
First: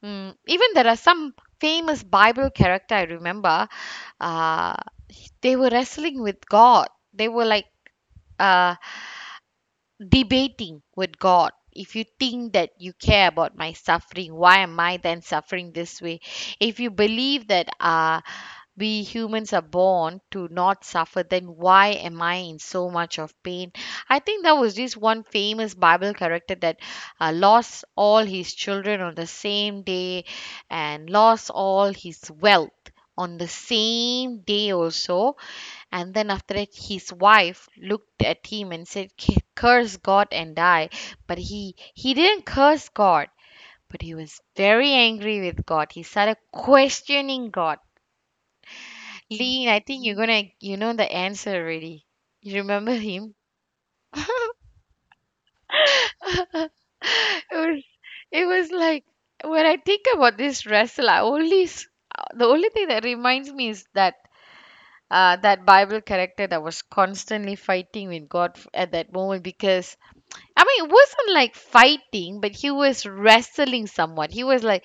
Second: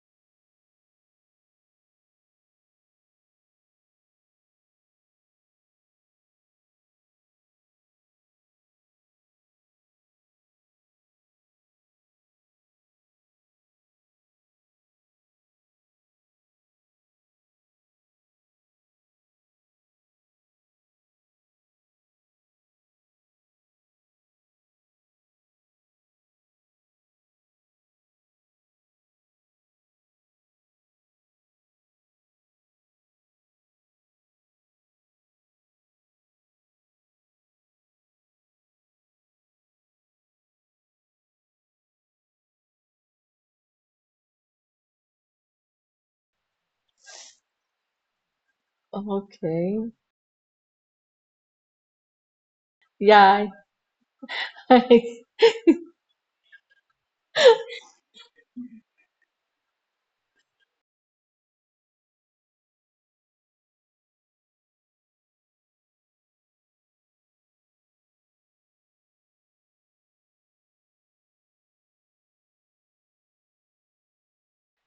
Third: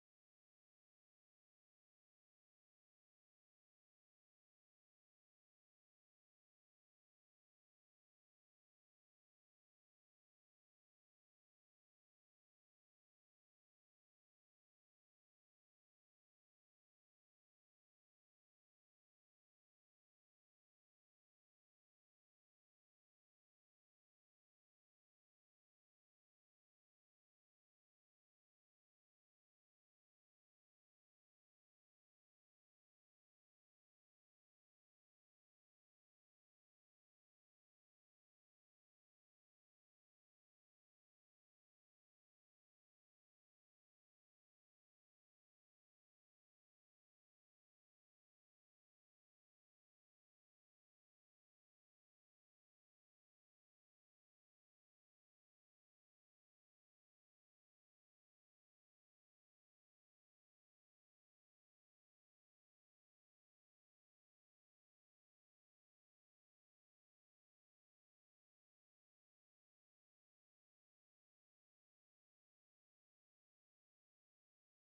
even there are some famous Bible character I remember. Uh, they were wrestling with God. They were like, uh, debating with God. If you think that you care about my suffering, why am I then suffering this way? If you believe that we humans are born to not suffer, then why am I in so much of pain? I think there was this one famous Bible character that lost all his children on the same day and lost all his wealth on the same day also, and then after that, his wife looked at him and said, Curse God and die." But he didn't curse God, but he was very angry with God. He started questioning God. Lean, I
Okay.
think you know the answer already. You remember him?
Yeah. (laughs)
(laughs) It was it was like when I think about this wrestler, the only thing that reminds me is that that Bible character that was constantly fighting with God at that moment because I mean, it wasn't like fighting, but he was wrestling someone. He was like,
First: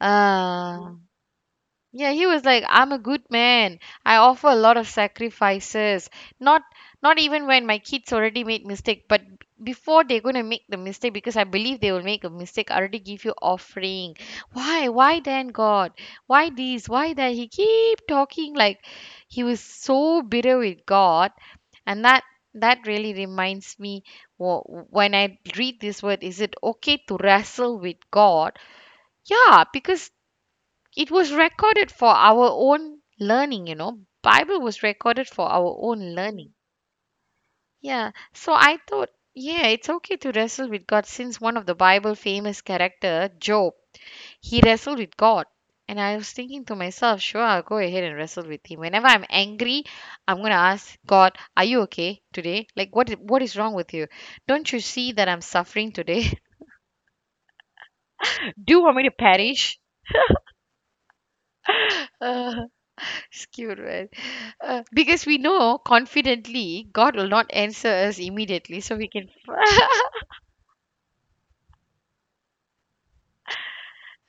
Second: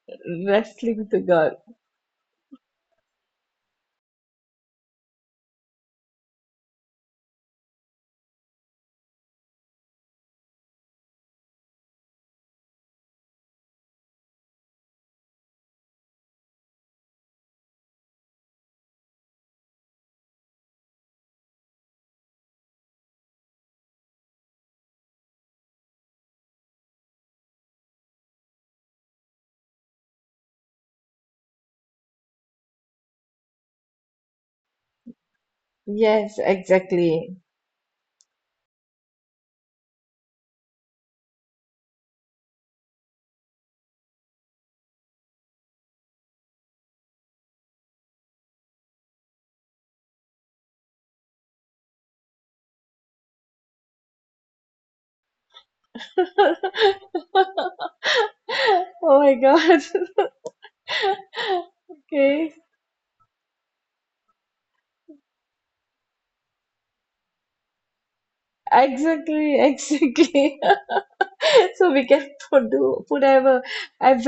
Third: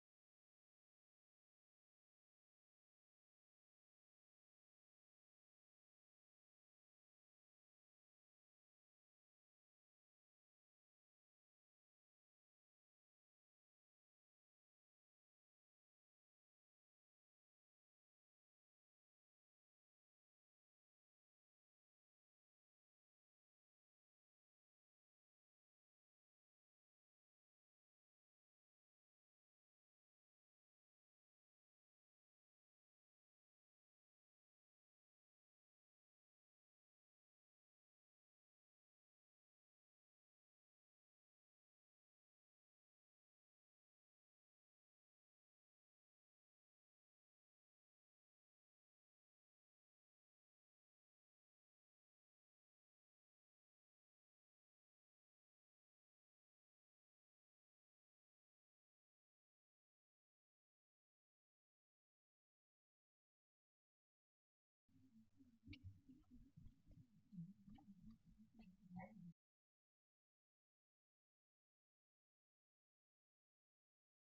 uh,
Wrestling to God.
yeah, he was like, I'm a good man. I offer a lot of sacrifices. Not Not even when my kids already made mistake, before they're gonna make the mistake, because I believe they will make a mistake, I already give you offering. Why? Why then God? Why this? Why that? He keep talking like he was so bitter with God, and that really reminds me when I read this word, is it okay to wrestle with God? Yeah, because it was recorded for our own learning, you know, bible was recorded for our own
Yes,
learning.
exactly.
Yeah, so I thought, yeah, it's okay to wrestle with god since one of the bible famous character Job, he wrestled with god. And I was thinking to myself, sure, I'll go ahead and wrestle with him whenever I'm angry. I'm going to ask god, are you okay today? Like what is wrong with you? Don't you see that I'm suffering today? (laughs)
(laughs)
Do you want me to
Oh my
perish?
God. (laughs)
Uh,
Okay.
Skewed, right? Because we know confidently God will not answer us immediately, so we can
Exactly, exactly. (laughs) So we can put do put ever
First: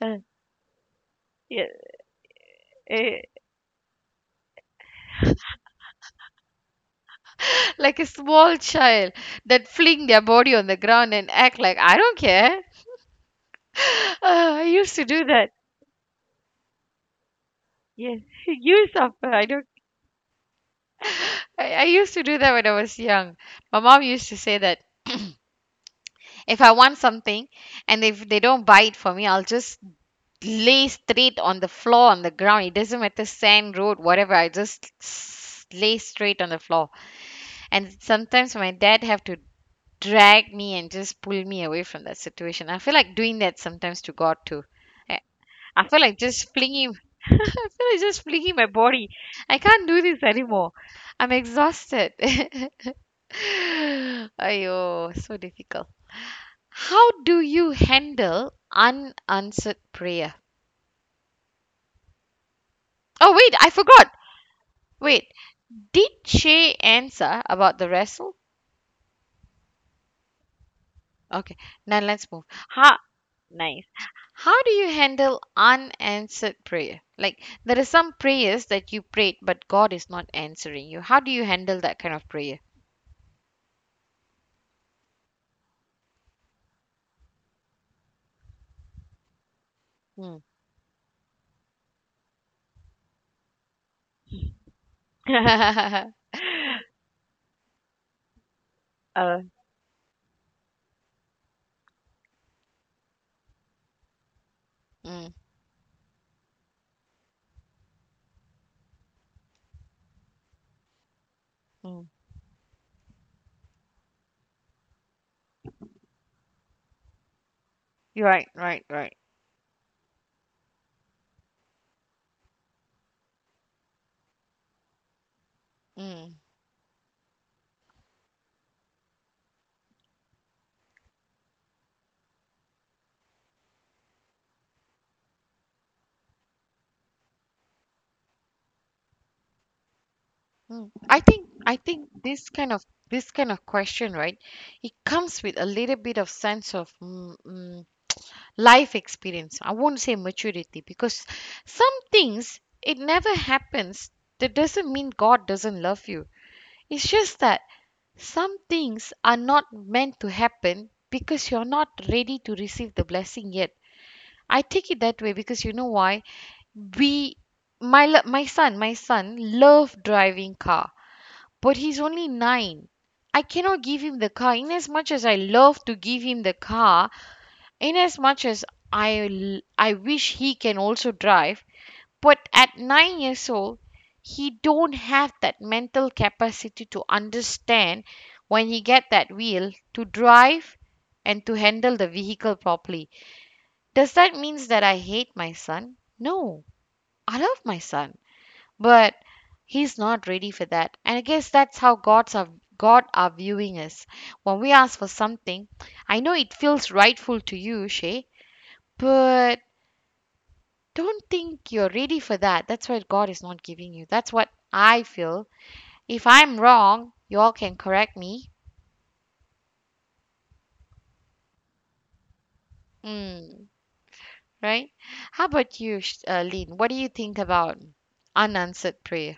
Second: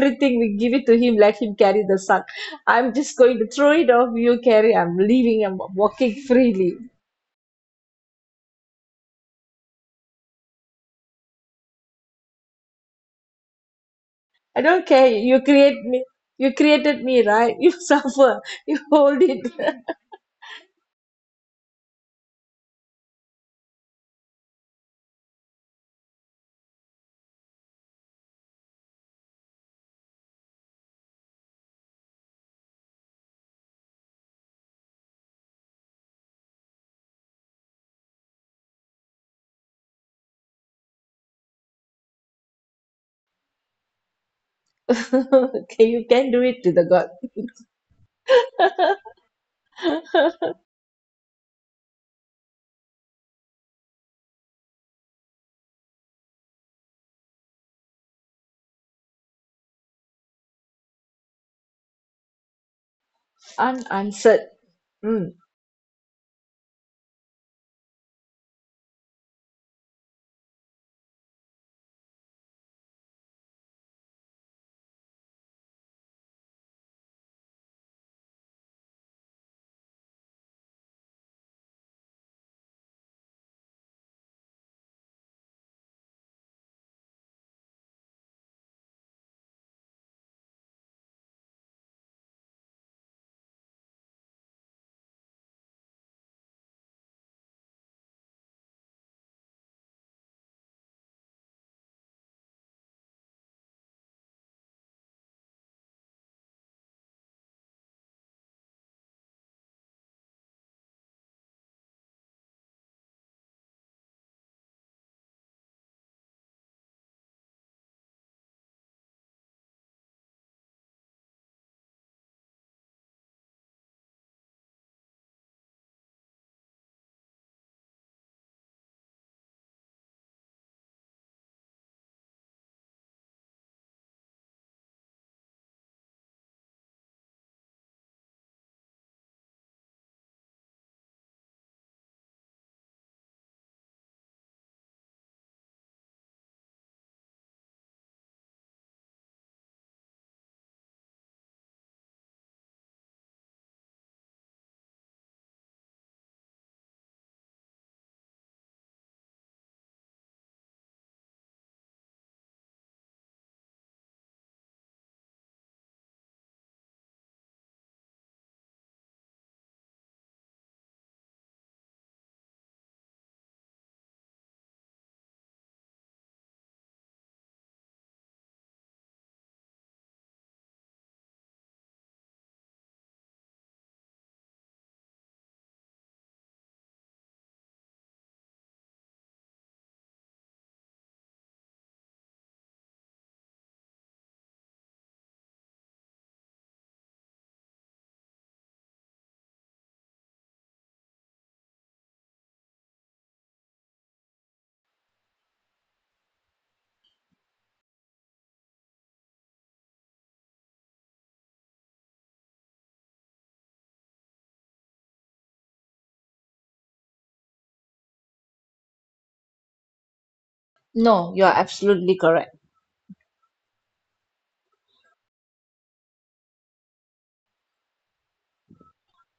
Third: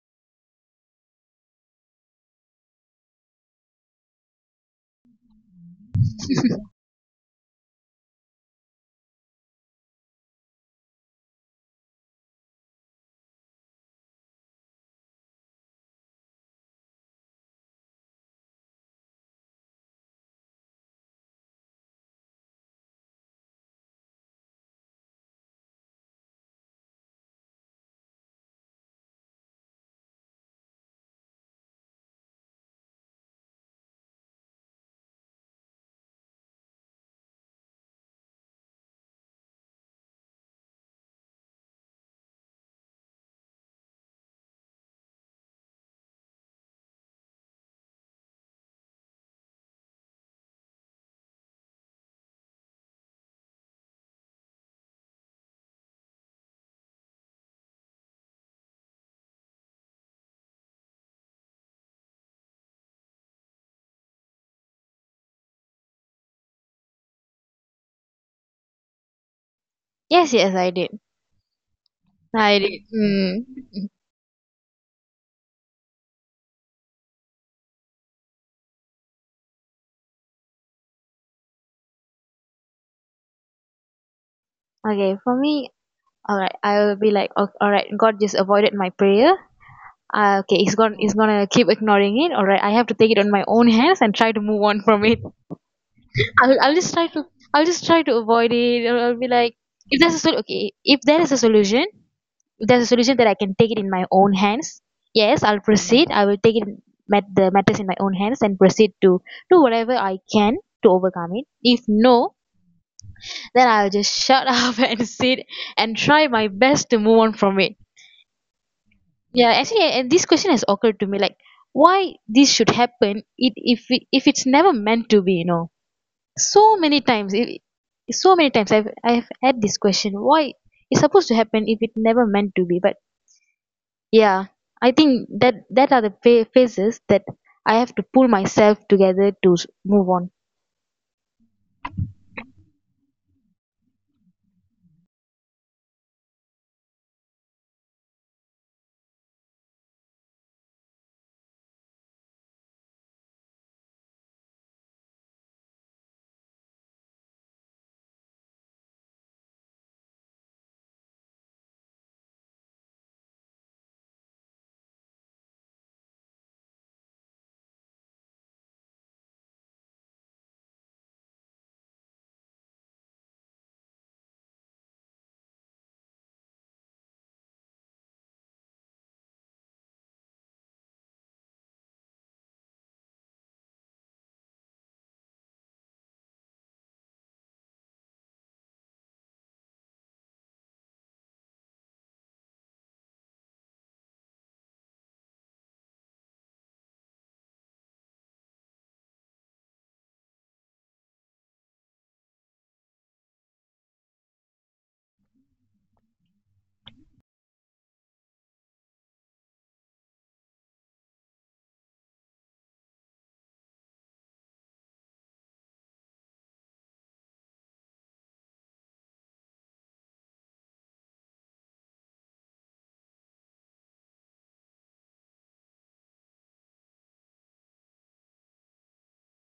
(laughs) uh,
We give it to him, let him
yeah,
carry the sun. I'm just
eh,
going to throw it off. You carry. I'm leaving. I'm walking freely.
like a small child that fling their body on the ground and act like I don't care. (laughs)
I
I
don't
used to
care.
do
You
that.
create me. You created me, right? You (laughs)
Yes,
suffer.
(laughs)
You
you
hold
suffer. I
it.
don't.
(laughs)
I used to do that when I was young. My mom used to say that (clears throat) if I want something and if they don't buy it for me, I'll just lay straight on the floor, on the ground, it doesn't matter, sand, road, whatever, lay straight on the floor. And sometimes my dad have to drag me and just pull me away from that situation. I feel like doing that sometimes to god too. i,
Okay,
I feel
you
like
can do
just
it to the
flinging,
God.
(laughs) I feel like just flinging my body. I can't do this anymore. I'm exhausted. (laughs) Ayo, so difficult. How do you handle unanswered prayer? Oh wait, I forgot.
Unanswered.
Wait,
Mm.
did she answer about the wrestle?
Yes, I did.
Okay, now let's move.
I did.
How
Mm.
nice. How do you handle unanswered prayer? Like there are some prayers that you prayed but God is not answering you. How do you handle that kind of prayer?
Okay, for me, all right, I will be like, all right, God just avoided my prayer.
Mm.
Okay, he's gonna keep ignoring it. All right, I have to take it on my own hands and try to move on from it.
(laughs)
I'll I'll just try to I'll just try to avoid it. I'll be
uh,
like, if there's a sol- okay, if there is a solution, if there's a solution that I can take it in my own hands,
mm,
yes, I'll proceed. I will take it met the matters in my own hands and proceed to do whatever I can to overcome it. If
mm.
no, then I'll just shut (laughs) up and sit and try my best to move on from it.
You're right, right, right.
Yeah, actually, and this question has occurred to me like why this should happen it, if it's never meant to be, you know.
Mm.
so many times it, so many times I've had this question why it's supposed to happen if it never meant to be. But yeah, I think that are the phases that I have to pull myself together to move on.
Mm. I think this kind of question, right? It comes with a little bit of sense of life experience. I won't say maturity because some things it never happens. That doesn't mean God doesn't love you. It's just that some things are not meant to happen because you're not ready to receive the blessing yet. I take it that way because you know why? we my son love driving car, but he's only 9. I cannot give him the car, in as much as I love to give him the car. Inasmuch as I wish he can also drive, but at 9 years old, he don't have that mental capacity to understand when he get that wheel to drive and to handle the vehicle properly. Does that means that I hate my son? No, I love my son, but he's not ready for that. And I guess that's how God are viewing us. When we ask for something, I know it feels rightful to you, Shay, but don't think you're ready for that. That's what God is not giving you. That's what I feel. If I'm wrong, y'all can correct me.
No, you are absolutely correct.
Mm, right? How about you, Lynn? What do you think about unanswered prayer?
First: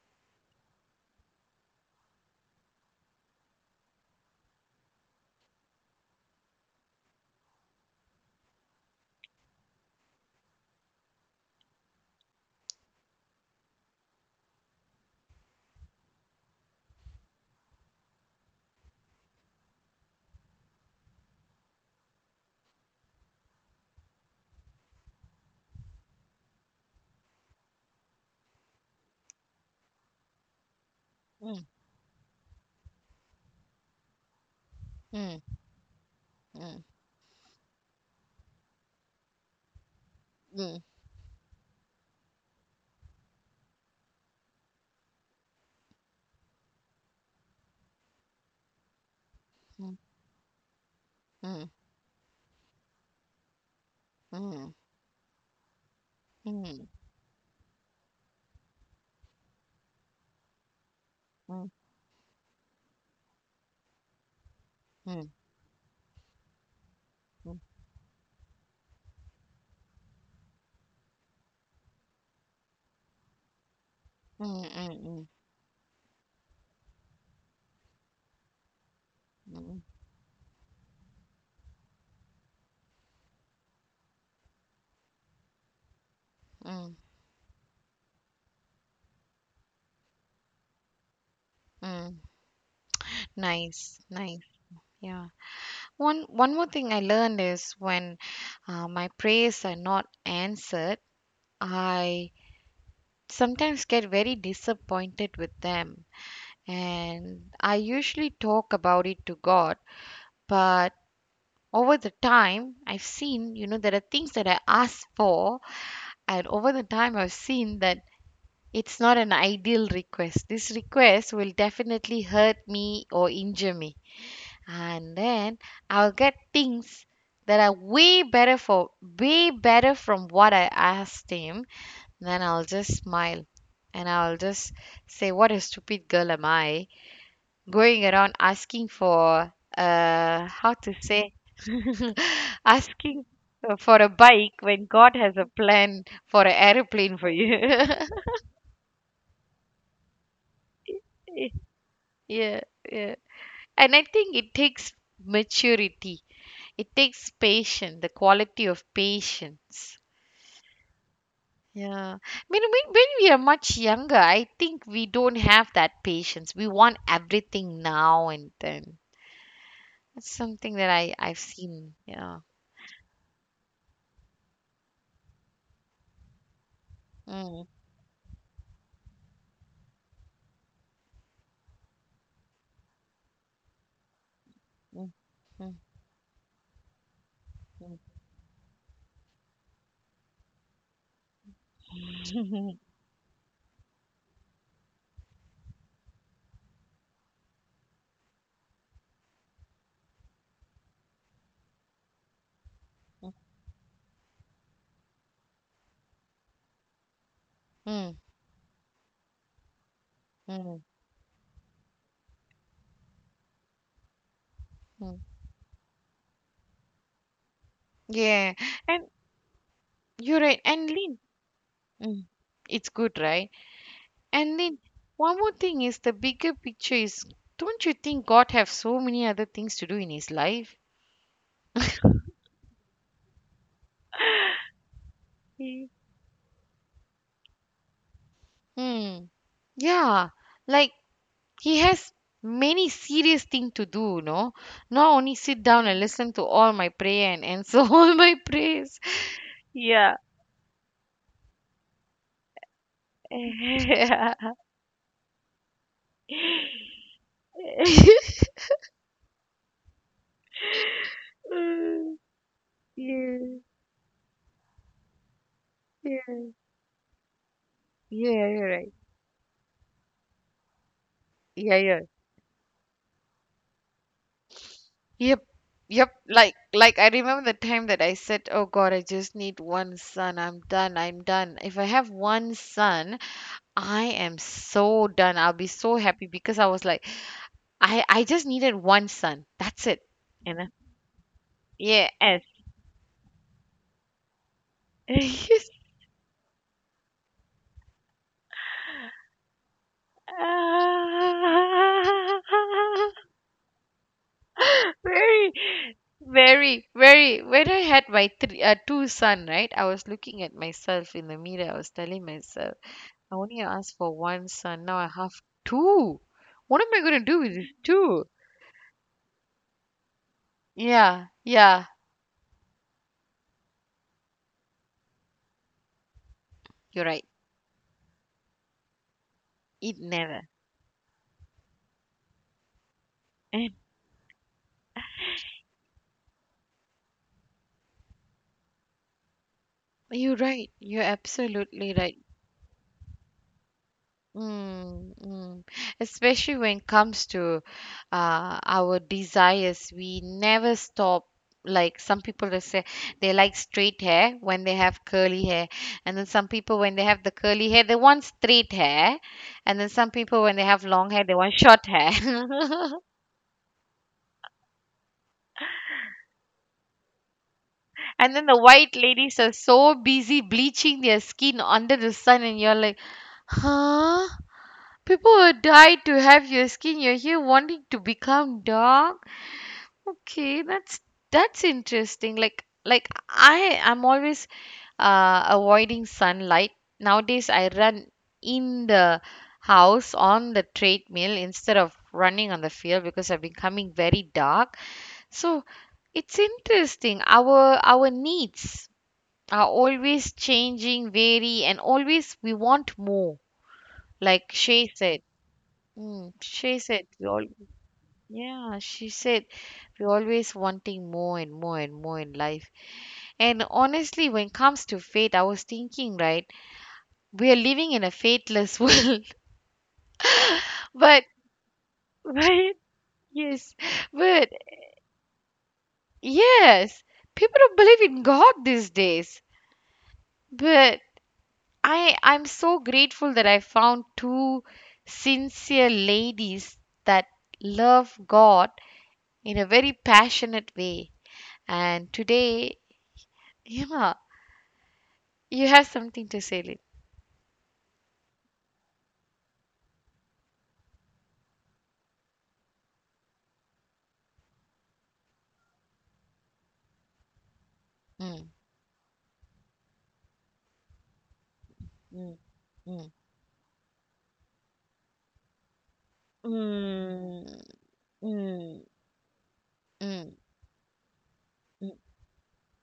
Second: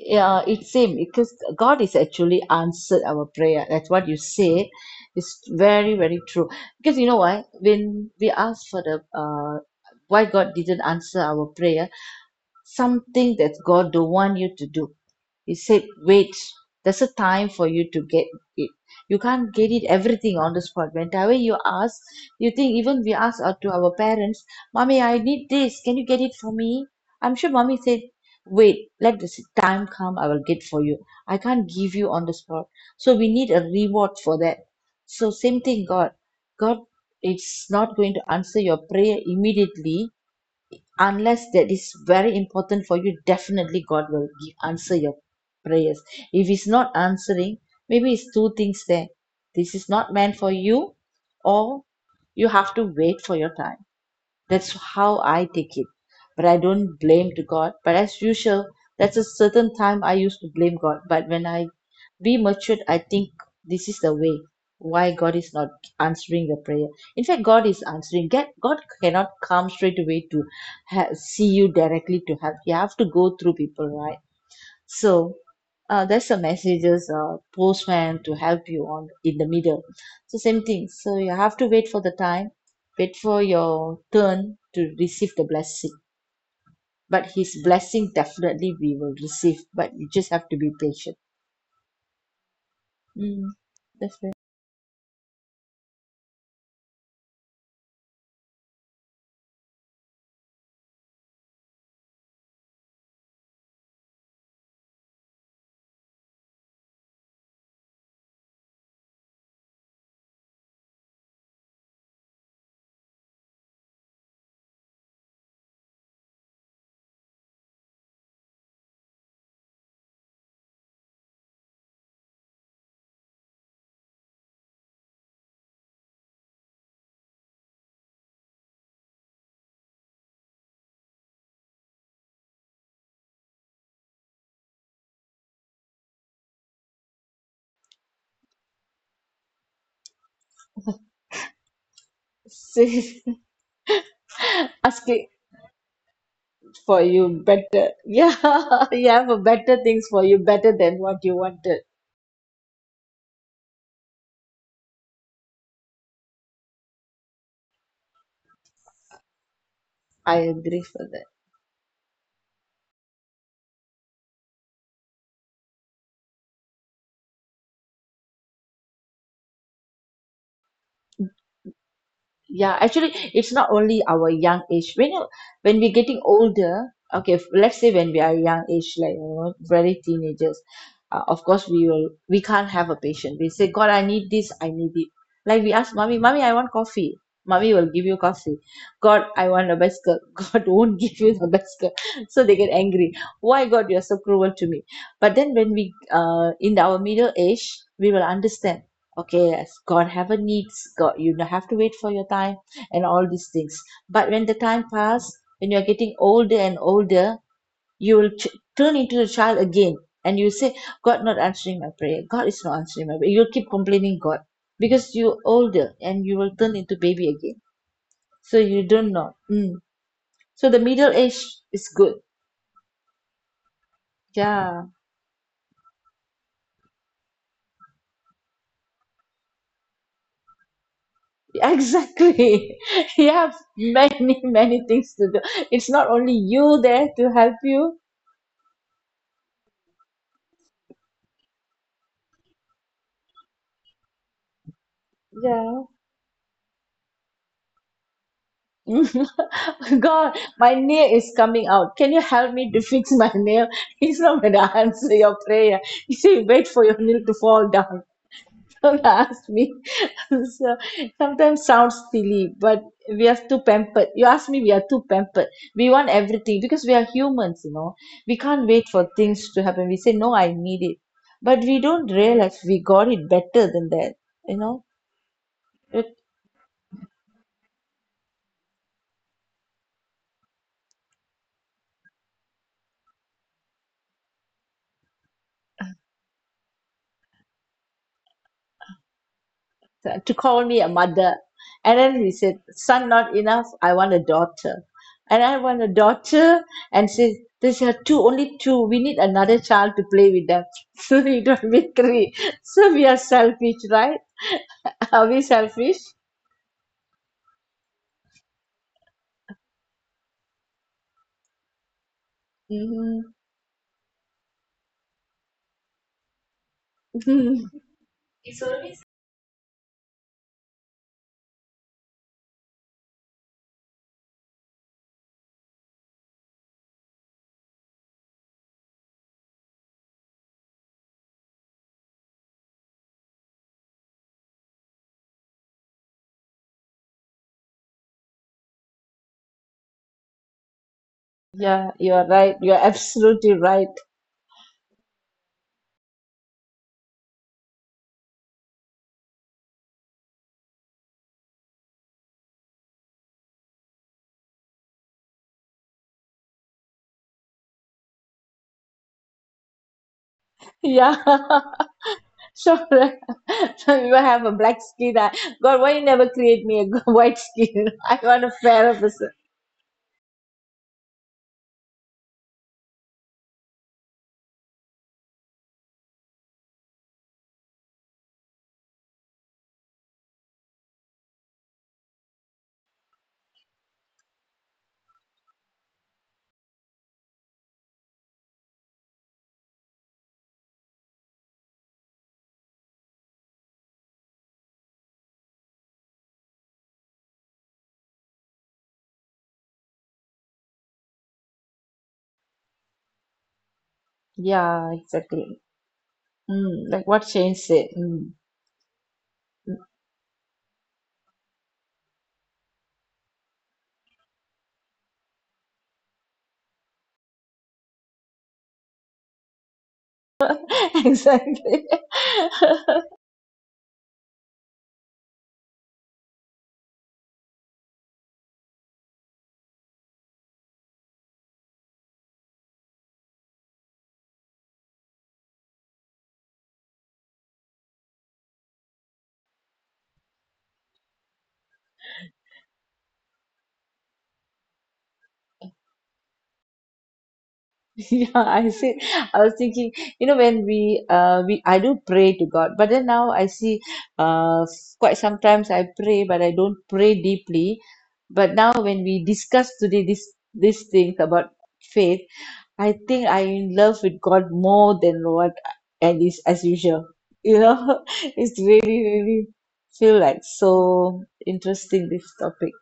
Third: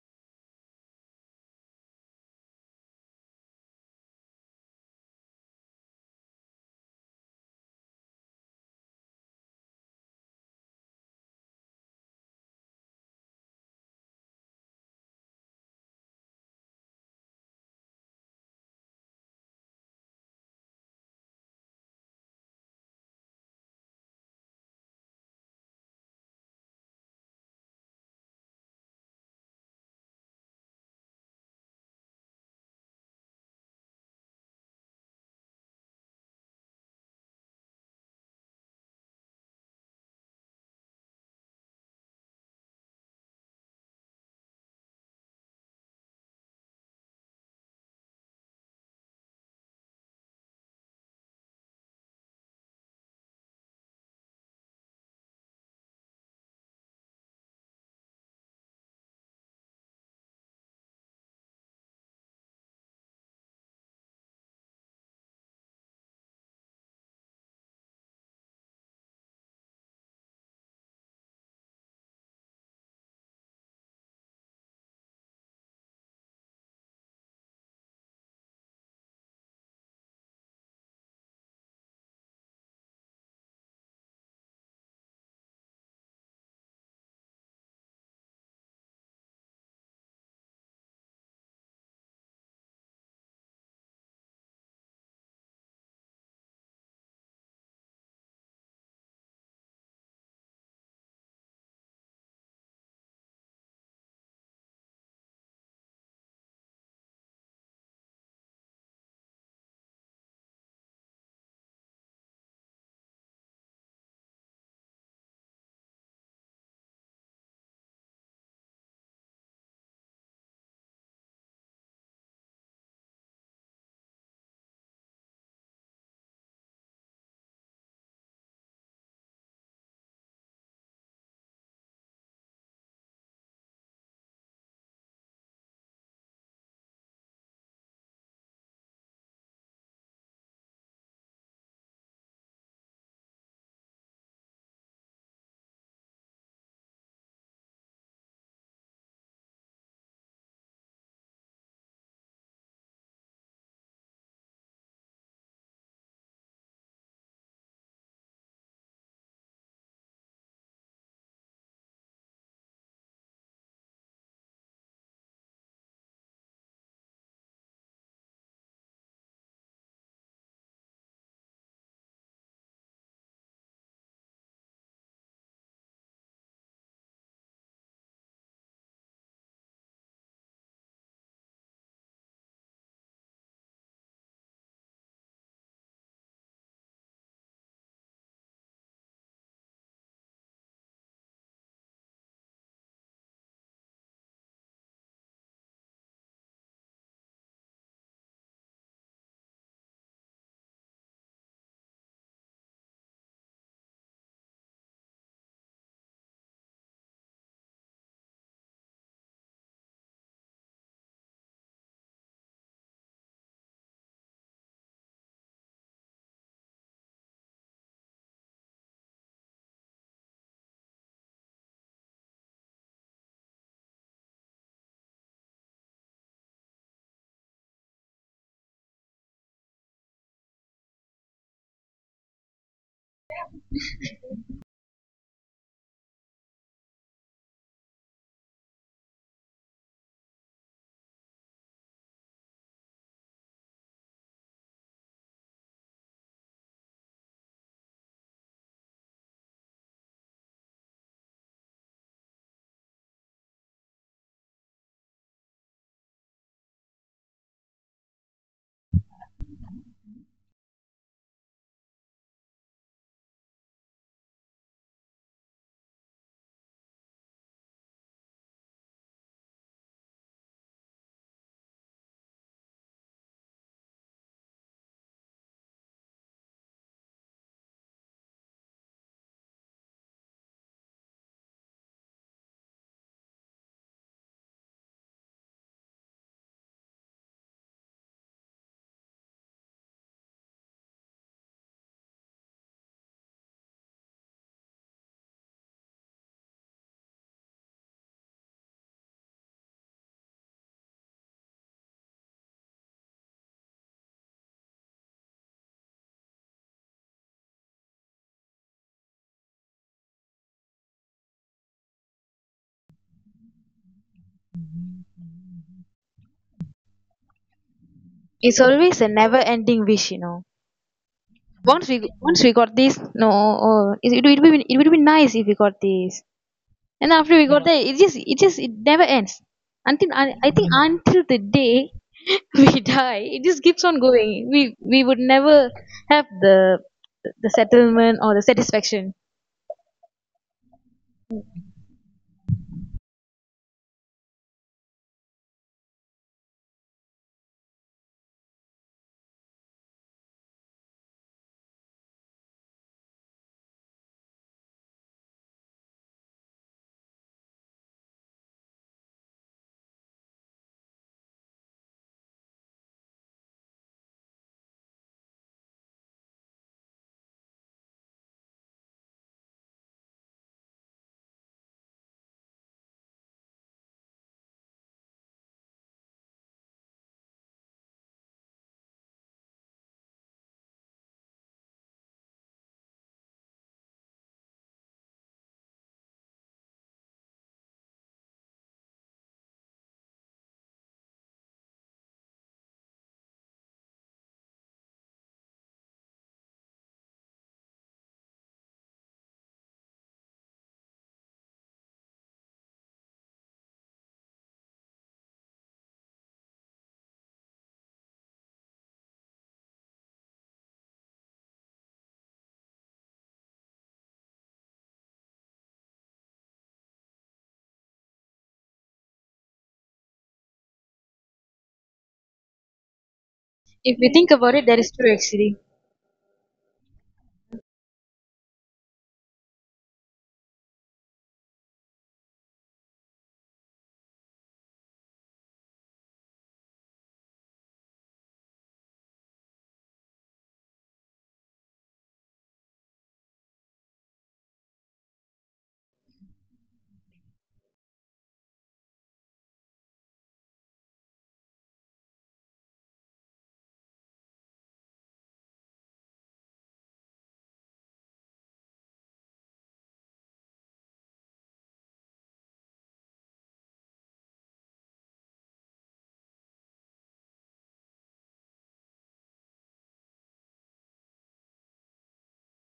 Yeah, it's same because God is actually answered our prayer. That's what you say. It's very, very true. Because you know why? When we ask for the why God didn't answer our prayer, something that God don't want you to do, he said wait, there's a time for you to get it. You can't get it everything on the spot when the way you ask. You think even we ask out to our parents, mommy I need this, can you get it for me? I'm sure mommy said wait, let the time come, I will get for you. I
Mm.
can't give you on the spot. So we need a reward for that. So
Mm.
same thing, God, God,
Mm.
it's not going to answer your prayer immediately.
Mm.
Unless that is very important for you, definitely God will give answer your prayers. If he's not answering, maybe it's two things there. This is not meant for you,
Mm.
or you have to wait for your time.
Mm.
That's
Mm.
how I take it. But I
Mm.
don't blame to God. But as usual, that's a certain time I used to blame God. But when I
Mm.
be matured, I think this is the way why
Mm.
God is not answering the prayer. In fact,
Mm. Mm.
God is answering. God cannot come straight away to see you directly to help. You have to go through people, right?
Mm.
So, that's the messages, postman to help you on in the
Mm.
middle. So same thing. So you have to wait for the time, wait for your turn to receive the blessing.
Mm.
But his blessing definitely we will receive. But you just have to be patient.
Mm.
Mm,
Nice,
that's right.
nice. Yeah. One more thing I learned is when my prayers are not answered, I sometimes get very disappointed with them. And I usually talk about it to God, but over the time, I've seen, you know, there are things that I ask for, and over the time, I've seen that it's not an ideal request. This request will definitely hurt me or injure me. And then I'll get things that are way better, for way better from what I asked him. Then I'll just smile and I'll just say, what a stupid girl am I? Going around asking for, how to say, (laughs)
So,
asking
(laughs)
for a bike when God
asking
has a plan for an
for
aeroplane for
you
you.
better. Yeah, (laughs) you have a better things for you better than what you wanted.
(laughs) Yeah, yeah. And I think it takes maturity, it takes patience, the quality of patience.
I agree for that.
Yeah. I mean, when we are much younger, I think we don't have that patience. We want everything now and then. That's something that I've seen. Yeah.
Yeah, actually it's not only our young age. When you, when we're getting older, okay,
Mm.
let's say when we are young age, like you know, very teenagers, of course we will, we can't have a patient. We say God, I need this, I need it.
Mm.
Like we
Mm.
ask mommy, mommy I want coffee, mommy will
Mm.
give you coffee. God, I want a bicycle, (laughs) God won't give you the bicycle. So they get
(laughs)
angry, why God you're so cruel to me? But then when we in our middle age, we will understand, okay, as God have a needs, God, you don't have to wait for your time and all these things. But when the time pass, when you're getting older and older,
Mm.
you will turn into a child again, and you say
Mm.
God not answering my prayer, God is not answering my prayer. You'll keep complaining God because
Mm.
you're older and you will turn into baby again.
Yeah,
So you
and
don't know. Mm.
you're right.
So the
And
middle
Lynn,
age is good.
mm, it's good, right? And Lynn,
Yeah,
one more thing is the bigger picture is, don't you think God have so many other things to do in his life?
(laughs) exactly, (laughs) you have many many things to do.
He-
It's not only you there to help you.
Mm, yeah, like he has many serious thing to do, no? Not only sit
Yeah,
down and listen to all my prayer and answer (laughs) all my prayers.
(laughs)
Yeah.
God, my nail is coming out. Can you help me to fix my nail? (laughs) He's not going
(laughs)
to (laughs) answer your prayer. You say, wait for your nail to fall down.
(laughs)
(laughs) Don't ask me. (laughs) So sometimes sounds
Mm,
silly, but we
yeah,
are too pampered. You ask me, we are too pampered. We want
yeah,
everything because we are humans, you know. We
yeah, you're
can't wait
right.
for things to happen. We say, no, I need it. But
Yeah,
we
yeah.
don't realize we got it better than that, you know.
Yep, yep. Like I remember the time that I said, "Oh God, I just need one son. I'm done. I'm done. If I have one son, I am so done. I'll be so happy because I was like, I just needed one son. That's it.
To
You
call
know?
me a mother. And
Yeah.
then he
Yes.
said, son, not enough. I want a daughter. And I want
(laughs)
a daughter. And says, there's are two, only two. We need another child to play with them. (laughs) So we don't need
Ah.
three. So we are selfish, right? (laughs) Are we
Very,
selfish?
very, very. When I had my three, two son, right? I was looking at myself in the mirror. I was telling myself, I
Hmm.
only asked for one son. Now I have two. What am I going to do with these
(laughs)
two?
It's always a never ending wish, you know.
Yeah, yeah.
Once we got this, no, oh, it would be it would be nice if we got this.
You're
And
right.
after we got Yeah. there, it just it never ends
It
until I,
never.
I think until the day (laughs) we die.
And
It just keeps on going. We would never have the settlement or the satisfaction.
you're right. You're
Yeah,
absolutely
you
right.
are right. You are absolutely right.
Mm, mm. Especially when it comes to our desires, we never stop. Like some people will say they like straight hair when they have curly hair, and then some people when they have the curly hair they want straight hair, and then some people when they have long
Yeah.
hair they want
(laughs)
short hair.
So,
(laughs)
(laughs) so you have a black skin. I, God, why you never create me a (laughs) white skin? I
And
want
then
a
the white
fairer person.
ladies are so busy bleaching their skin under the sun, and you're like, huh? People will die to have your skin. You're here wanting to become dark. Okay, that's interesting. Like I'm always avoiding sunlight. Nowadays I run in the house on the treadmill instead of running on the field because I've becoming very dark. So it's interesting. Our needs are always changing, vary, and always we want more. Like Shay
Yeah,
said.
exactly.
Mm, Shay
Mm,
said
like
we
what
all,
Shane said. Mm.
yeah, she said we're always wanting more and more and more in life. And honestly, when it comes to fate, I was thinking, right, we are living in a fateless (laughs) world.
(laughs)
But,
Exactly.
right?
(laughs)
Yes.
If we
But,
think about it, that is true actually.
yes, people don't believe in God these days. But I'm so grateful that I found two sincere ladies that love God in a very passionate way. And today, yeah. You have something to say, Lid.
Yeah, I see. I was thinking, you know, when we I do pray to God, but then now I see, uh quite sometimes I pray, but I don't pray deeply.
Mm.
But now when we discuss today this, these things about faith,
Mm.
I
Mm.
think I'm in love with God more than what, and is as usual.
Mm.
You know, (laughs) it's
Mm.
really, really feel like so
Mm.
interesting this topic.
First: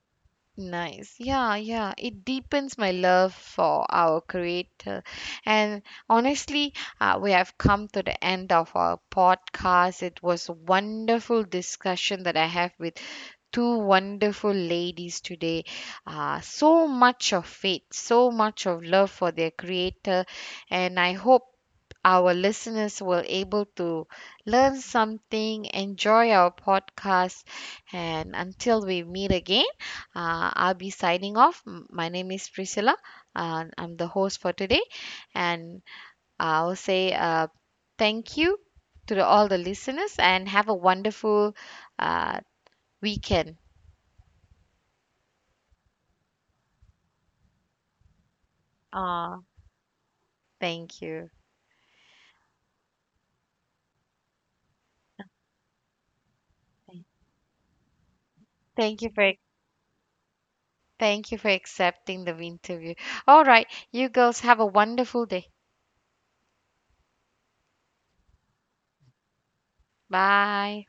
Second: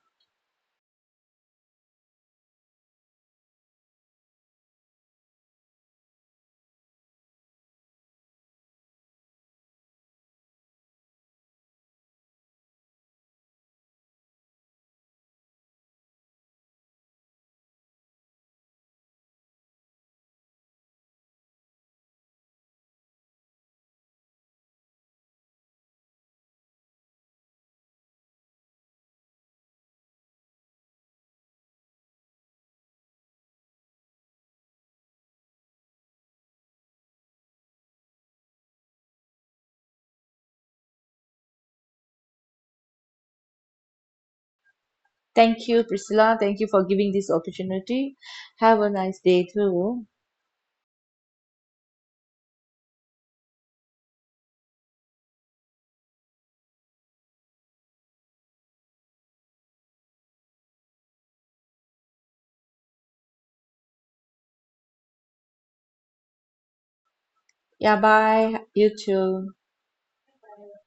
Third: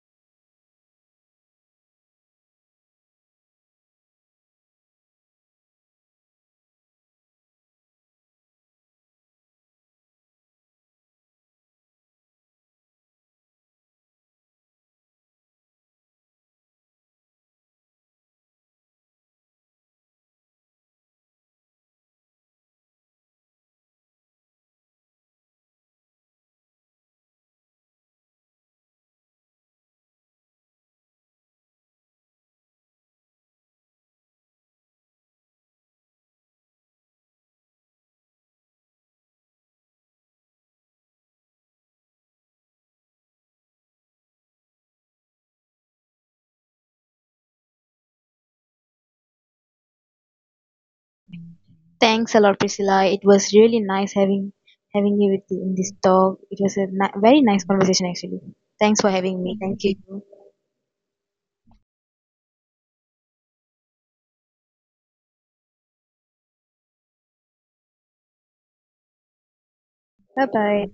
Nice. Yeah, yeah. It deepens my love for our creator. And honestly, we have come to the end of our podcast. It was a wonderful discussion that I have with two wonderful ladies today. So much of faith, so much of love for their creator. And I hope our listeners were able to learn something, enjoy our podcast. And until we meet again, I'll be signing off. My name is Priscilla, and I'm the host for today. And I'll say thank you to the, all the listeners and have a wonderful uh, weekend.
Thank you, Priscilla. Thank you for giving this opportunity. Have a nice
Uh,
day too.
thank you.
Thanks a lot, Priscilla. It was really nice having you with in this talk. It was a very nice conversation actually. Thanks
Thank
for
you for
having me. Thank you.
thank you for accepting the interview. All right, you girls have a wonderful day.
Yeah, bye. You too.
Bye bye.
Bye.